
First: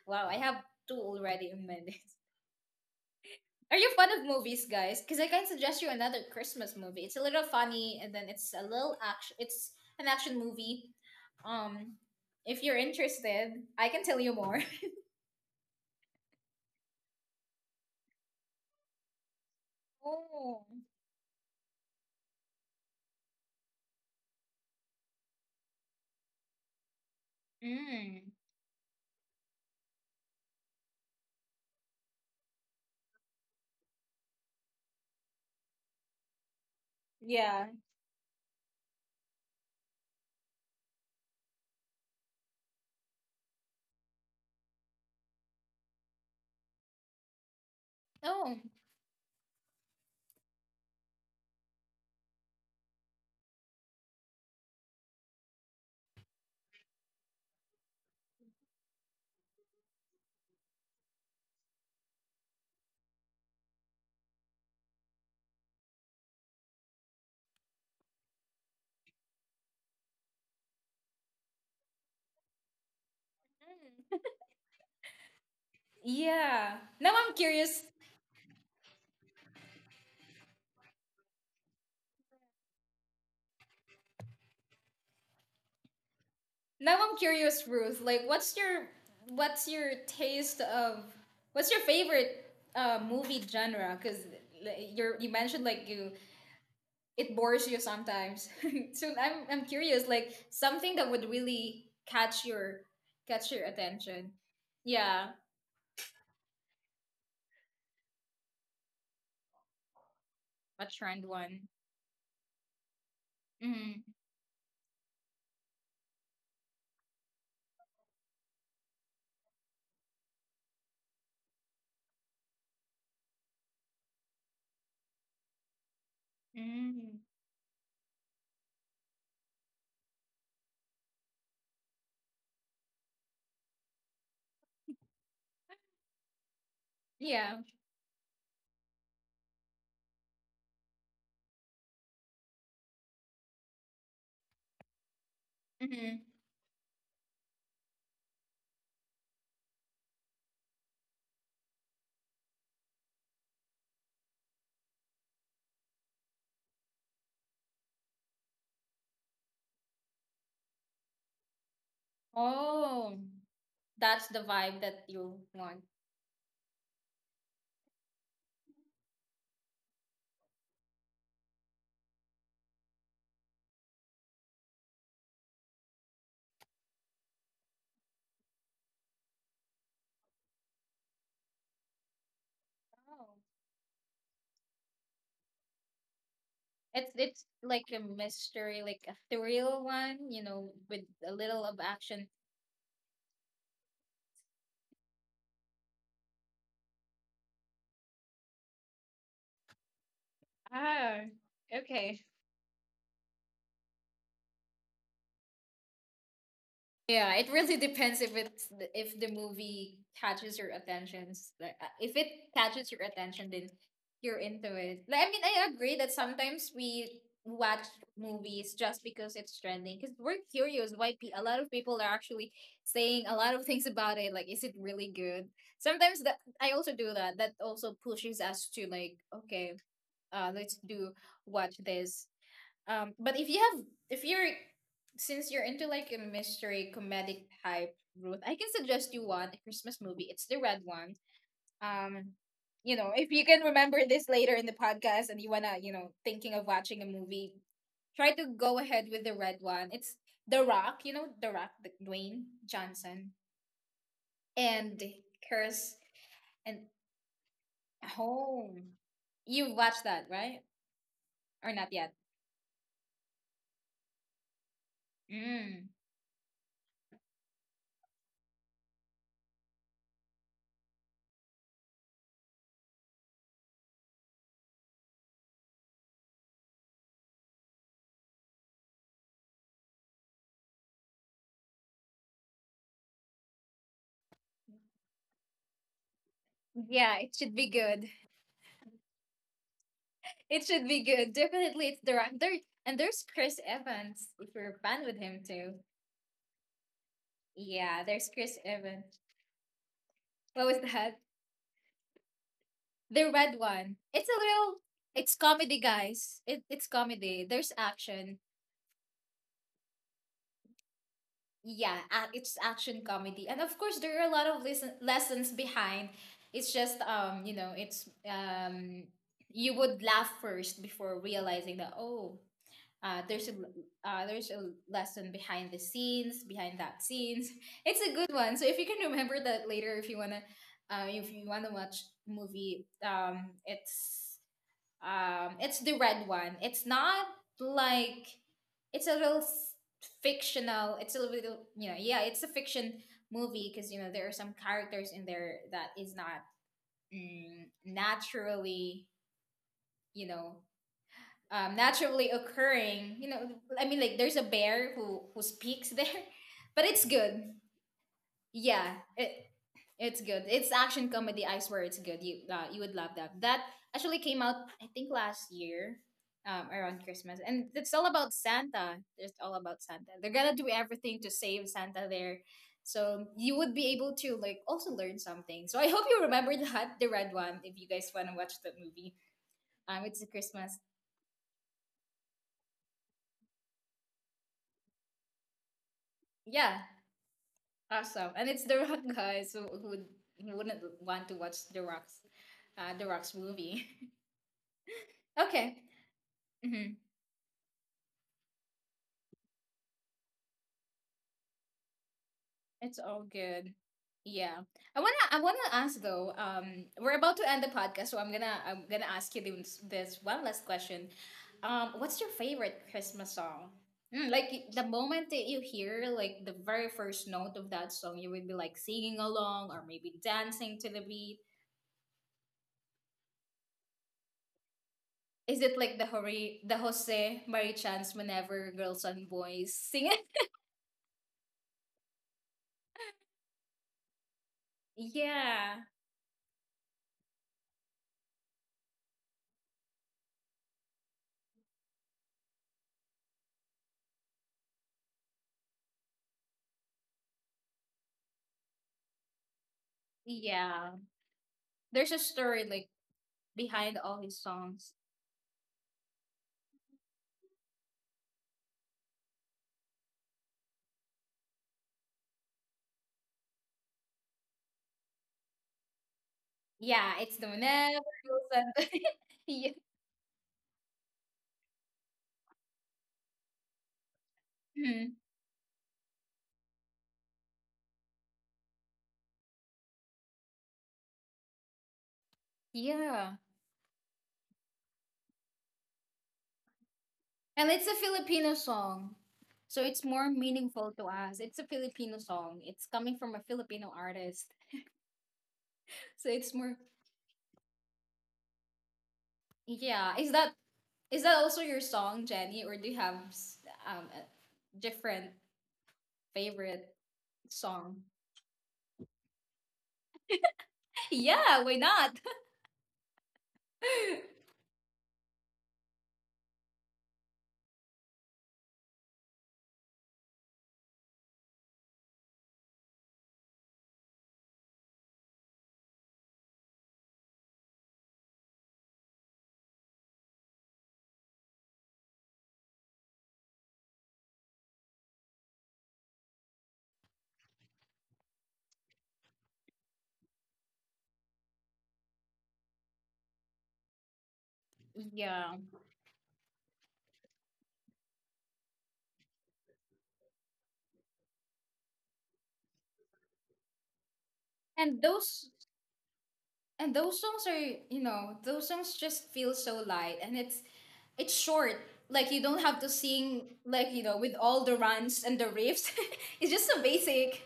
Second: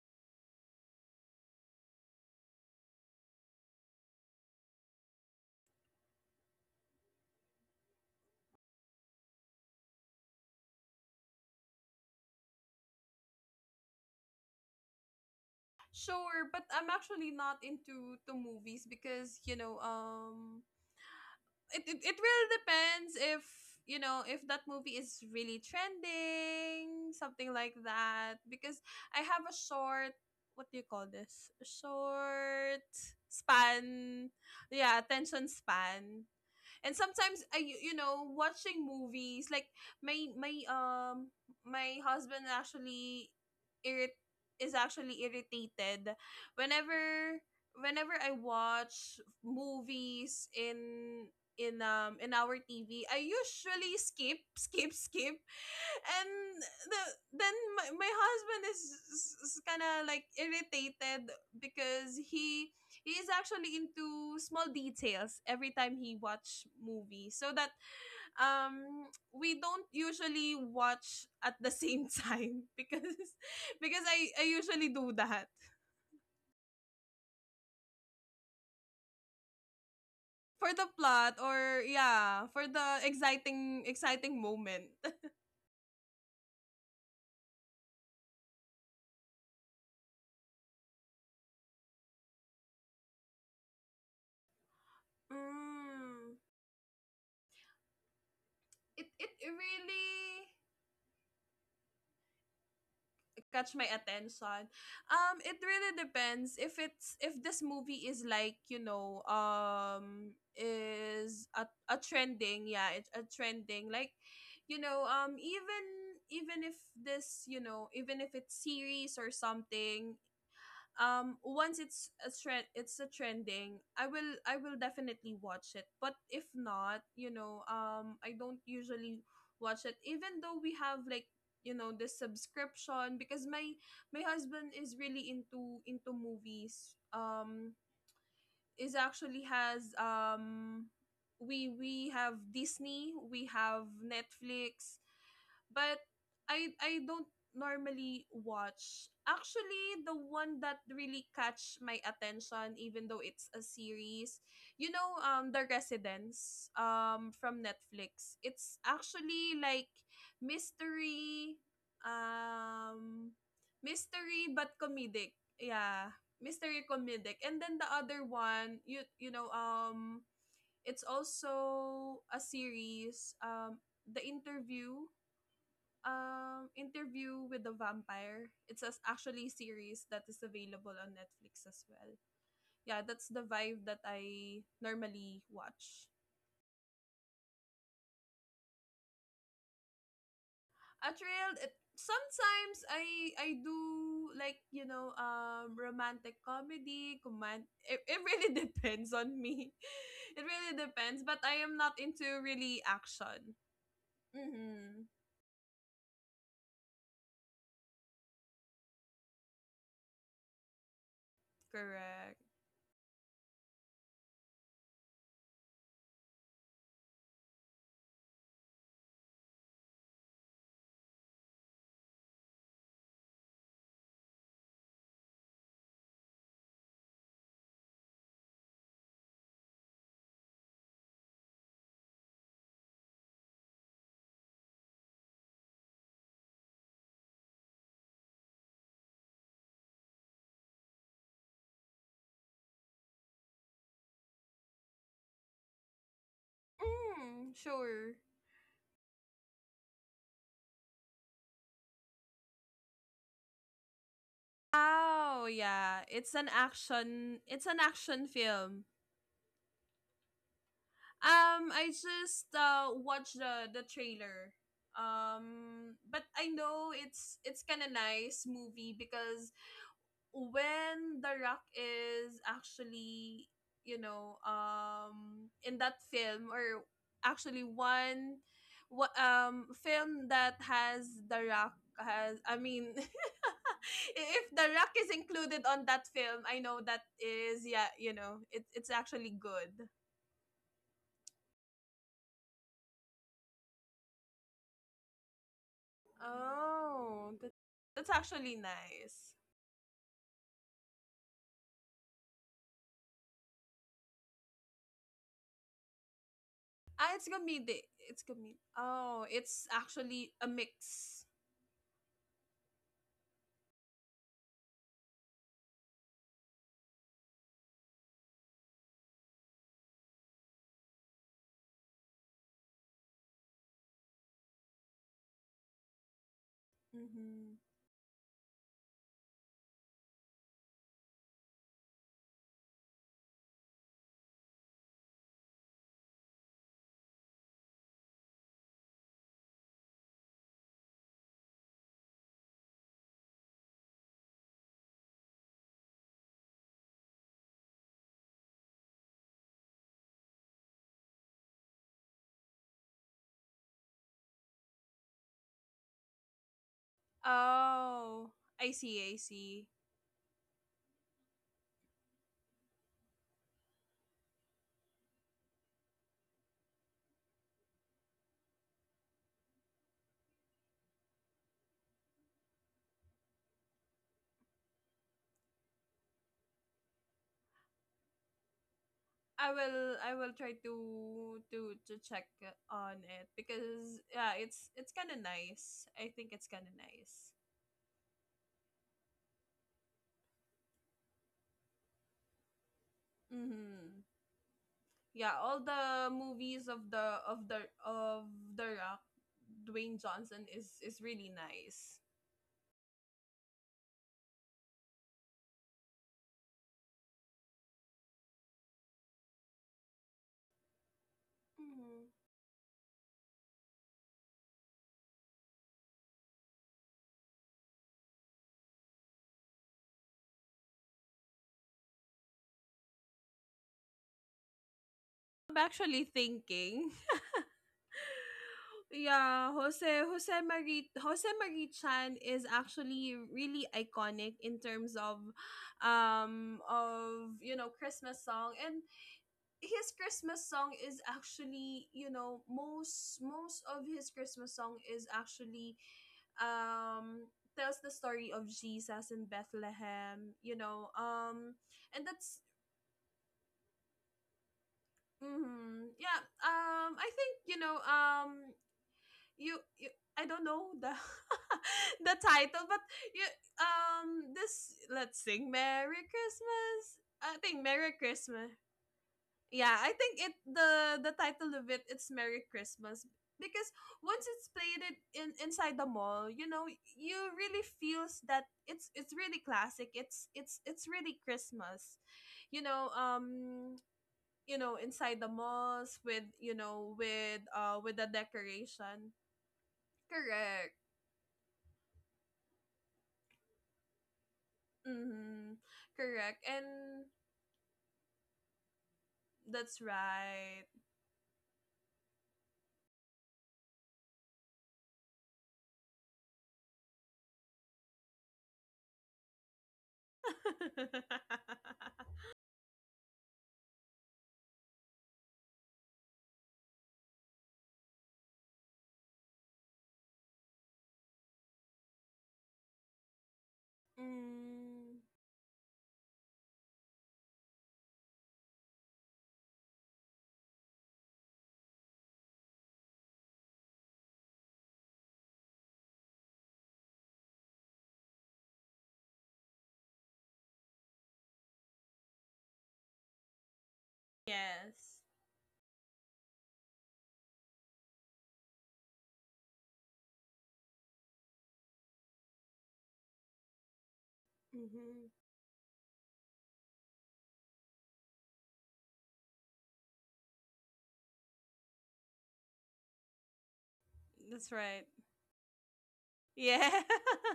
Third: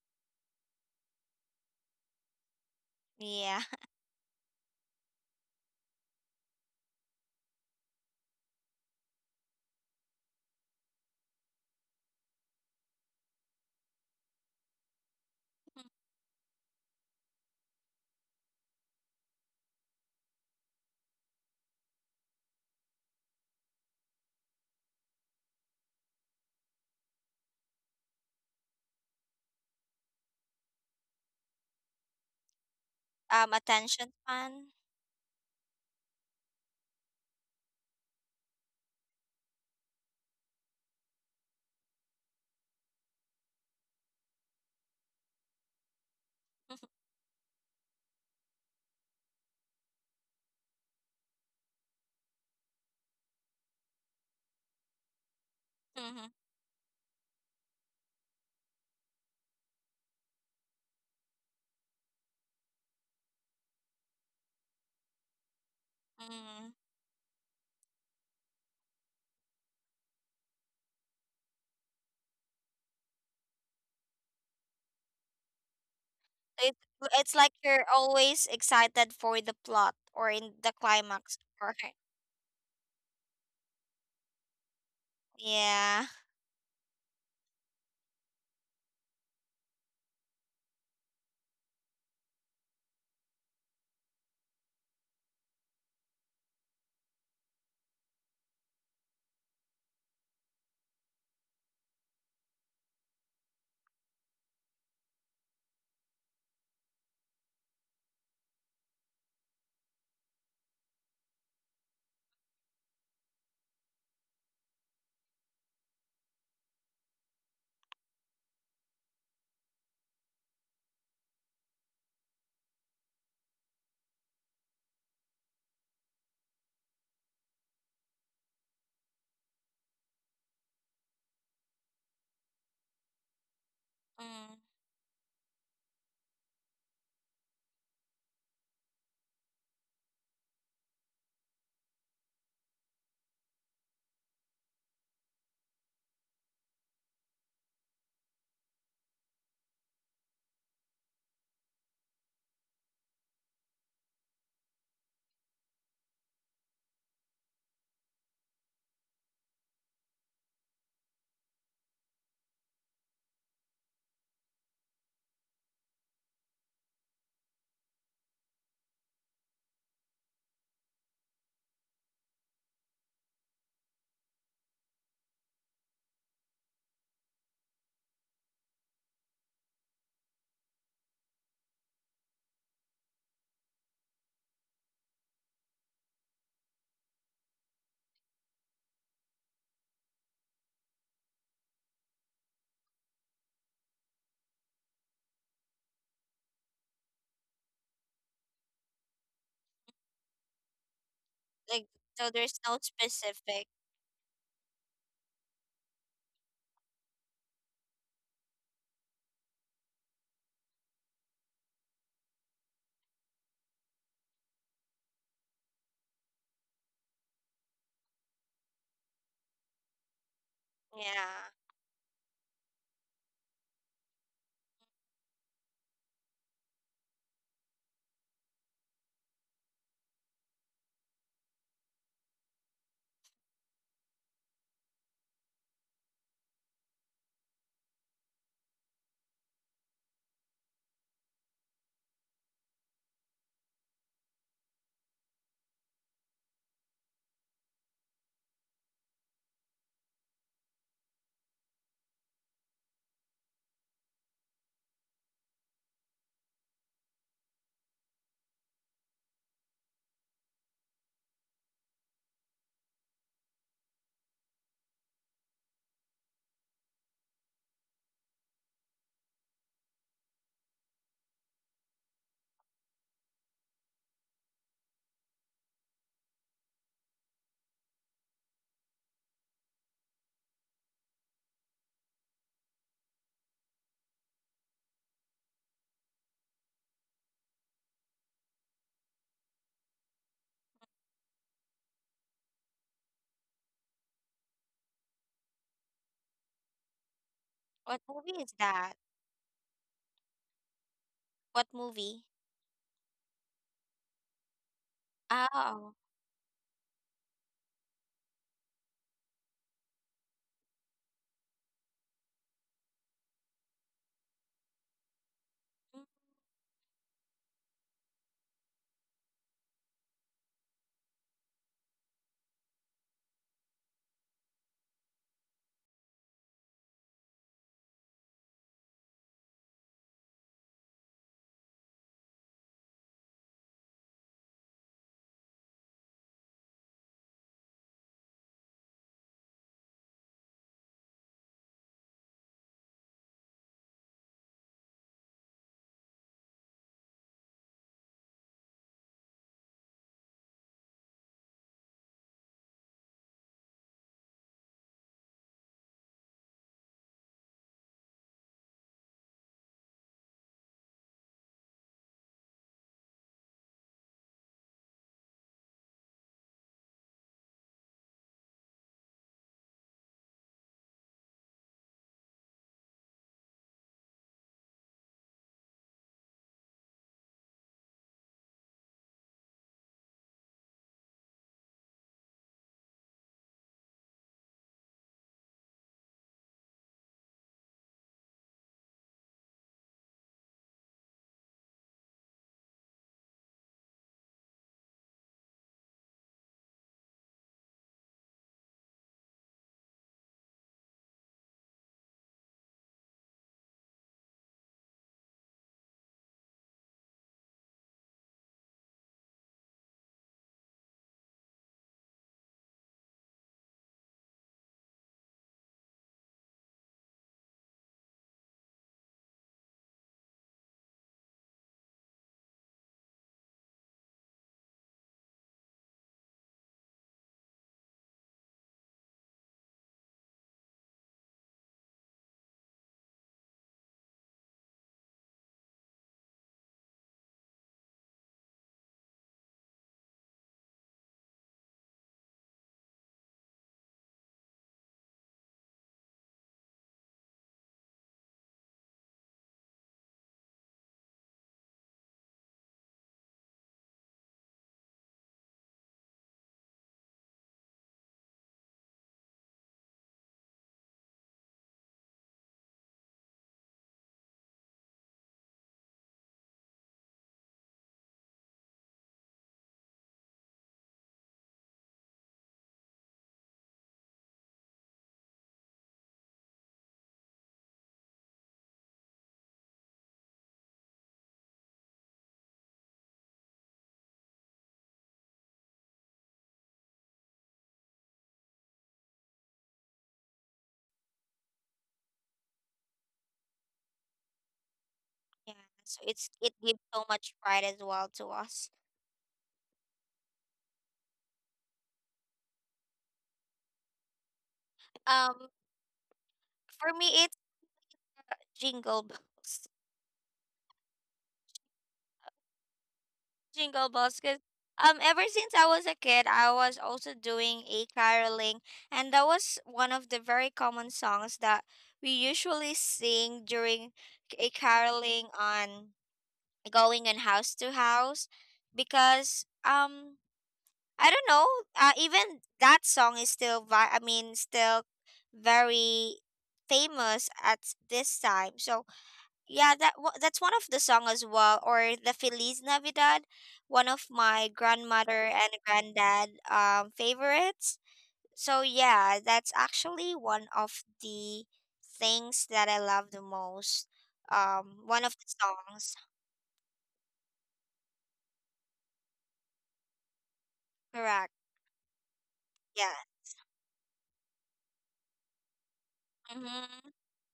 Wow, I have two already in my list.
yeah.
Are you fond of movies, guys? Because I can suggest you another Christmas movie. It's a little funny, and then it's a little action. It's an action movie. Um, if you're interested, I can tell you more.
Sure, but I'm actually not into the movies because, you know,
Oh.
it, it, it really depends if, you know, if that movie is really trending, something like
Mm.
that, because I have a short, what do you call this? A short
Attention
span.
span.
Yeah, attention span. And sometimes I
Yeah.
you you know, watching movies, like my my um my husband actually irrit is actually irritated whenever, whenever I
Oh.
watch movies in, in our TV, I usually skip, skip, skip,
Mhm.
and the then my husband is kind of like irritated because he is actually into small details every time he watch
Mm.
movie. So that um we don't usually watch at the same time. Because I usually do that
Yeah.
It,
Now I'm
it's like
curious.
you're always excited for the plot or in
for
the
the plot,
climax or
or yeah, for the exciting exciting moment.
yeah.
Now I'm curious, Ruth. Like, what's your taste of what's your favorite movie genre? Because you mentioned, like, you
Mm.
it bores you sometimes.
It
So
it
I'm curious, like
really
something that would really catch your
catch my
attention.
attention.
Yeah,
It really depends if it's, if this movie is like, you know,
a trend
is
one.
a trending, yeah, it's a trending,
Mm-hmm.
like, you know, even if this, you know, even if it's series or something, once it's a trend, it's a trending, I will definitely watch it. But if not,
Mm-hmm.
you know, I don't usually watch it, even though we have like, you know, this subscription, because my
Mm.
husband is really into movies,
Yeah.
is actually has we have Disney, we have Netflix, but
Mm-hmm.
I don't normally watch. Actually, the one that really catch my attention, even though it's a series, you know, The Residence, from Netflix. It's actually like mystery,
Oh,
um,
that's the
mystery
vibe
but
that you
comedic.
want.
Yeah, mystery comedic. And then the other one, you know, it's also a series, The Interview Interview with the Vampire. It's as actually a series that is available on Netflix as well. Yeah, that's
Oh.
the vibe that I normally watch.
It's like a mystery, like a thrill one, with a
Atreal,
little
it,
of action.
sometimes I do like, you know, romantic comedy command, it really depends on me. It really depends,
Ah,
but I am not
Like
okay.
into
so there's
really
no
action.
specific.
Mm-hmm.
Yeah, it really depends if the movie catches your attention. Like if it
Correct.
catches your attention, then you're into it. Like, I mean, I agree that sometimes we watch movies just because it's trending, because we're curious why a lot
Yeah.
of people are actually saying a lot of things about it, like, is it really good. Sometimes that I also do that. That also pushes us to like, okay, let's do watch this. But if you have, if you're, since you're into like a mystery comedic type, Ruth, I can suggest you one a Christmas movie. It's the red one. Um, if you can remember this later in the podcast and you wanna, you know, thinking of watching a movie,
Mm, sure.
try to go ahead with the red one. It's The Rock, The Rock, the Dwayne Johnson, and
Oh,
Curse
yeah.
and
It's an action film.
Home. You've watched that, right? Or
Um,
not
I
yet?
just watched the trailer.
Mm.
Um, but I know it's kind of nice movie, because when The Rock is actually, you know, in that film, or actually one, what film that has The Rock has, I mean, if The Rock is included on that film, I know that
Yeah, it should be
is, yeah,
good.
you know, it, it's actually good.
It should be good. Definitely, it's the right. There and there's Chris Evans. If you're a fan with him too,
Oh,
yeah,
What
that's
there's
movie
Chris
actually
is that?
Evans.
nice.
What was that?
What movie?
The red one. It's a little. It's comedy,
Oh.
guys. It's
Ah, it's
comedy. There's
comedic. It's
action.
comedic. Oh, it's actually a mix.
Yeah, it's action comedy, and of course there are a lot of lesson, lessons behind. It's just you know it's you would laugh first before realizing that, oh, Uh, there's a there's a lesson behind the scenes, behind that scenes.
Mm-hmm.
It's a good one. So if you can remember that later, if you wanna watch movie, it's the red one. It's not like it's a little fictional. It's a little, you know, yeah, it's a fiction movie, because you know there are some characters in there that is not mm, naturally you know naturally occurring. I mean, like, there's a bear who speaks there, but it's good.
Oh, I
Yeah,
see, I
it
see.
it's good. It's action comedy. I swear it's good. You would love that. That actually came out, I think, last year, around Christmas, and it's all about Santa. It's all about Santa. They're gonna do everything to save Santa there. So you would be able to like also learn something. So I hope you remember that the red one if you guys wanna watch that movie. Um,
I
it's a
will try
Christmas.
to check on it, because yeah, it's kind of nice. I think it's kind of
Yeah,
nice.
awesome. And it's The Rock, guys. Who wouldn't want to watch The The Rock's movie?
Mhm. Yeah, all
Okay.
the movies
Hmm.
of the Rock, Dwayne Johnson, is really nice.
It's all good. Yeah. I wanna ask though. We're about to end the podcast, so I'm gonna ask you this one last question. What's
Mhm.
your favorite Christmas song? Like, the moment that you hear, like, the very first note of that song, you would be like singing along or maybe dancing to the beat. Is
I'm
it like the
actually
The
thinking.
Jose Marichans whenever girls and
Yeah,
boys sing it?
Jose Marie Chan is actually really iconic in terms of
Yeah.
you know, Christmas song. And his Christmas song is actually, you know, most of his Christmas song is actually um tells the story of Jesus in Bethlehem, you
Yeah.
know. Um,
There's a
and that's
story like behind all his songs.
mm, yeah, I think, you know, you, I don't know the the title, but you this, let's sing Merry Christmas.
Yeah, it's the
I think
whenever
Merry Christmas.
girls and yeah.
Yeah, I think it, the title of it, it's Merry Christmas, because once it's played it
Mhm.
in inside the mall, you know, you really feels that it's really classic. It's really Christmas. You know,
Yeah.
um you know, inside the malls, with, you know, with
And it's
uh,
a
with the
Filipino song.
decoration.
So it's more
Correct.
meaningful to us. It's a Filipino song. It's coming from a Filipino artist.
Mm-hmm.
Yeah, so
So
it's
Correct.
it's
it
more,
gives
And
so much pride as well to us.
that's
yeah. Is that
right.
is that also your song, Jenny, or do you have a different
Um,
favorite
for me, it's
song?
Jingle Bells.
Yeah, why not?
Jingle Bells, because ever since I was a kid, I was also doing a caroling, and that was one of the very common songs that we usually sing during a
Mm,
caroling on going on house to house, because. I don't know. Even that song is still, still very famous at this time. So yeah, that that's one of the song as well, or the Feliz Navidad, one of my
yes.
grandmother
Yeah.
and granddad favorites. So yeah, that's actually one of the things that I love the most.
And
One
Mm-hmm.
of the
those
songs.
and those songs are, those songs just feel so light, and it's
Correct.
short. Like, you don't have to
Yeah.
sing, like, with
That's
all the
right.
runs and the riffs. It's just so
Yeah.
Mm-hmm.
basic.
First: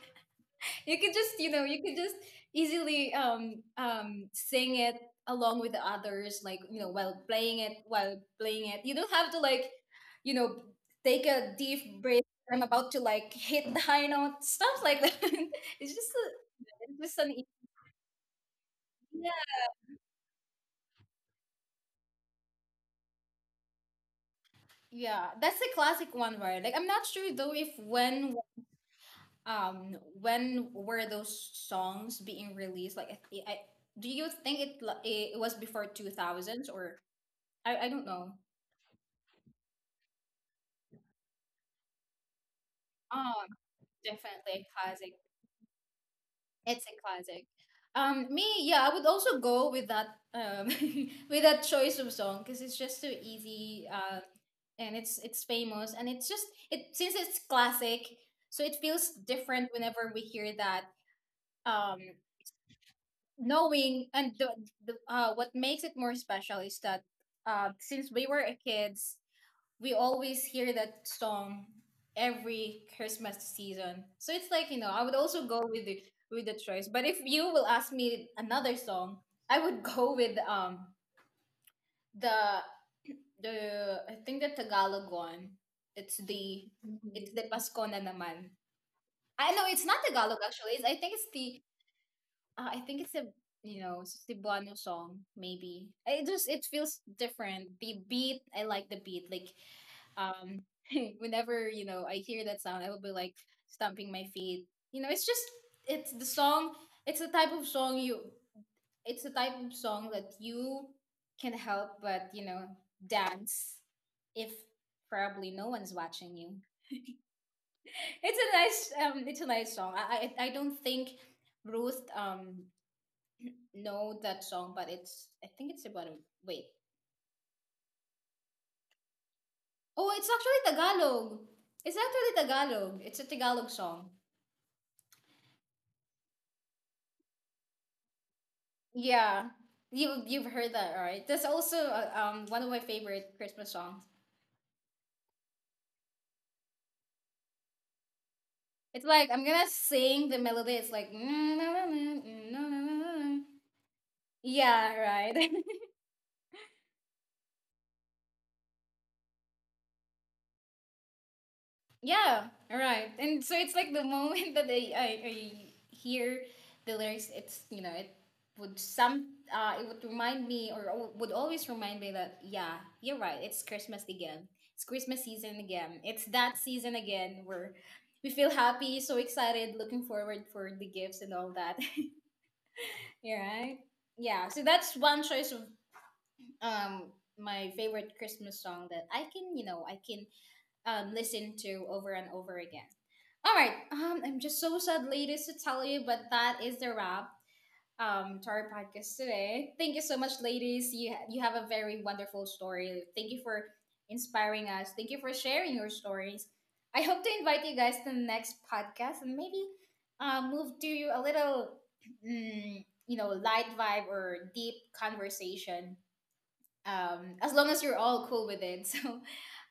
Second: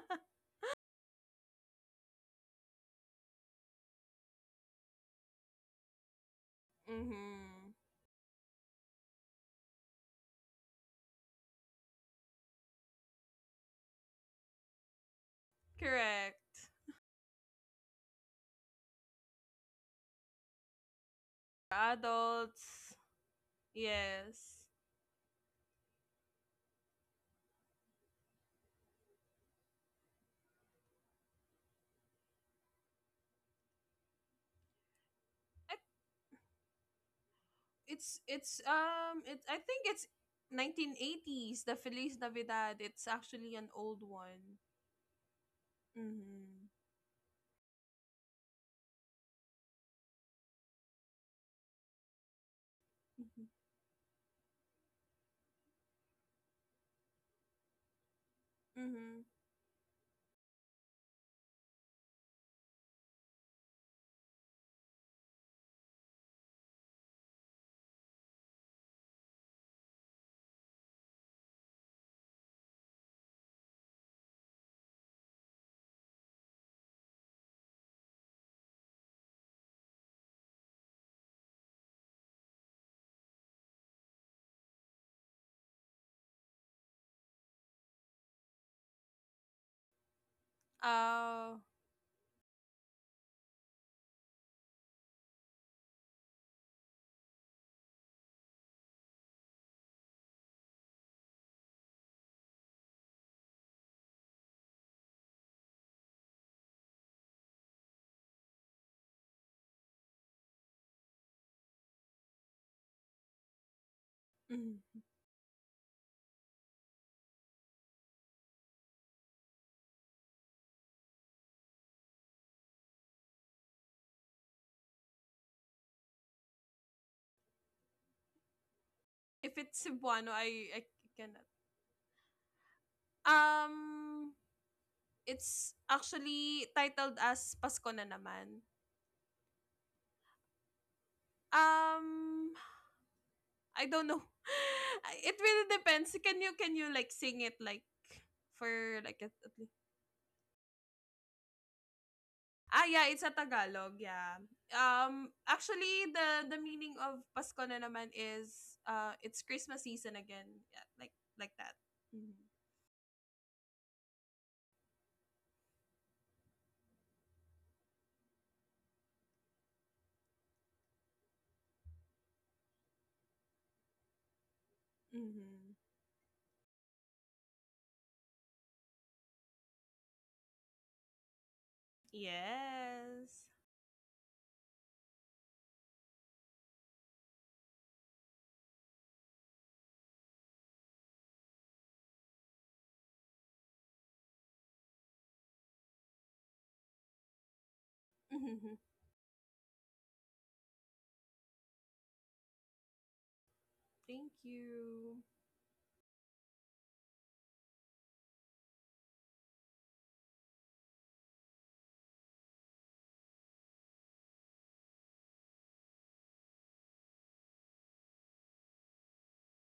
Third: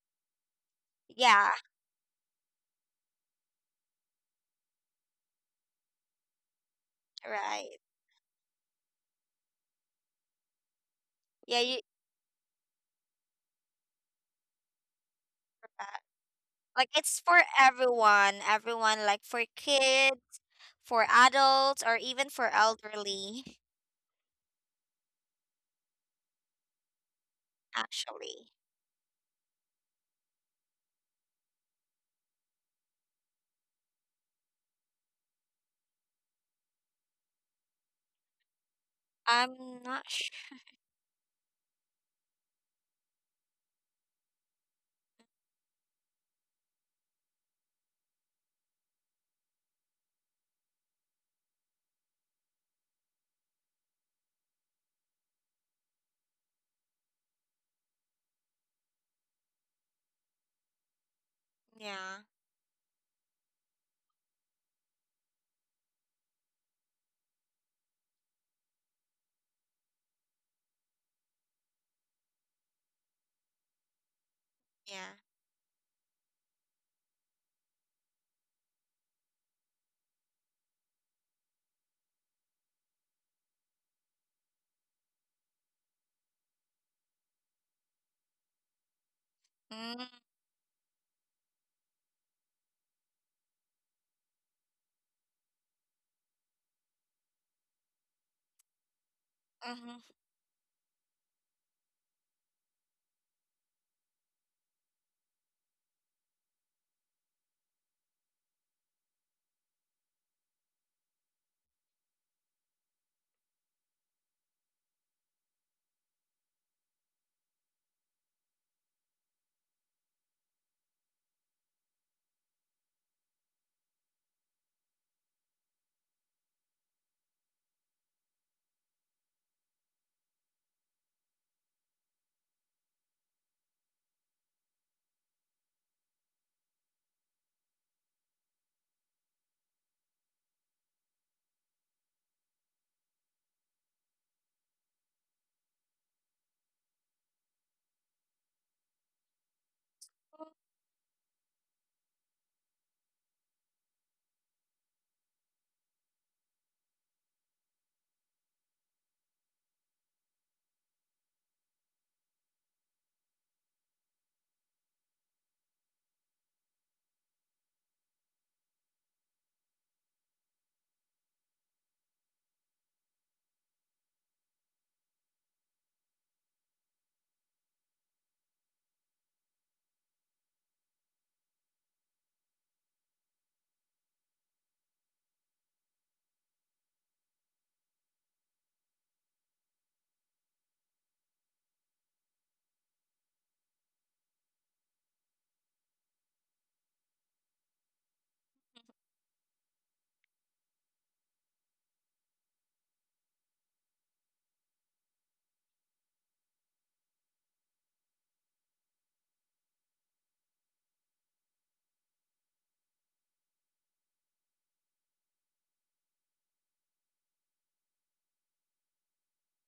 you could just you
Yeah.
know you could just easily sing it along with the others, while playing it
Mm-hmm.
Right.
while playing it you don't have to you know take a
Yeah. You.
deep breath. I'm about to like hit the high note, stuff like that.
Uh,
it's just a,
Correct.
like
it's just
it's
an
for everyone, everyone like for
Yeah,
kids, for adults, or even for
Adults.
elderly,
Yes.
yeah, that's a classic one, right? Like, I'm not sure though if when
actually.
when were those songs being released. Like, I do you think it was
I,
before 2000s, or I don't
it's
know.
it's um, it,
I'm
I think
not
it's
sh
1980s the Feliz Navidad. It's
Oh,
actually an old one.
definitely a classic.
Mm-hmm.
It's a classic. Me, yeah, I would also go with that um with that choice of song, because it's just so
Mm-hmm.
easy. And it's famous, and it's just it since it's classic, so it feels
Mm-hmm.
different whenever we hear that. Um,
Yeah,
knowing and the What makes it more special is that since we were kids, we always hear that song every Christmas season. So it's like, I
yeah.
would also go with the choice. But if you will ask me another song, I would go with the the I think the Tagalog one. It's the it's the Pasko na naman. I know it's not
Mm,
Tagalog actually. It's, I think it's the
Uh,
I think it's a you know it's Cebuano song maybe. I- It just it feels different. The beat I like the beat,
mm-hmm.
um, whenever, I hear that sound, I will be like stomping my feet. You know, it's just it's the song. It's the type of song you. It's the type of song that you can help, but dance if
mm.
probably no one's watching you. It's a nice. It's a nice song. I don't think Ruth know that song, but it's I think it's about a wait.
If it's
Oh, it's
Cebuano,
actually
I
Tagalog.
cannot.
It's actually Tagalog. It's a Tagalog song.
Um, it's actually titled as Pasko na naman.
Yeah, you've heard that, right? That's also
Um,
one of my favorite Christmas
I
songs.
don't know. It really depends. Can you, like sing it like for,
It's
like
like I'm
at
gonna
least.
sing the melody. It's like
Ah, yeah, it's a Tagalog, yeah.
yeah, right.
Actually, the meaning of Pasko na naman is, it's Christmas season again, yeah, like that. Mm-hmm.
Yeah, right. And so it's like the moment that I hear the lyrics, it's you know it would some it would remind me, or would always remind me that, yeah, you're right, it's Christmas again. It's Christmas season
Mm-hmm.
again. It's that season again where we feel happy, so excited, looking forward for the gifts and all that. You're
Yes.
right. Yeah. So that's one choice of um my favorite Christmas song that I can listen to over and over again. All right, I'm just so sad, ladies, to tell you, but that is the wrap to our
Mm-hmm.
podcast today. Thank you so much, ladies. You have a very wonderful story. Thank you for
Thank
inspiring us. Thank you
you.
for sharing your stories. I hope to invite you guys to the next podcast, and maybe move to a little, light vibe or deep conversation, as long as you're all cool with it.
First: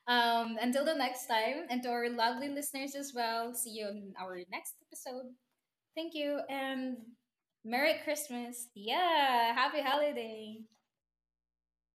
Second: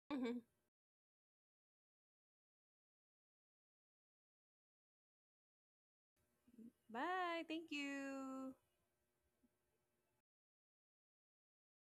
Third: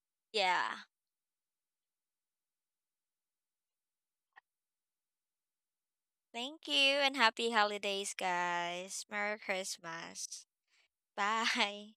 So
Mhm.
Yeah.
until the next time, and to our lovely listeners as well, see you in our next episode. Thank you,
Thank
and
you, and
Bye.
happy
Thank
Merry
holidays,
you.
Christmas.
guys. Merry
Yeah, happy
Christmas.
holiday.
Bye.